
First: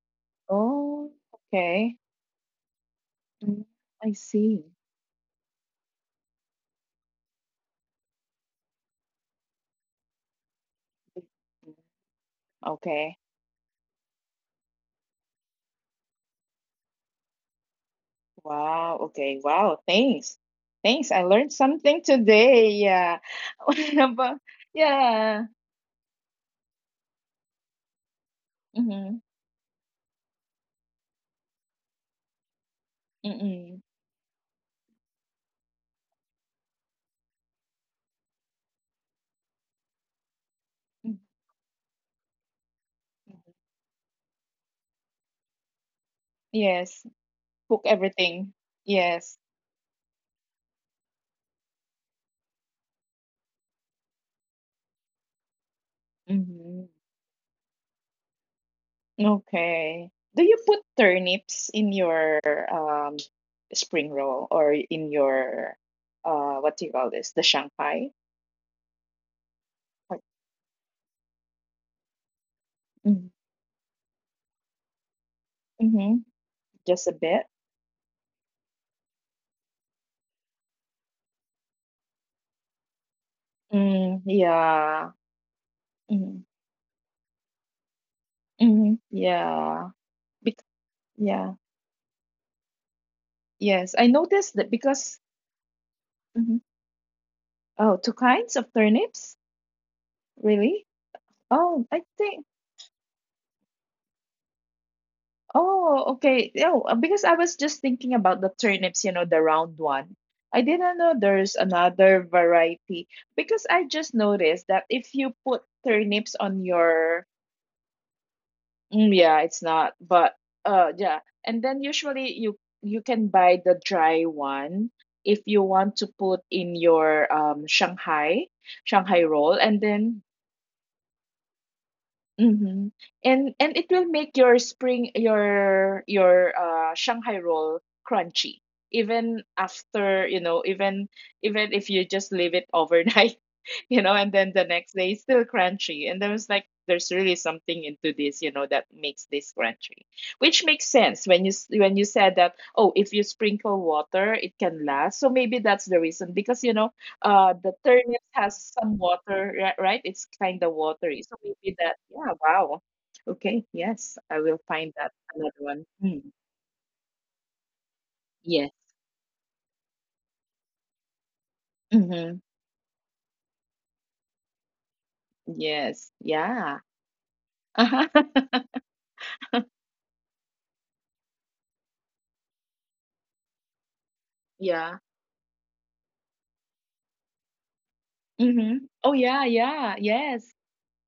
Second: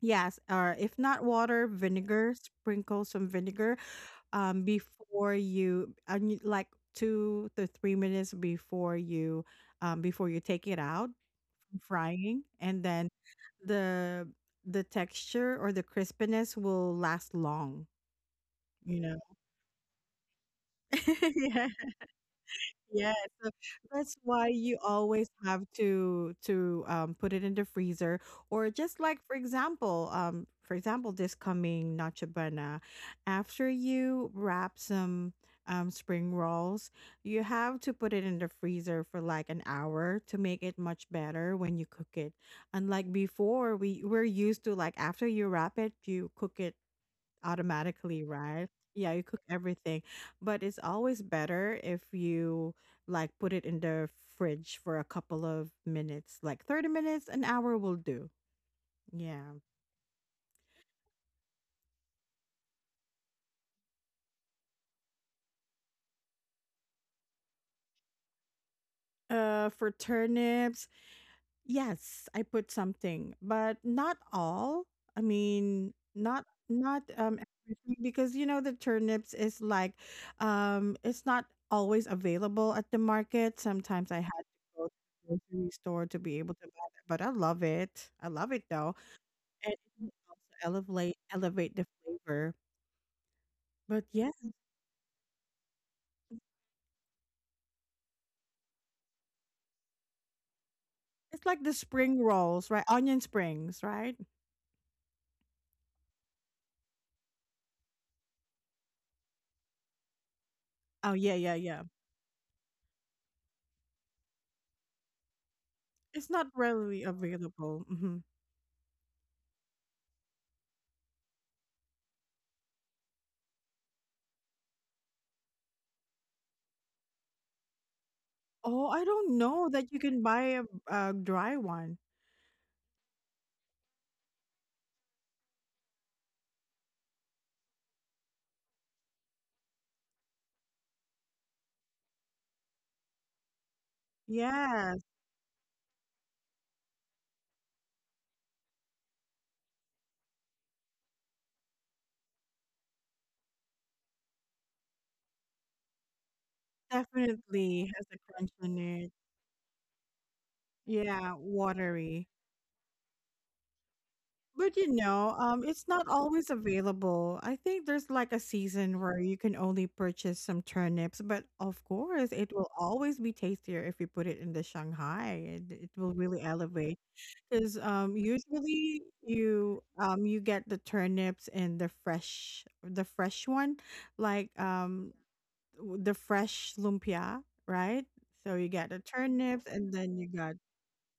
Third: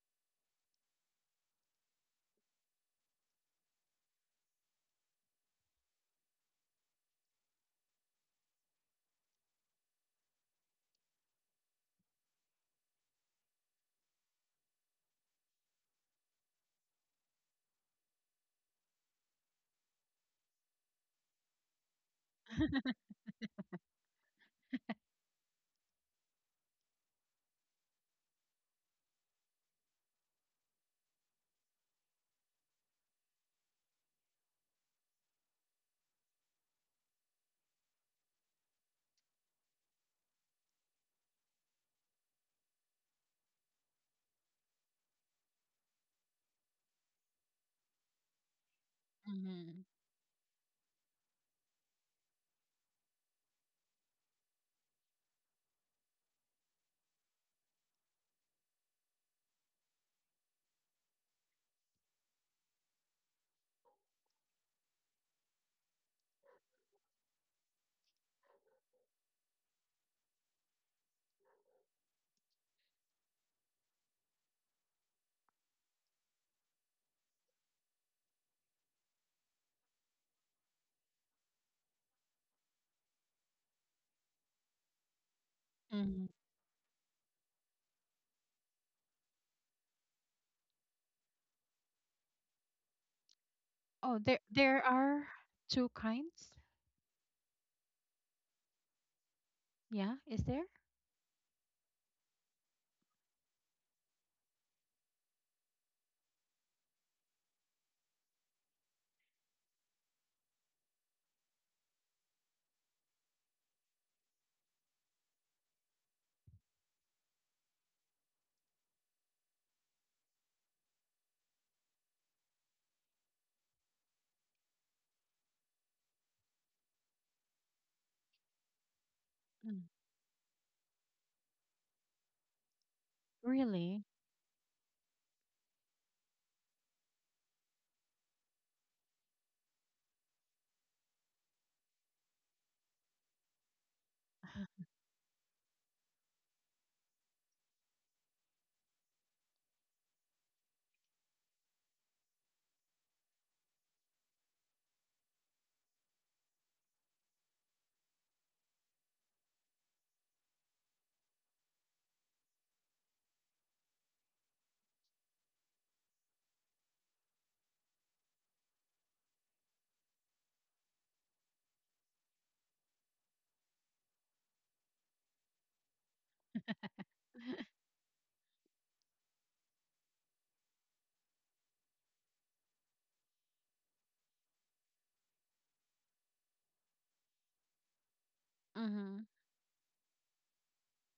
S1: Yes, or if
S2: Oh,
S1: not water,
S2: okay.
S1: vinegar. Sprinkle some
S2: Mm,
S1: vinegar
S2: I see.
S1: um before you and you- like two to three minutes before you um before you take it out
S2: Mm,
S1: from frying, and then
S2: okay.
S1: the the texture or the crispiness will last long,
S2: Wow,
S1: you know.
S2: okay. Wow, thanks. Thanks. I
S1: [laughs]
S2: learned
S1: Yeah.
S2: something today.
S1: Yeah,
S2: Yeah.
S1: so
S2: [laughs]
S1: that's
S2: But
S1: why you always
S2: yeah.
S1: have to to um, put it in the freezer, or just
S2: Mm-hmm.
S1: like, for example, um, for example, this coming Nacho Buena, after
S2: Mm-mm. Mm,
S1: you wrap some um, spring rolls, you have to put it in the freezer for like an hour to make it much
S2: hmm mm
S1: better when you cook it. Unlike
S2: mm mm
S1: before, we we're used to like, after you wrap it, you cook it
S2: Yes. Cook
S1: automatically,
S2: everything.
S1: right? Yeah, you
S2: Yes.
S1: cook
S3: Mm-hmm.
S1: everything, but it's always better if you like put it in the fridge for a couple of minutes, like
S2: Mm-hmm.
S1: thirty minutes, an hour will do. Yeah.
S2: Okay. Do you put turnips in your um spring roll or in your uh what do you call this? The Shanghai?
S1: Uh, for
S2: Like,
S1: turnips, yes, I put
S2: Mm-hmm.
S1: something, but not all. I mean,
S2: mm-hmm,
S1: not not
S2: Just a
S1: um
S2: bit.
S1: everything, because you know the turnips is like, um it's not always available at the market. Sometimes I
S2: Mm,
S1: had to go to
S2: yeah.
S1: the grocery store to
S3: Hmm.
S2: Mm-hmm.
S1: be able to buy that, but I love it. I love it though.
S2: mm-hmm,
S1: And it
S2: Yeah.
S1: will also
S2: Bec-
S1: elevate
S2: yeah.
S1: elevate the flavor.
S2: Yes,
S1: But
S2: I
S3: Oh,
S1: yeah,
S3: there
S2: noticed that
S3: there
S2: because
S3: are two kinds.
S2: Mhm. Oh, two kinds of turnips?
S3: Yeah, is there?
S2: Really?
S1: it's like the
S2: Oh, I
S1: spring
S2: think
S1: rolls, right? Onion springs, right?
S2: oh, okay. Yeah, uh, because I was just thinking about the turnips, you know, the round one. I didn't
S1: Oh
S2: know
S1: yeah,
S2: there's
S1: yeah, yeah.
S2: another variety because I just noticed that if you put
S1: It's
S2: turnips
S1: not
S2: on
S1: readily
S2: your
S1: available. Mm-hmm.
S2: mm, yeah, it's not, but uh yeah, and then usually you you can buy the dry one if you want to put in your um Shanghai
S1: Oh, I
S2: Shanghai
S1: don't
S2: roll
S1: know
S2: and
S3: Mm.
S1: that you
S2: then
S1: can buy a a dry one.
S2: Mhm. And and it
S3: Really?
S2: will make your spring your your uh Shanghai roll crunchy even after, you know, even even if you just leave it overnight, [laughs] you know, and then the next
S1: Yes,
S2: day it's still crunchy. And there was like there's really something into this, you know, that makes this crunchy. Which makes sense when you s- when you said that, oh, if you sprinkle water, it can last. So maybe that's the reason because you know, uh the
S1: definitely has a
S2: turnip
S1: crunch
S2: has
S1: in
S2: some
S1: it.
S2: water ri- right, it's kind of watery,
S1: Yeah,
S2: so maybe that,
S1: watery.
S2: yeah. Wow. Okay, yes, I will
S1: But you
S2: find that
S1: know,
S2: another
S1: um,
S2: one.
S1: it's not
S2: Mm.
S1: always available. I think there's like a
S2: Yes.
S1: season where you can only purchase some turnips, but of course,
S2: Mm-hmm.
S1: it will always be tastier if you put it in the Shanghai. It, it will
S2: Yes,
S1: really
S2: yeah.
S3: [laughs]
S1: elevate, because um,
S2: [laughs]
S1: usually you, um, you get the turnips and the fresh the fresh one, like
S2: Yeah.
S1: um the fresh lumpia, right? So you
S2: Mm-hmm.
S1: get the
S2: Oh
S3: Mm-hmm.
S2: yeah,
S1: turnips and
S2: yeah,
S1: then you
S2: yes.
S1: got,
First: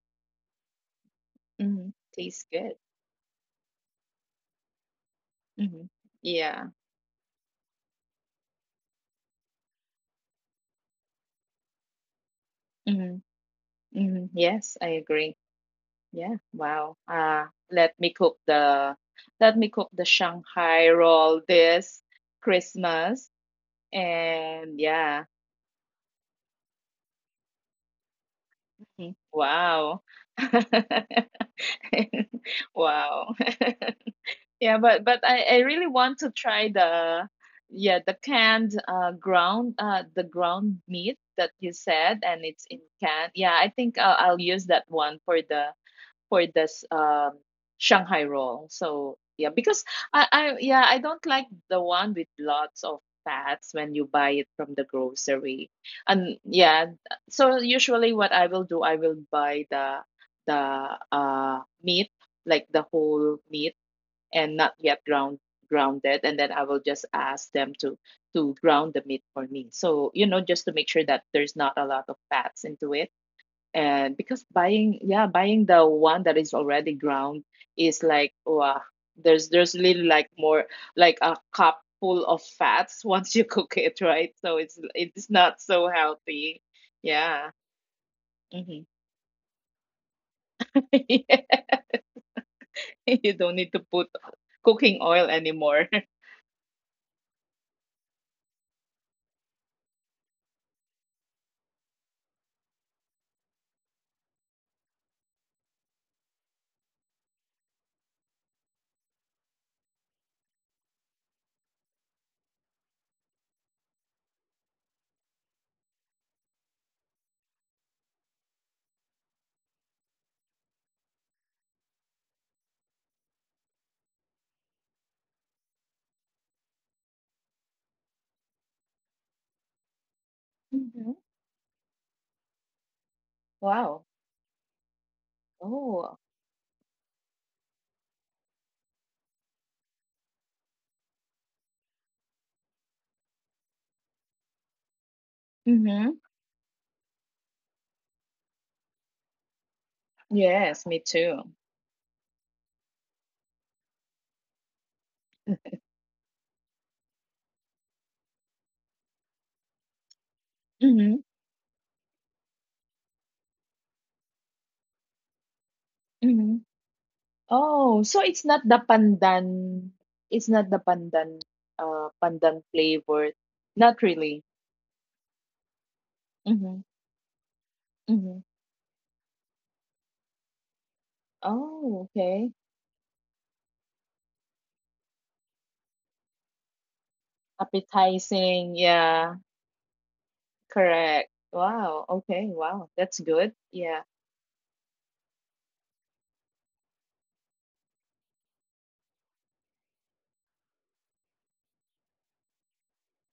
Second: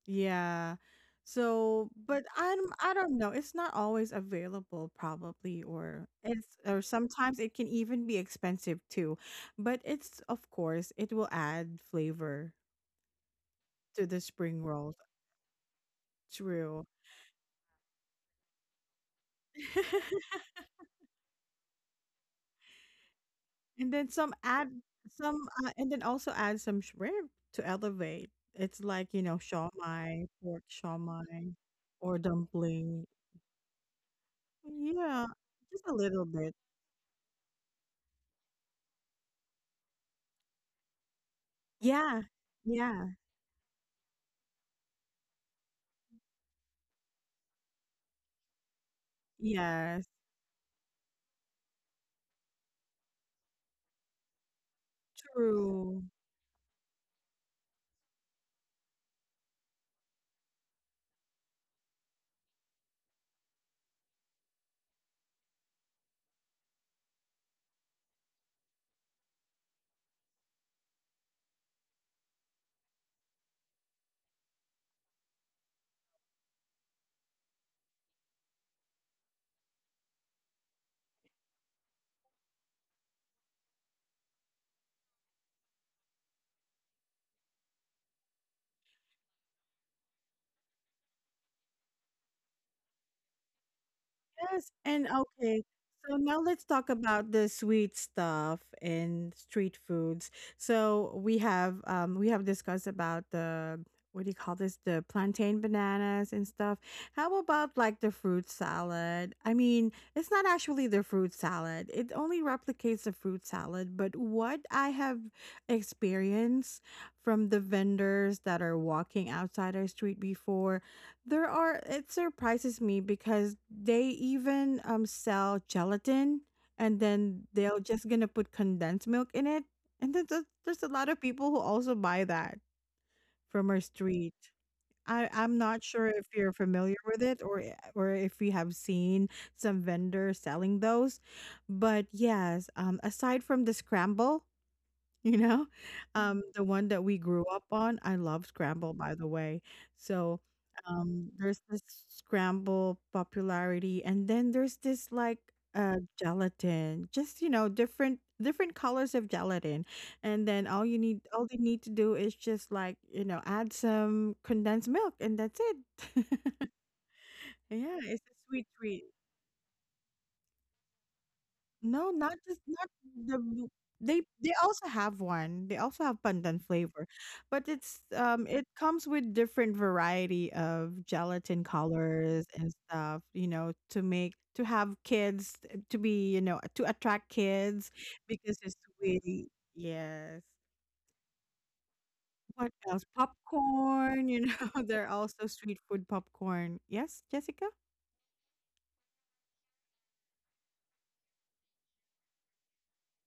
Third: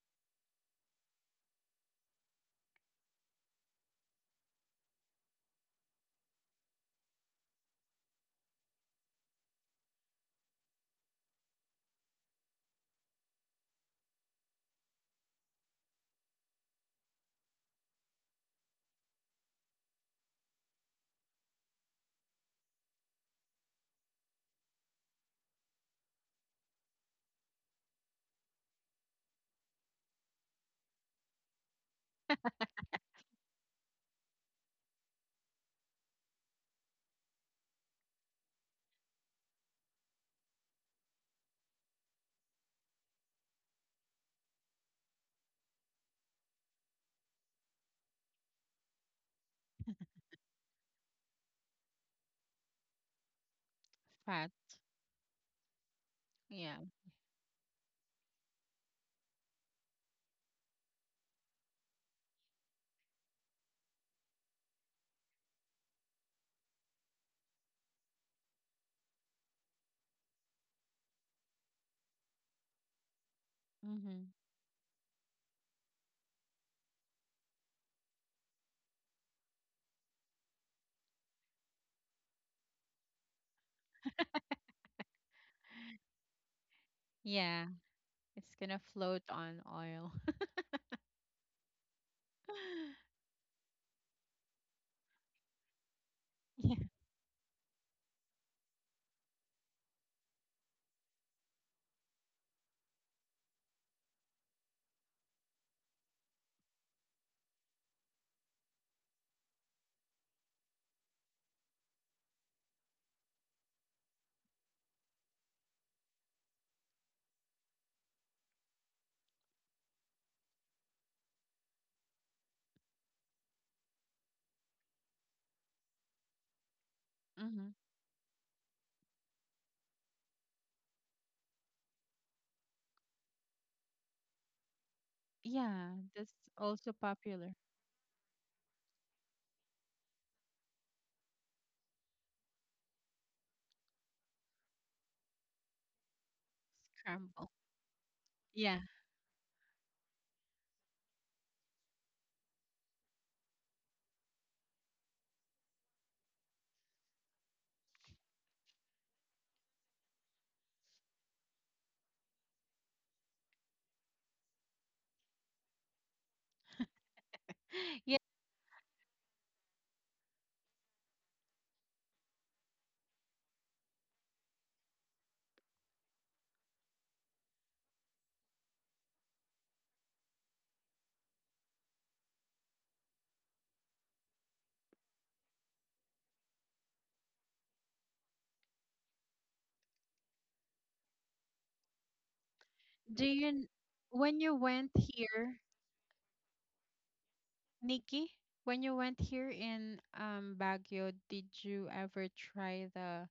S1: yeah. So,
S2: Mm-hmm.
S1: but
S2: Tastes
S1: I'm
S2: good.
S1: I don't know. It's not always available probably,
S2: Mm-hmm.
S1: or it's,
S2: Yeah.
S1: or sometimes it can even be expensive too. But it's, of course, it will add flavor
S2: Mm-hmm.
S1: to the
S2: Mm-hmm.
S1: spring
S2: Yes,
S1: rolls.
S2: I agree. Yeah,
S1: True.
S2: wow, uh let me cook the let me cook the
S1: [laughs]
S2: shanghai roll this christmas.
S1: And then some add
S2: And yeah.
S1: some, uh, and then also add some shrimp to elevate. It's like, you
S2: Mhm.
S1: know,
S2: Wow.
S1: shawmai, pork shawmai,
S2: [laughs]
S1: or dumpling.
S2: Wow. [laughs] Yeah, but but
S1: Yeah,
S2: I I
S1: just
S2: really
S1: a little
S2: want to
S1: bit.
S2: try the yeah, the canned uh ground uh the ground meat that you
S1: Yeah,
S2: said and it's in
S1: yeah,
S2: can. Yeah, I think I'll I'll use that one for the for this um Shanghai roll. So yeah, because
S1: yes,
S2: I, I yeah, I don't like the one with lots of fats when you buy
S3: Fat.
S2: it from the grocery.
S1: true.
S2: And
S3: Yeah.
S2: yeah, so usually what I will do, I will buy the the uh meat, like the whole meat and not yet ground grounded and then I will just ask them to to ground the meat for me. So, you know, just to make sure that there's not a lot of fats into it and
S3: Mm-hmm.
S2: because buying, yeah, buying the one that is already ground is like, wow, there's there's really like more like a cup full of fats [laughs] once you cook it, right? So it's it's not so healthy, yeah.
S3: Yeah, it's
S2: hmm
S3: gonna float on oil.
S2: [laughs] yeah. You don't need to put
S1: Yes,
S2: cooking
S1: and
S2: oil
S1: okay.
S2: anymore.
S1: So
S2: [laughs]
S1: now let's
S3: [laughs] Yeah.
S1: talk about the sweet stuff and street foods. So we have um we have discussed about the, what do you call this? The plantain bananas and stuff. How about like the fruit salad? I mean, it's not actually the fruit salad. It only replicates the fruit salad, but what I have experienced from the vendors that are walking outside our street before, there are it surprises me because they even um sell gelatin, and then
S3: Mm-hmm.
S1: they're just gonna put condensed milk in it. And then there's there's a lot
S2: hmm
S1: of people who also buy that from our
S2: wow
S1: street. I, I'm not
S3: Yeah,
S1: sure if
S2: oh
S3: that's
S1: you're
S3: also
S1: familiar with it,
S3: popular.
S1: or i- or if you have seen some vendors selling those. But yes, um aside from the scramble, you know?
S2: hmm
S1: Um, Mhm. The one that we grew
S3: Scramble.
S1: up on, I love
S3: Yeah.
S1: scramble, by the way. So,
S2: yes, me
S1: um,
S2: too.
S1: there's this scramble popularity, and then there's this like uh gelatin, just, you know, different different colors of gelatin. And then all you need
S2: hmm
S1: all they need to do is just like, you know, add some condensed milk and that's it.
S2: hmm
S1: [laughs] Yeah,
S3: [laughs]
S2: Oh,
S3: Yeah.
S1: it's
S2: so
S1: a
S2: it's
S1: sweet
S2: not the
S1: treat.
S2: pandan. It's not the pandan,
S1: No,
S2: uh,
S1: not just
S2: pandan
S1: not
S2: flavor.
S1: the,
S2: Not
S1: they
S2: really.
S1: they also have one. They also have pandan
S2: Mm-hmm.
S1: flavor. But it's,
S2: Mm-hmm.
S1: um it comes with different variety of gelatin
S2: Oh,
S1: colors
S2: okay.
S1: and stuff, you know, to make to have kids to be, you know, to attract kids because it's
S2: Appetizing. Yeah,
S1: sweet. Yes.
S2: correct. Wow. Okay.
S1: What
S2: Wow.
S1: else?
S2: That's
S3: Do you,
S2: good.
S3: kn-
S2: Yeah.
S1: Popcorn,
S3: when
S1: you
S3: you
S1: know, [laughs]
S3: went
S1: they're also
S3: here,
S1: street food popcorn. Yes, Jessica?
S3: Nikki, when you went here in um, Baguio, did you ever try the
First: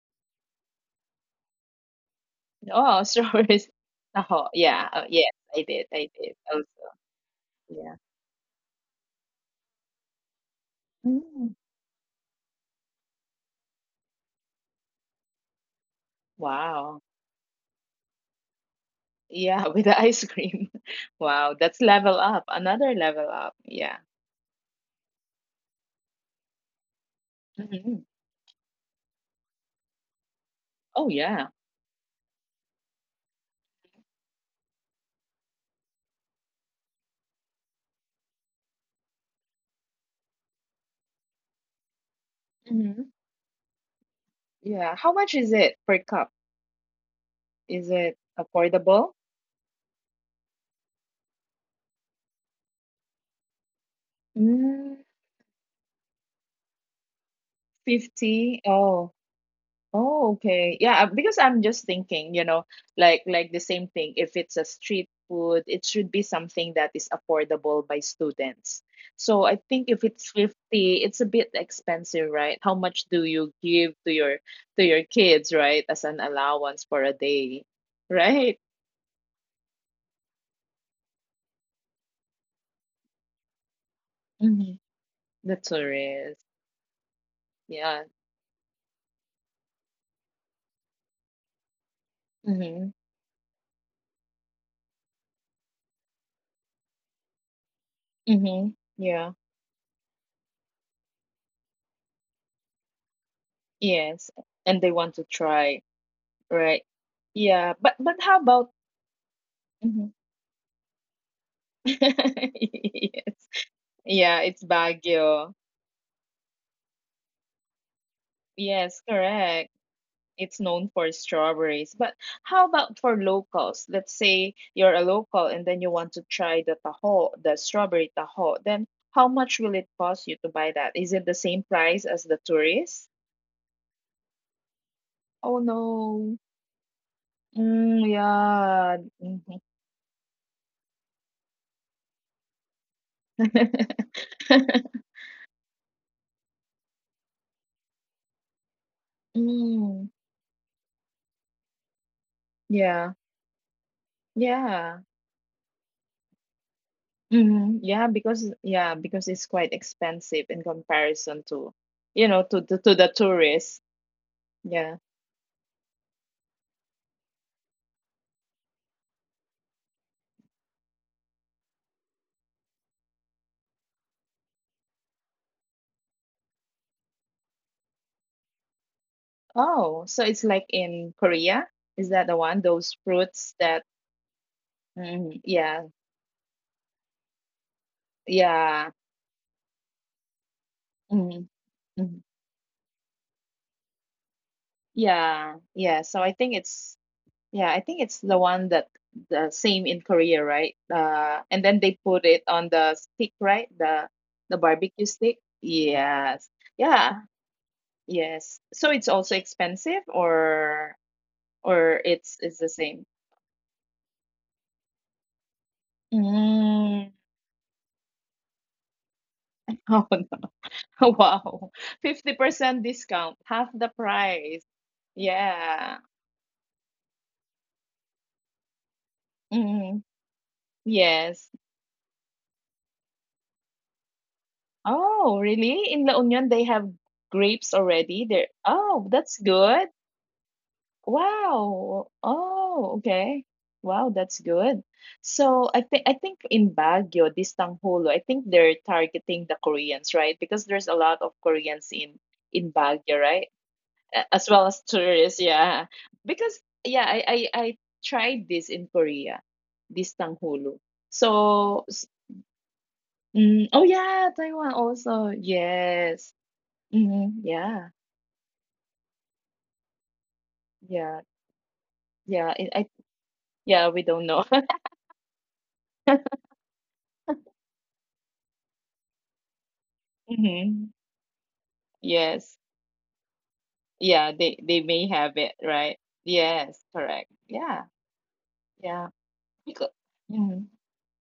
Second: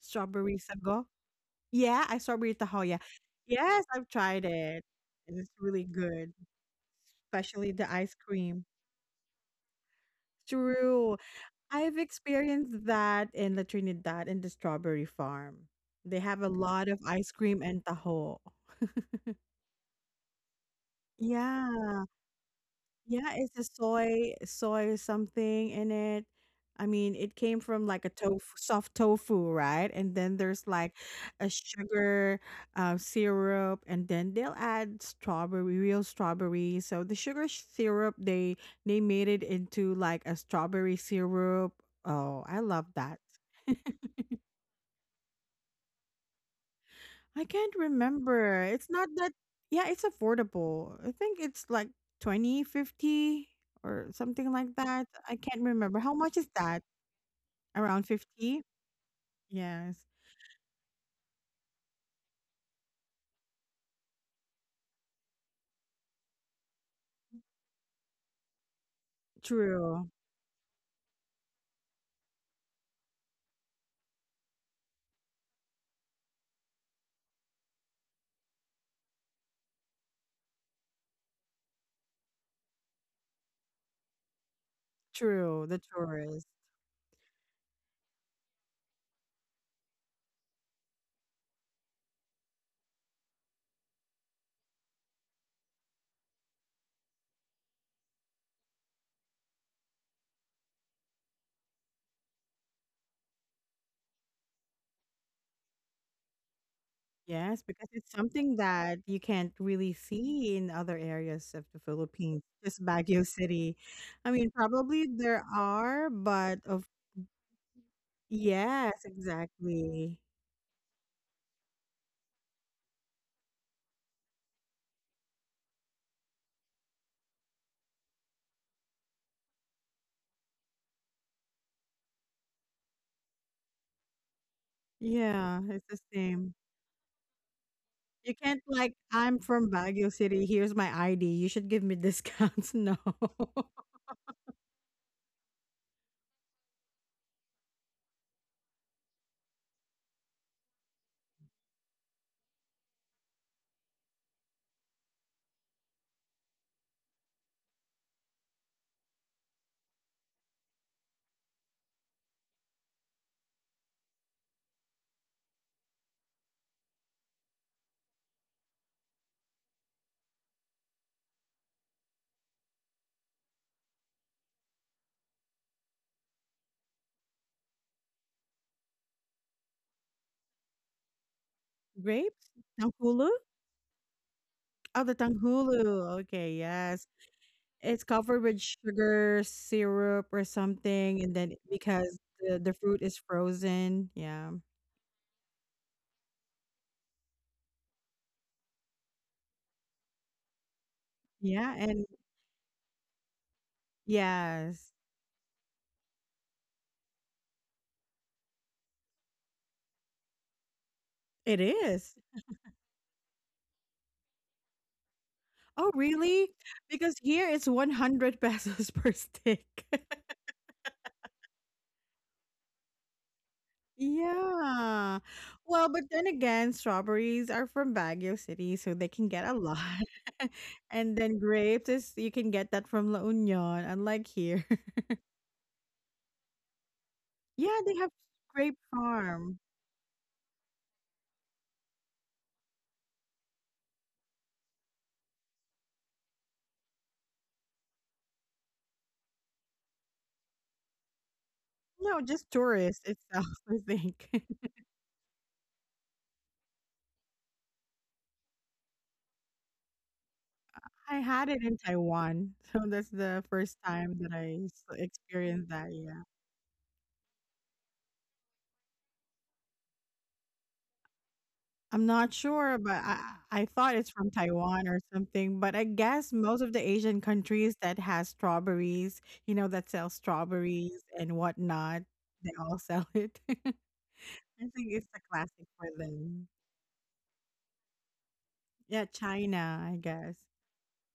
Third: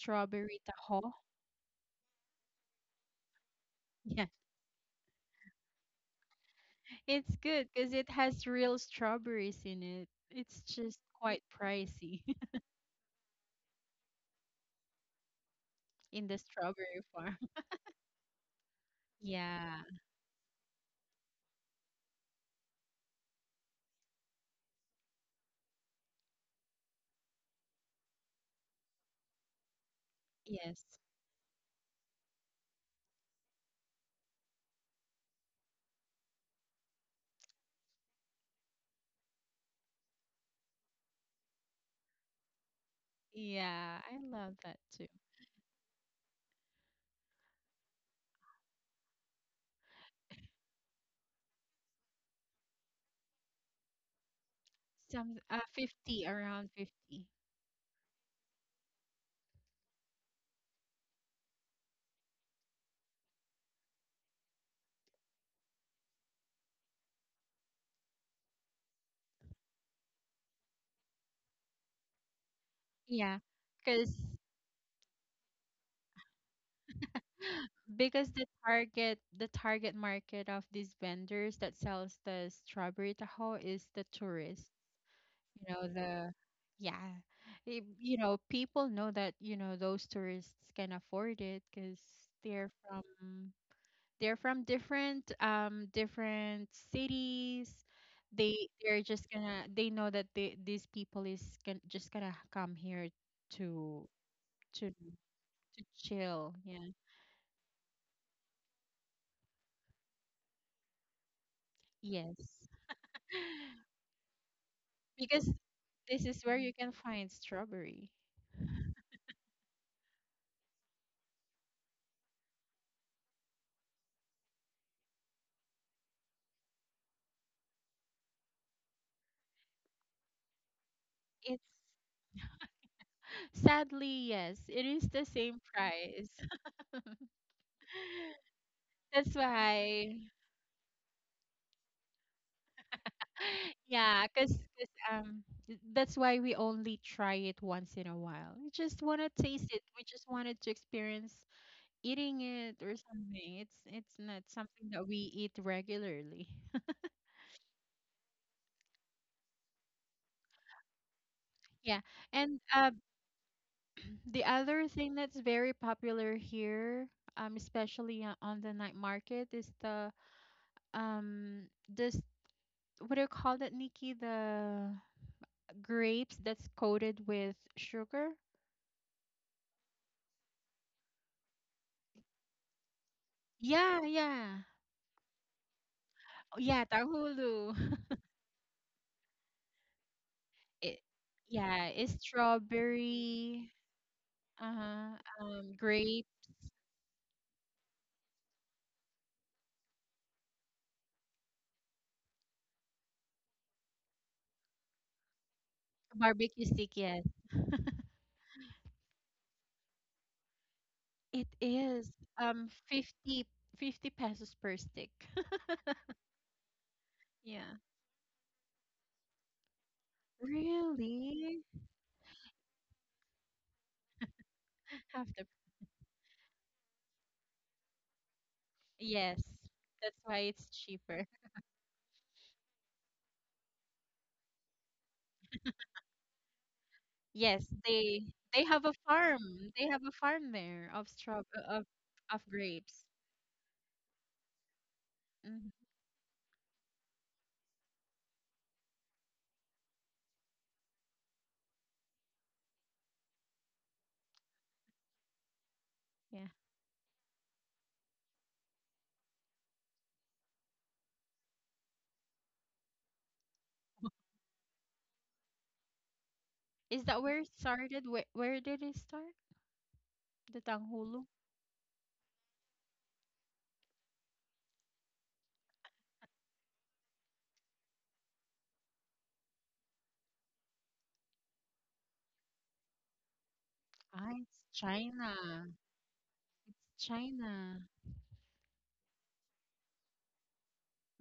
S1: Strawberry
S3: taho?
S1: sago.
S3: [laughs]
S1: Yeah, I strawberry tahoe. Yeah.
S2: Oh, [laughs] strawberries.
S1: Yes, I've
S3: Yeah,
S1: tried
S2: Oh,
S1: it,
S2: yeah. Oh, yes,
S1: and it's
S2: I
S1: really
S2: did. I
S1: good,
S2: did also.
S3: it's good
S1: especially the
S3: because
S2: Yeah.
S3: it
S1: ice
S3: has
S1: cream.
S3: real strawberries in it. It's just
S1: True.
S3: quite
S2: Mm.
S1: I've
S3: pricey. [laughs]
S1: experienced that in La Trinidad in the strawberry farm. They
S3: In the
S1: have a lot
S2: Wow.
S1: of
S3: strawberry
S1: ice
S3: farm.
S1: cream
S3: [laughs]
S1: and taho.
S2: Yeah, [laughs] with
S3: Yeah,
S2: the ice cream. [laughs] Wow, that's
S1: Yeah.
S2: level up. Another level
S1: Yeah,
S2: up.
S1: it's a
S2: Yeah.
S1: soy soy something in it. I mean, it came from
S2: hmm
S1: like a tofu, soft tofu, right? And then there's like
S3: yes.
S2: Oh, yeah.
S1: a sugar, uh, syrup, and then they'll add strawberry, real strawberry. So the sugar sh- syrup, they they made it into like a strawberry syrup. Oh, I love
S2: Mm-hmm.
S1: that.
S3: Yeah, I
S1: [laughs]
S3: love that
S2: Yeah.
S3: too.
S2: How much is it per cup?
S1: I can't
S2: Is it
S1: remember. It's not
S2: affordable?
S1: that, yeah, it's affordable. I think it's like twenty fifty or something like that.
S2: Mm,
S1: I
S3: Some uh,
S1: can't remember. How
S3: fifty,
S1: much is
S3: around
S1: that?
S3: fifty.
S1: Around fifty?
S2: fifty. Oh.
S1: Yes.
S2: Oh, okay. Yeah, uh, because I'm just thinking, you know, like like the same thing. If it's a street food, it should be something that is affordable by students. So I think if
S1: True.
S2: it's fifty, it's a bit expensive, right? How much do
S3: Yeah,
S2: you give to
S3: because
S2: your to your kids, right? As an allowance for a day, [laughs]
S3: because the
S2: right?
S3: target the target market of these vendors that sells the strawberry tahoe is the tourists.
S2: Mm-hmm. That's
S1: True.
S3: You
S2: a
S1: The
S3: know the
S2: risk.
S1: tourist.
S3: Yeah. Y-
S2: Yeah.
S3: you know people know that, you know those tourists can afford it because they're
S2: Mm-hmm.
S3: from they're from different um different cities. they
S2: Mm-hmm.
S3: they're
S2: Yeah.
S3: just gonna they know that, they, these people is gonna just gonna come here, to
S2: Yes, and they
S3: to
S2: want to try,
S3: to chill,
S2: right?
S3: yeah.
S1: Yes,
S2: Yeah,
S1: because
S2: but
S1: it's
S2: but how
S1: something
S2: about
S1: that you can't really
S2: Mhm.
S1: see in other areas of the Philippines,
S3: Yes.
S1: just
S2: [laughs]
S1: Baguio
S2: Yes.
S1: City.
S3: [laughs]
S1: I
S2: Yeah,
S1: mean,
S2: it's
S1: probably there
S2: Baguio.
S3: Because
S1: are,
S3: this is where
S1: but
S3: you
S1: of,
S3: can find strawberry.
S2: Yes,
S1: yes,
S2: correct.
S1: exactly.
S2: It's known for strawberries. But how about for locals? Let's say you're a local and then you want to try the taho, the strawberry taho. Then how much will it cost you to buy that? Is it the same
S3: It's
S2: price as the tourists?
S3: Sadly, yes, it is the
S2: Oh
S3: same
S1: Yeah, it's the
S3: price.
S2: no.
S1: same.
S2: Mm,
S1: You can't
S2: yeah.
S1: like,
S3: [laughs] That's
S1: I'm
S2: Mhm.
S1: from Baguio
S3: why,
S1: City. Here's my I D. You should give me discounts. [laughs] No.
S3: [sighs] yeah, because
S2: [laughs]
S3: um, th- that's why we only try it once in a while. We just want to taste it. We
S2: Mm,
S3: just wanted to experience eating it or
S2: yeah.
S3: something. It's it's not something
S2: Yeah.
S3: that we eat regularly.
S2: hmm Yeah, because yeah, because it's quite expensive in comparison to,
S3: Yeah,
S2: you know, to
S3: and
S2: the
S3: uh,
S2: to the tourists.
S3: [clears throat] the other
S2: Yeah.
S3: thing that's very popular here, um, especially uh, on the night market, is the um this, what do you call that, Nikki? The grapes that's coated with sugar?
S2: Oh, so it's like in Korea? Is that the
S1: Grapes?
S2: one? Those
S1: Tanghulu?
S2: fruits that
S3: Yeah, yeah.
S1: Oh, the
S2: mm, yeah,
S1: tanghulu. Okay,
S3: Oh, yeah,
S1: yes.
S3: tahulu.
S1: It's
S3: [laughs]
S1: covered with
S2: yeah.
S1: sugar, syrup, or
S3: It,
S1: something, and
S2: Mm,
S1: then
S3: yeah, it's
S2: mm,
S1: because the, the fruit is
S3: strawberry,
S1: frozen. Yeah.
S3: uh-huh,
S2: yeah,
S3: um,
S2: yeah. So
S3: grape,
S2: I think it's yeah, I think it's the one that the same in Korea, right? Uh, and
S1: Yeah,
S2: then they
S1: and
S2: put it on the stick, right? The the
S1: yes,
S2: barbecue stick. Yes.
S3: barbecue stick,
S2: Yeah,
S3: yes.
S2: yes. So it's also expensive or
S3: It
S1: it
S2: or
S3: is
S1: is.
S2: it's it's
S3: um
S2: the same?
S3: fifty fifty pesos per stick. [laughs]
S1: Oh, really?
S2: Mm.
S1: Because
S2: [laughs]
S1: here it's
S3: Yeah.
S1: one hundred pesos per stick. [laughs]
S2: Oh no. [laughs]
S3: Really?
S2: Wow. fifty percent discount, half the price.
S1: Yeah.
S3: Half the
S1: Well,
S2: Yeah.
S1: but then again, strawberries are from Baguio City, so they can
S3: Yes.
S1: get a lot.
S2: Mm.
S3: That's why it's
S1: [laughs] And
S3: cheaper.
S1: then
S2: Yes.
S1: grapes, is you can get that from La Union, unlike here. [laughs]
S2: Oh, really? In La Union they have
S3: Yes,
S2: grapes
S1: Yeah, they have
S2: already.
S3: they
S2: There.
S3: they
S1: grape
S3: have a
S2: Oh, that's
S1: farm.
S3: farm. They
S2: good.
S3: have a farm there of straw of
S2: Wow.
S3: of
S2: Oh,
S3: grapes.
S2: okay. Wow, that's good. So
S3: Hmm.
S2: I think I think in Baguio, this Tangholo, I think they're targeting the Koreans, right? Because there's a lot of Koreans in
S1: No, just
S2: in
S1: tourists
S2: Baguio, right?
S1: itself, [laughs] I
S2: A-
S1: think.
S2: As well as
S1: [laughs]
S2: tourists, yeah.
S3: Yeah.
S2: Because yeah, I I, I tried this in Korea, this Tangholo.
S1: I had it in
S2: So s-
S1: Taiwan, so that's the
S2: mm, oh
S1: first time
S2: yeah,
S1: that I
S2: Taiwan
S1: s-
S2: also.
S1: experienced that. Yeah.
S2: Yes.
S3: Is that
S2: hmm
S3: where it
S2: Yeah.
S3: started? Where where did it start? The
S2: Yeah.
S3: Tanghulu?
S1: I'm not
S2: Yeah. I,
S1: sure,
S2: I
S1: but I I
S2: yeah, we
S1: thought it's
S2: don't
S1: from
S2: know.
S1: Taiwan or something, but I guess most of the Asian countries that has strawberries, you know, that sell
S2: [laughs] hmm
S1: strawberries and whatnot,
S2: Yes.
S1: they all sell it. [laughs] I
S2: Yeah,
S3: Ah,
S2: they
S3: it's
S2: they
S1: think
S2: may
S1: it's a
S3: China.
S2: have it,
S1: classic for
S2: right?
S1: them.
S2: Yes,
S3: It's
S2: correct.
S3: China.
S2: Yeah, yeah.
S1: Yeah,
S2: Because
S1: China, I guess.
S2: mm,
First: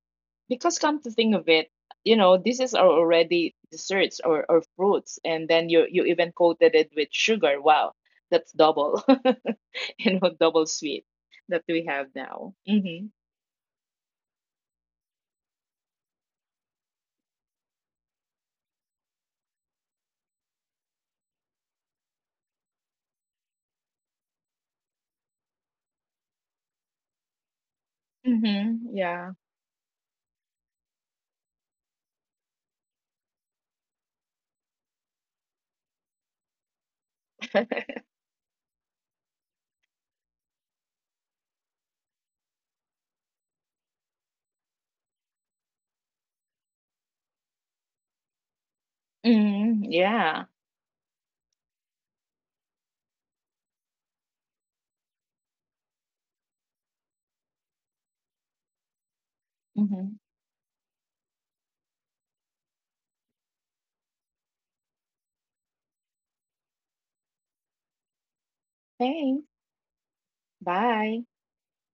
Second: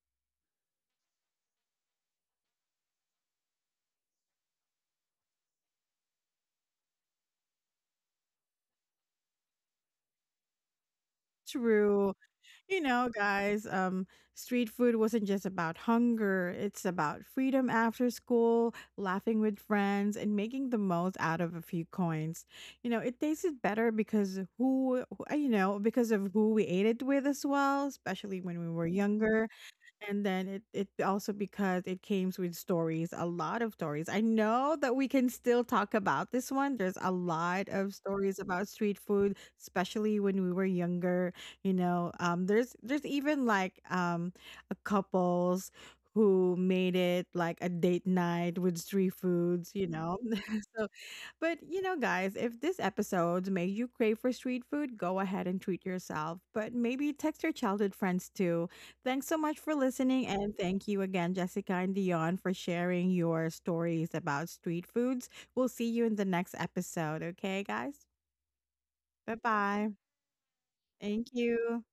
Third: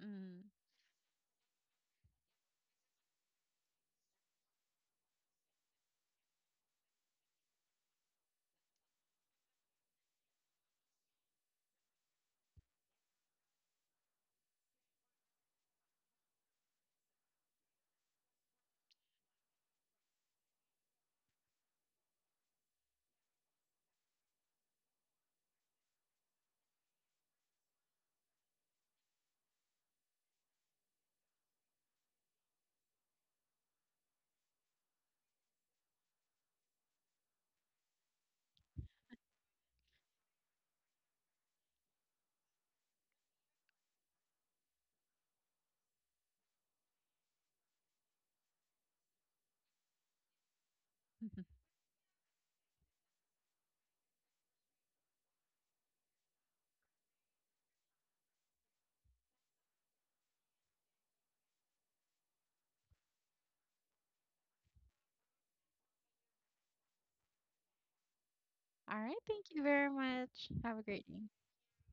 S3: Mm.
S2: because come to think of it, you know, this is are already desserts or or fruits, and then you you even coated it with sugar. Wow, that's double, [laughs] you know, double sweet that we have
S1: True.
S2: now.
S1: You
S2: Mm-hmm.
S1: know, guys, um, street food wasn't just about hunger. It's about freedom after school, laughing with friends, and making the most out of a few coins. You know, it tasted better because who, who- uh, you know, because of who we ate it with as well, especially when we were
S2: Mm-hmm. Yeah.
S1: younger. And then it, it also because it came with stories, a lot of stories. I know that we can still talk about this one. There's a lot of stories about street food, especially when we were younger. You know, um, there's there's even like um a couples who made it like a date night with street
S2: [laughs]
S1: foods.
S2: Mm,
S1: You know,
S2: yeah.
S1: [laughs] so, but
S3: [laughs]
S1: you know, guys, if this episode made you crave for street food, go ahead and treat yourself. But maybe text your childhood friends too. Thanks so much for
S2: Mm-hmm.
S1: listening, and thank you again, Jessica and Dion, for sharing your stories about street foods. We'll see you in the next episode, okay, guys?
S3: All right,
S1: Bye
S2: Thanks.
S3: thank you
S1: bye.
S3: very much. Have a great
S2: Bye.
S3: day.
S1: Thank you.